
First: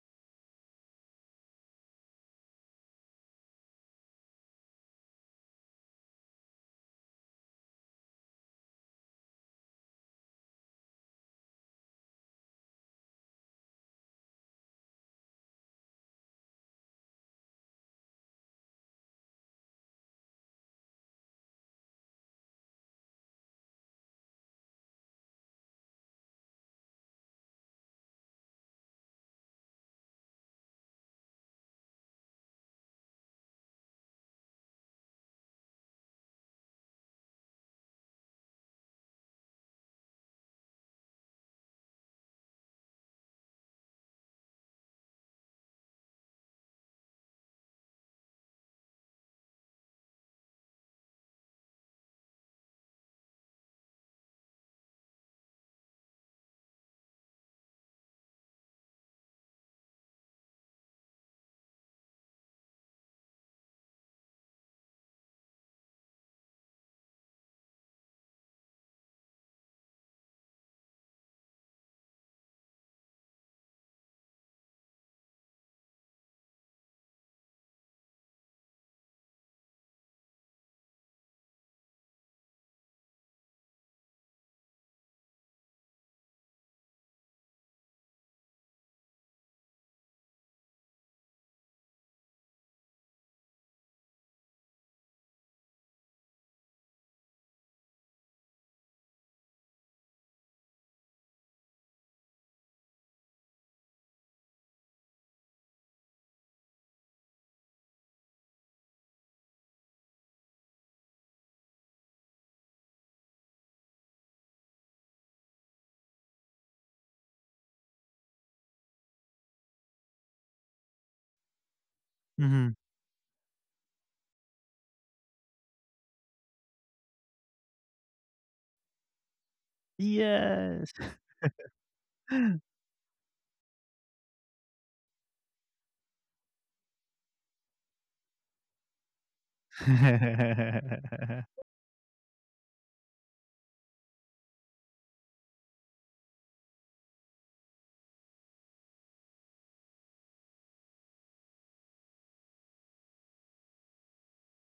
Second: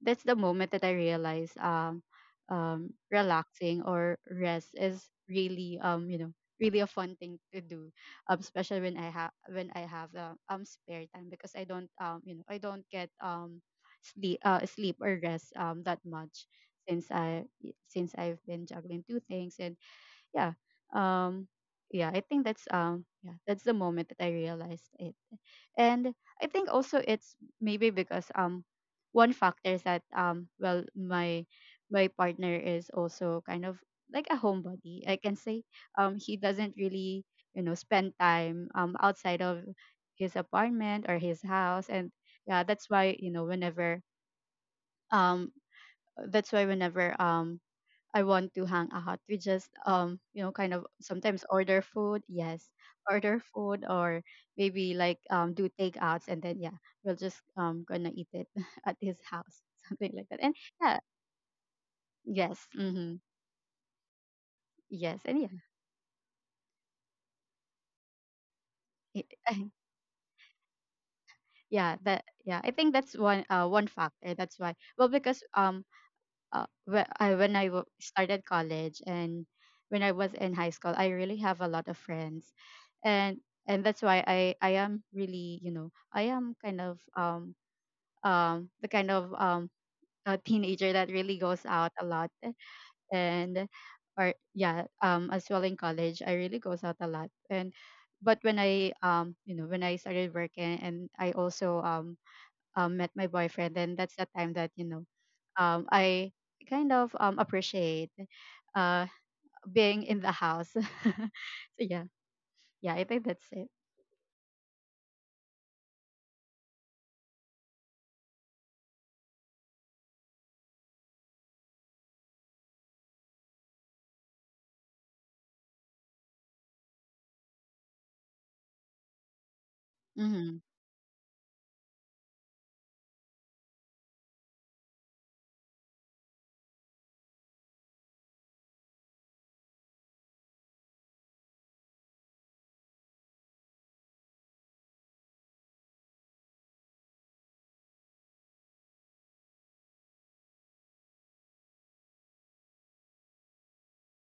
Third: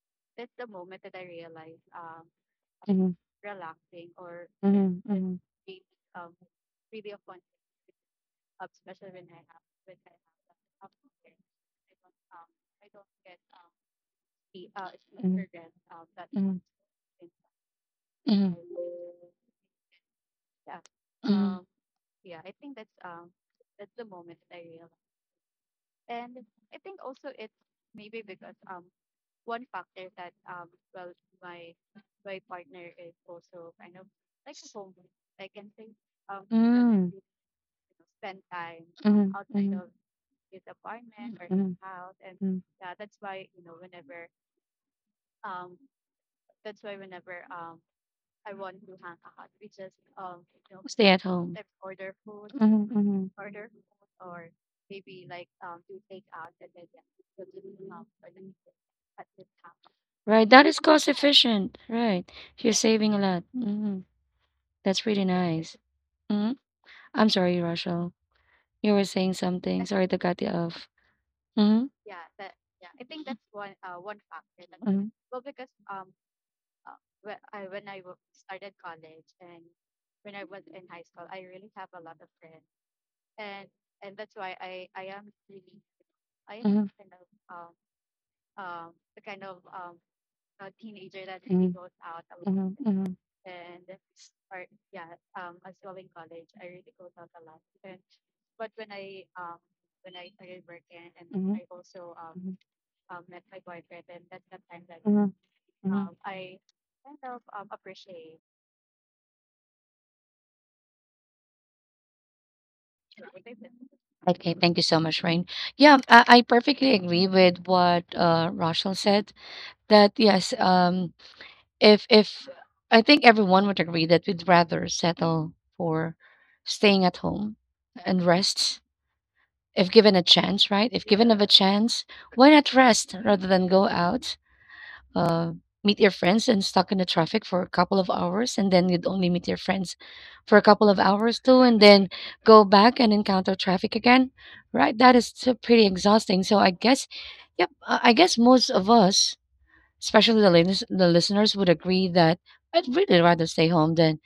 [SPEAKER 3] that's the moment that I realized
[SPEAKER 1] Mm-hmm.
[SPEAKER 3] relaxing or rest is
[SPEAKER 1] Mm-hmm.
[SPEAKER 3] really you know really a fun thing to do, especially when I have spare time, because I don't you know I don't get sleep or rest that much,
[SPEAKER 1] Mm-hmm.
[SPEAKER 3] since I since I've
[SPEAKER 1] Mhm.
[SPEAKER 3] been juggling two things. And yeah um
[SPEAKER 1] I
[SPEAKER 3] yeah I think that's yeah that's the moment that I realized it. And I think also it's maybe because one factor is that well my partner is also kind of like a homebody I can say. He doesn't really you know spend time
[SPEAKER 1] sit. Mhm,
[SPEAKER 3] outside of his apartment or his
[SPEAKER 1] mm, mhm.
[SPEAKER 3] house, and
[SPEAKER 1] Mm.
[SPEAKER 3] yeah that's why you know whenever um that's why whenever I want to hang out. We just you know kind of
[SPEAKER 1] Stay at
[SPEAKER 3] sometimes
[SPEAKER 1] home.
[SPEAKER 3] order food, yes,
[SPEAKER 1] Mhm,
[SPEAKER 3] order
[SPEAKER 1] mhm.
[SPEAKER 3] food, or maybe like do takeouts, and then yeah we'll just gonna eat it at his house something like that.
[SPEAKER 1] Right,
[SPEAKER 3] And
[SPEAKER 1] that is
[SPEAKER 3] yeah,
[SPEAKER 1] cost efficient, right?
[SPEAKER 3] yes,
[SPEAKER 1] You're saving
[SPEAKER 3] mm-hmm,
[SPEAKER 1] a lot. Mhm. That's
[SPEAKER 3] yes,
[SPEAKER 1] really,
[SPEAKER 3] and
[SPEAKER 1] yes,
[SPEAKER 3] yeah,
[SPEAKER 1] nice. Mhm. I'm sorry, Rachel. You were saying
[SPEAKER 3] it-
[SPEAKER 1] something. Sorry to cut you off. Mhm.
[SPEAKER 3] yeah that yeah I think that's one one factor. That's why well
[SPEAKER 1] Mhm,
[SPEAKER 3] because I, when I started college, and when I was in high school, I really have a lot of friends, and and that's why I am really you know I am kind
[SPEAKER 1] mhm,
[SPEAKER 3] of the kind of a teenager that really goes
[SPEAKER 1] mhm,
[SPEAKER 3] out a lot,
[SPEAKER 1] mhm, mhm.
[SPEAKER 3] and or yeah as well in college I really goes out a lot. And but when I you know when I started working, and I
[SPEAKER 1] Mhm.
[SPEAKER 3] also
[SPEAKER 1] Mhm.
[SPEAKER 3] met my boyfriend, then that's the time that you know
[SPEAKER 1] Mhm. Mhm.
[SPEAKER 3] I kind of appreciate uh, being in the house. So yeah, yeah, I think that's it.
[SPEAKER 1] Okay, thank you so much, Rain. Yeah, I perfectly agree with what Rochelle said. That, yes, if
[SPEAKER 2] Mm-hmm.
[SPEAKER 1] if I think everyone would agree that we'd rather settle for staying at home and rest if given a
[SPEAKER 2] Yes.
[SPEAKER 3] Mm-hmm.
[SPEAKER 1] chance, right? If given of a chance, why not rest rather than go out? uh, Meet your friends and stuck in the traffic for a couple of hours, and then you'd only meet your friends for a couple of
[SPEAKER 2] Yeah.
[SPEAKER 1] hours too, and then go back and encounter traffic again, right? That is so pretty exhausting. So I guess, yep, I guess most of us, especially the listeners, would agree that I'd really rather stay home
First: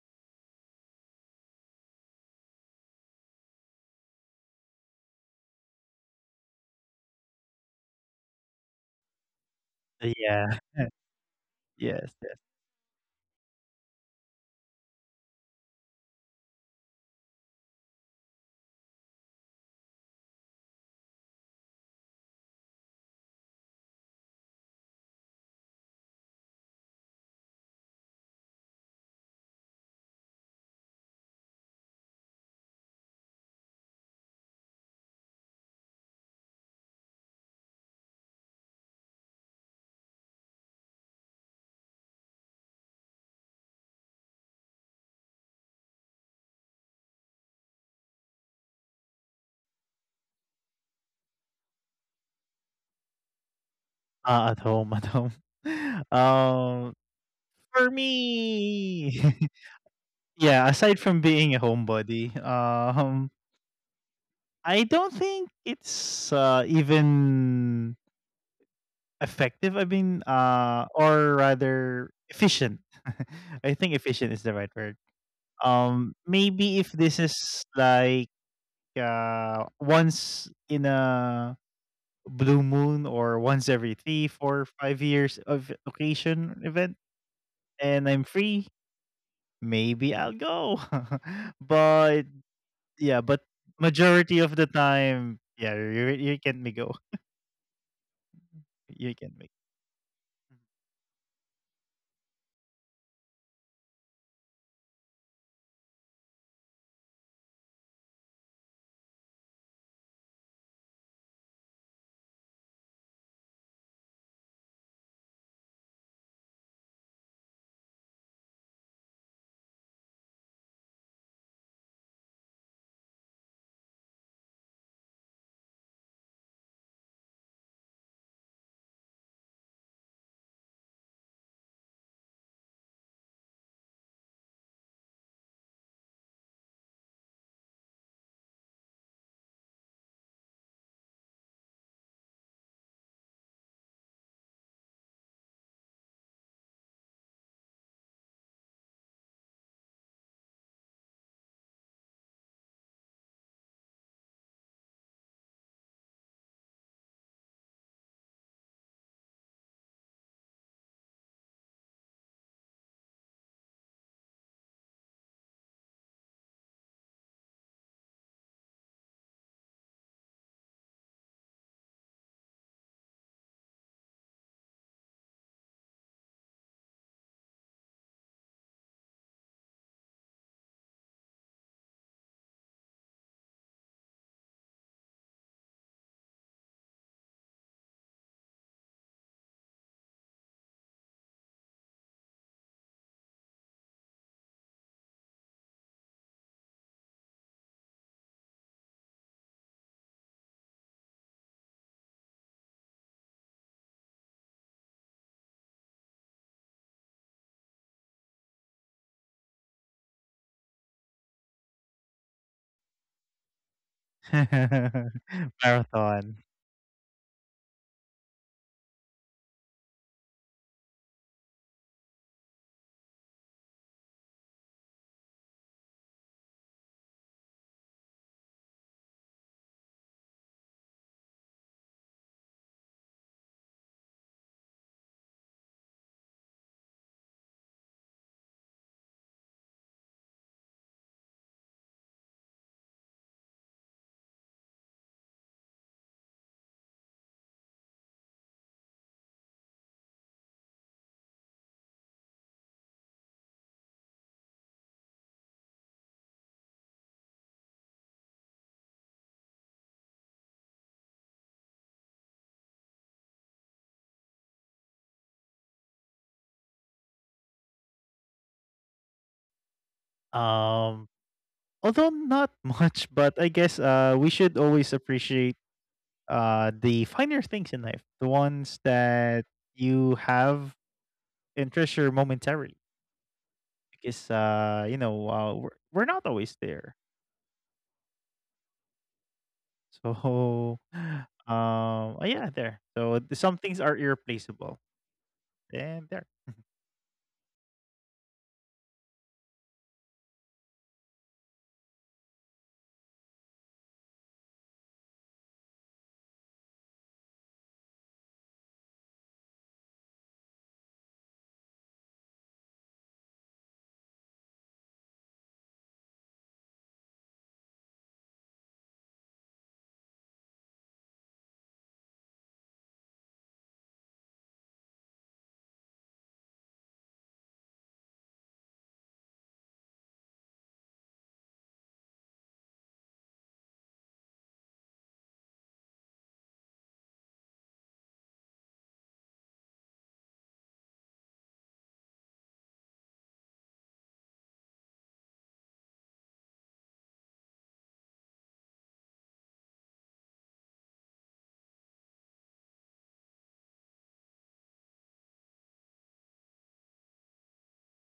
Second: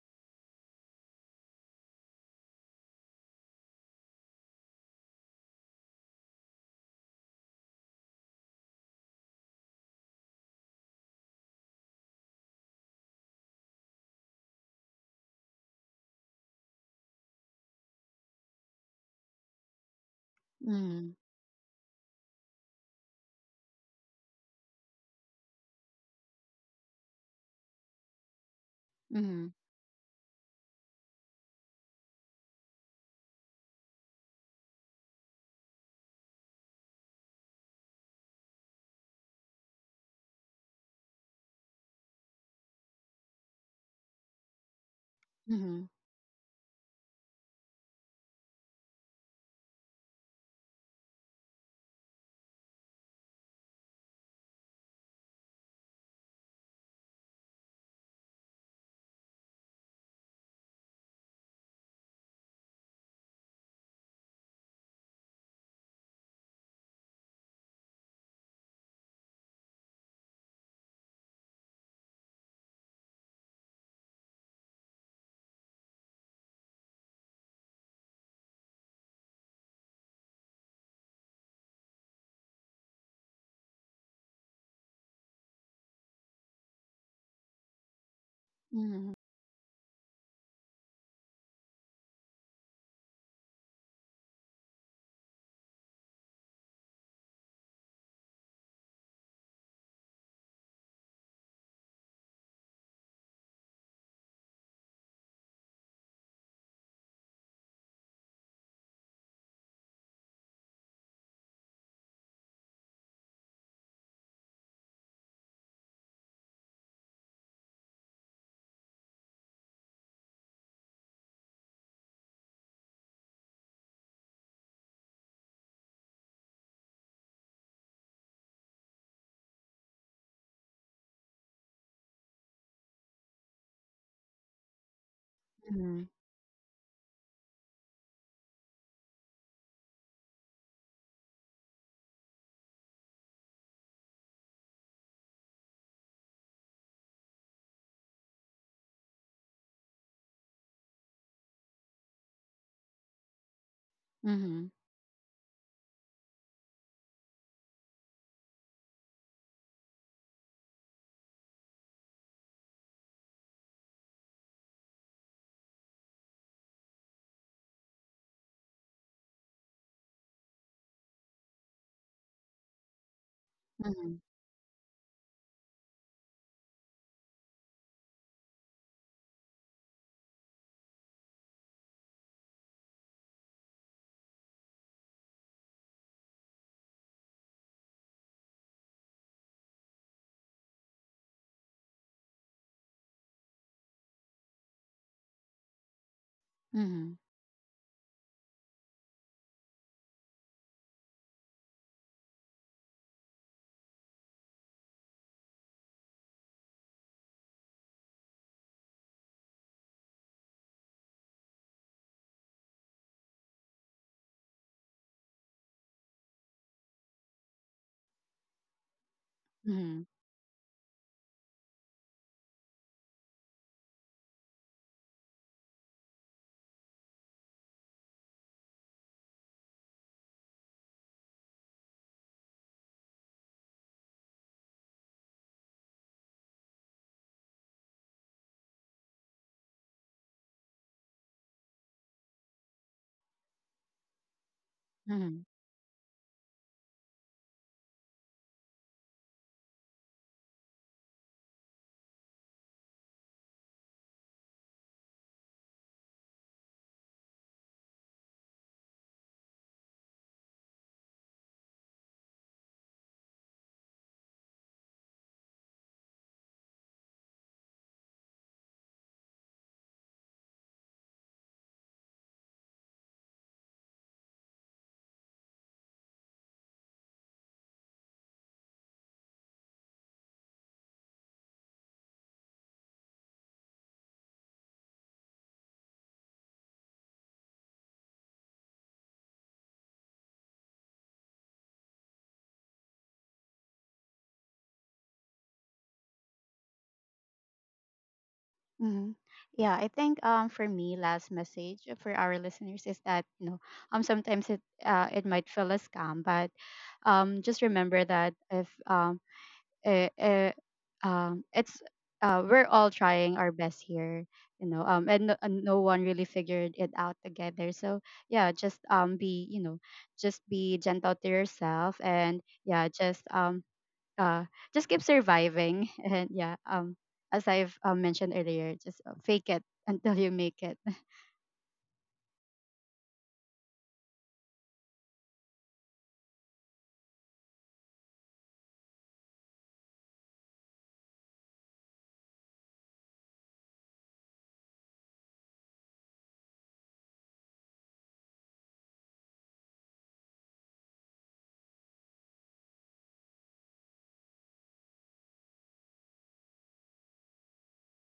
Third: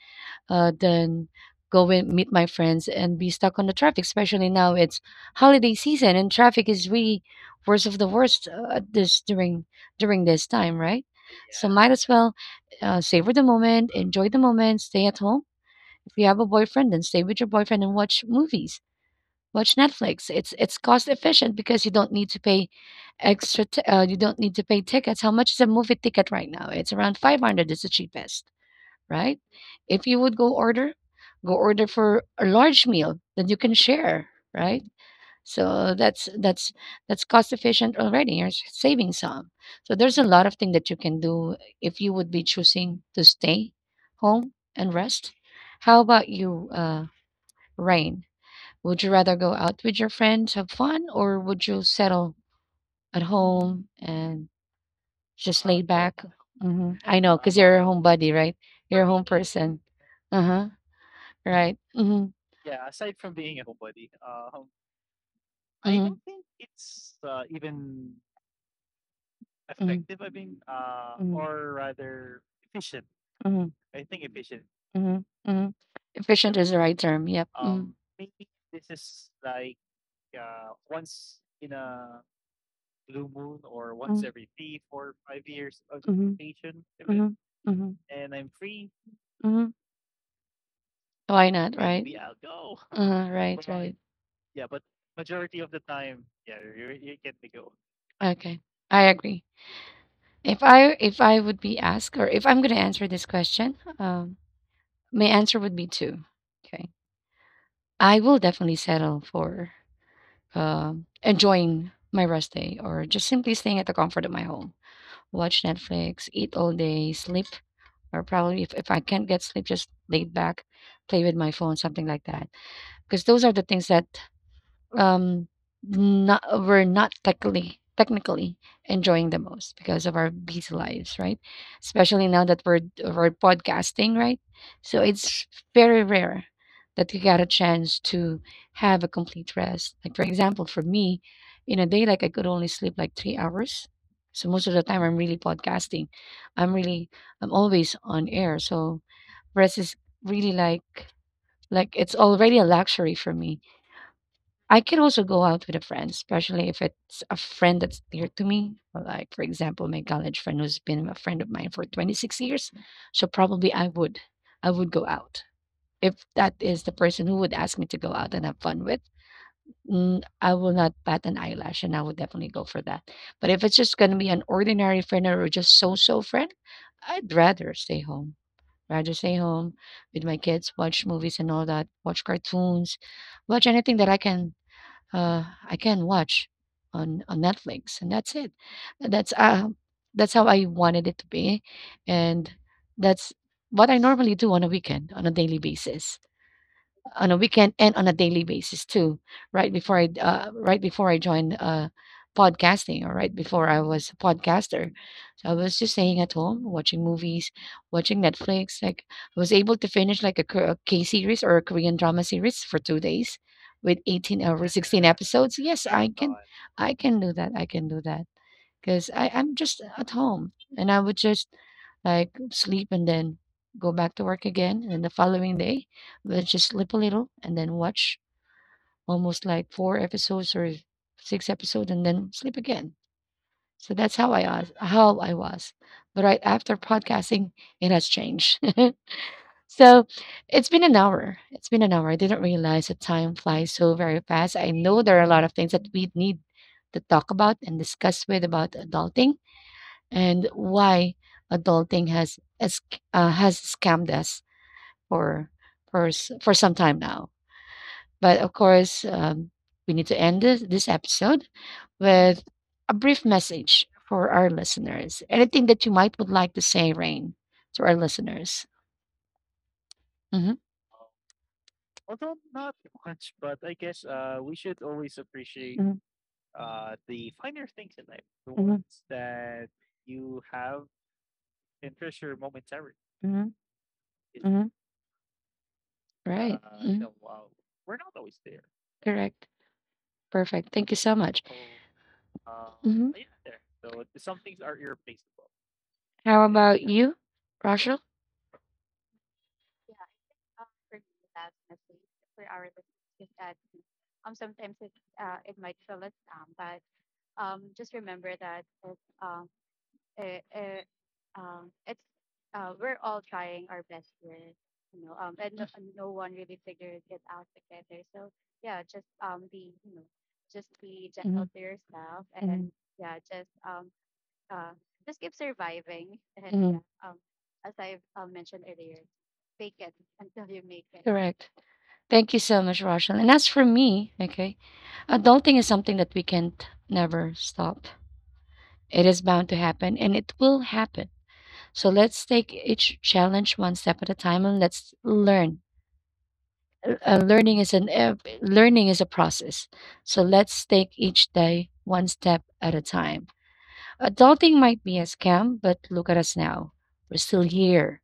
[SPEAKER 1] than go and meet my friends and be stuck on the traffic. Especially now it's holiday season and traffic is really worst of the worst, at this during this
[SPEAKER 2] Yes.
[SPEAKER 1] time, right? So, yeah, might as
[SPEAKER 2] Yes.
[SPEAKER 1] well savor the moment, enjoy the moment, stay at home. If you have a boyfriend, then stay with your boyfriend and watch movies. Watch Netflix. It's cost
[SPEAKER 3] Mm-hmm.
[SPEAKER 1] efficient because you don't need to pay extra. You don't need to pay tickets. How much is a movie ticket right now? It's around 500. It's the cheapest, right? If you would go order for a large meal that you can share, right? So that's cost efficient already. You're saving some. So there's a lot of things that you can do if you would be choosing to stay home and rest.
[SPEAKER 3] Mm-hmm.
[SPEAKER 1] How about you, Rain? Would you rather go out with your friends, have fun, or would you settle at home and
[SPEAKER 2] At home. At home.
[SPEAKER 1] just lay back?
[SPEAKER 2] Um.
[SPEAKER 1] Hmm. I know, because you're a
[SPEAKER 2] For
[SPEAKER 1] homebody, right? You're a
[SPEAKER 2] me,
[SPEAKER 1] home person. Uh
[SPEAKER 2] yeah,
[SPEAKER 1] huh.
[SPEAKER 2] aside from being a
[SPEAKER 1] Right.
[SPEAKER 2] homebody,
[SPEAKER 1] Mhm.
[SPEAKER 2] I don't think
[SPEAKER 1] Do.
[SPEAKER 2] it's
[SPEAKER 1] Mm-hmm.
[SPEAKER 2] even effective. I mean,
[SPEAKER 1] Mhm.
[SPEAKER 2] or
[SPEAKER 1] Mhm.
[SPEAKER 2] rather efficient.
[SPEAKER 1] Mhm.
[SPEAKER 2] I think efficient is the right word.
[SPEAKER 1] Mhm. Mhm. Efficient is
[SPEAKER 2] Maybe
[SPEAKER 1] the
[SPEAKER 2] if
[SPEAKER 1] right
[SPEAKER 2] this
[SPEAKER 1] term. Yep.
[SPEAKER 2] is
[SPEAKER 1] Mhm.
[SPEAKER 2] like once in a blue moon or once every three, four,
[SPEAKER 1] Mhm.
[SPEAKER 2] 5 years of
[SPEAKER 1] Mhm.
[SPEAKER 2] occasion event,
[SPEAKER 1] Mhm.
[SPEAKER 2] and
[SPEAKER 1] Mhm.
[SPEAKER 2] I'm free,
[SPEAKER 3] Mm-hmm.
[SPEAKER 1] Mhm.
[SPEAKER 2] maybe I'll go.
[SPEAKER 1] Why not, right?
[SPEAKER 2] But yeah, but
[SPEAKER 1] Right, right.
[SPEAKER 2] majority of the time, yeah, you can make go.
[SPEAKER 1] Okay. I
[SPEAKER 2] You can
[SPEAKER 1] agree.
[SPEAKER 2] make
[SPEAKER 1] If I would be asked or if I'm going to answer this question, my answer would be two. Okay. I will definitely settle for enjoying my rest day or just simply staying at the comfort of my home. Watch Netflix, eat all day, sleep, or probably if I can't get sleep, just laid back, play with my phone, something like that. Because those are the things that um not we're not technically enjoying the most because of our busy lives, right? Especially now that we're podcasting, right? So it's
[SPEAKER 3] Mm-hmm.
[SPEAKER 1] very rare that you get a chance to have a complete rest. Like, for example, for me, in a day, like, I could only sleep like 3 hours. So most of the time I'm really podcasting, I'm really, I'm always on air. So rest is really like, it's already a luxury for me.
[SPEAKER 3] Mm-hmm. Mm-hmm.
[SPEAKER 1] I can also go out with a friend, especially if it's a friend that's dear to me. Like, for example, my college friend who's been a friend of mine for 26 years. So probably I would go out. If that is the person who would ask me to go out and have fun with, I will not bat an eyelash and I would definitely go for that. But if it's just going
[SPEAKER 3] Mm-hmm.
[SPEAKER 1] to be an ordinary friend or just so-so friend, I'd rather stay home. Rather stay home with my kids, watch movies and all that, watch cartoons, watch anything that uh, I can watch on Netflix, and that's it. That's that's how I wanted it to be, and that's what I normally do on a weekend, on a daily basis,
[SPEAKER 3] Mm-hmm.
[SPEAKER 1] on a weekend and on a daily basis too. Right before I joined podcasting, or right before I was a podcaster, I was just staying at home, watching movies, watching Netflix. Like, I was able to finish like a K series or a Korean drama series for 2 days with 18 or 16 episodes. Yes,
[SPEAKER 2] marathon.
[SPEAKER 1] I can do that. I can do that because I'm just
[SPEAKER 3] Mm-hmm.
[SPEAKER 1] at home and I would just like sleep and then go back to work again. And then the following day, we'll just sleep a little and then watch almost like four episodes or six episodes and then sleep again. So that's how I was, how I was. But right after podcasting, it has changed. So it's been an hour. It's been an hour. I didn't realize that time flies so very fast. I know there are a
[SPEAKER 3] Mm-hmm.
[SPEAKER 1] lot of things that we need to talk about and discuss with about adulting and why adulting has scammed us for for some time now. But of course, we need to end this episode with a brief message for our listeners. Anything that you might would like to say, Rain, to our listeners? Hmm.
[SPEAKER 2] Um, although not much, but I guess we should always appreciate
[SPEAKER 1] Hmm.
[SPEAKER 2] the finer things in life, the ones
[SPEAKER 1] Hmm.
[SPEAKER 2] that you have and treasure momentarily,
[SPEAKER 1] Hmm.
[SPEAKER 2] because
[SPEAKER 1] Hmm.
[SPEAKER 2] we're not always
[SPEAKER 1] Right.
[SPEAKER 2] there.
[SPEAKER 1] Hmm. Correct. Perfect.
[SPEAKER 2] So
[SPEAKER 1] Thank you so much.
[SPEAKER 2] yeah, there.
[SPEAKER 1] Hmm.
[SPEAKER 2] So some things are irreplaceable, and there.
[SPEAKER 1] How And about yeah, you, Rachel?
[SPEAKER 3] Mm-hmm. Yeah, I think for me, last message for our listeners, is that you know sometimes it might feel a scam, but just remember that if eh, eh, it's we're all trying our best here, you know, and, and no one really figured it out together. So yeah, just be you know, just
[SPEAKER 1] Hmm.
[SPEAKER 3] be gentle to
[SPEAKER 1] Mhm.
[SPEAKER 3] yourself, and yeah,
[SPEAKER 1] Hmm.
[SPEAKER 3] uh, just keep surviving, and yeah,
[SPEAKER 1] Hmm.
[SPEAKER 3] as I've mentioned earlier, just fake it until you make it.
[SPEAKER 1] Correct. Thank you so much, Roshan. And as for me, okay, adulting is something that we can't never stop. It is bound to happen and it will happen. So let's take each challenge one step at a time and let's learn. Learning is learning is a process. So let's take each day one step at a time. Adulting might be a scam, but look at us now. We're still here,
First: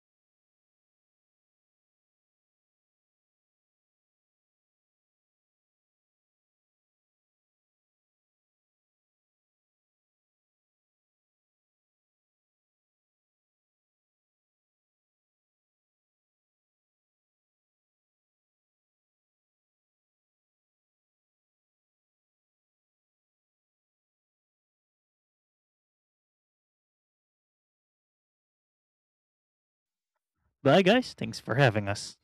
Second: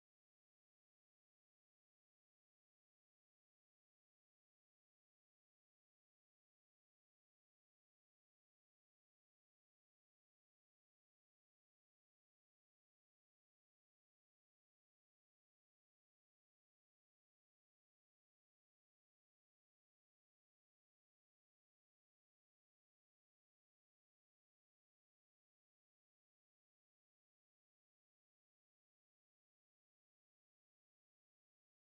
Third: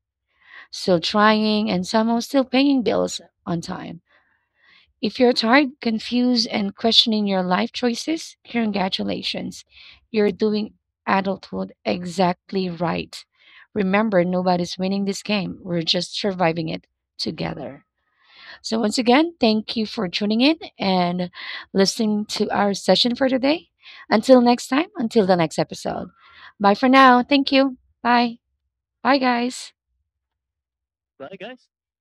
[SPEAKER 1] still trying, and somehow still paying bills on time. If you're tired, confused, and questioning your life choices, congratulations. You're doing adulthood exactly right. Remember, nobody's winning this game. We're just surviving it together. So, once again, thank you for tuning in and listening to our session for today. Until next time, until the next episode. Bye for now. Thank you. Bye. Bye, guys.
[SPEAKER 2] Bye guys, thanks for having us.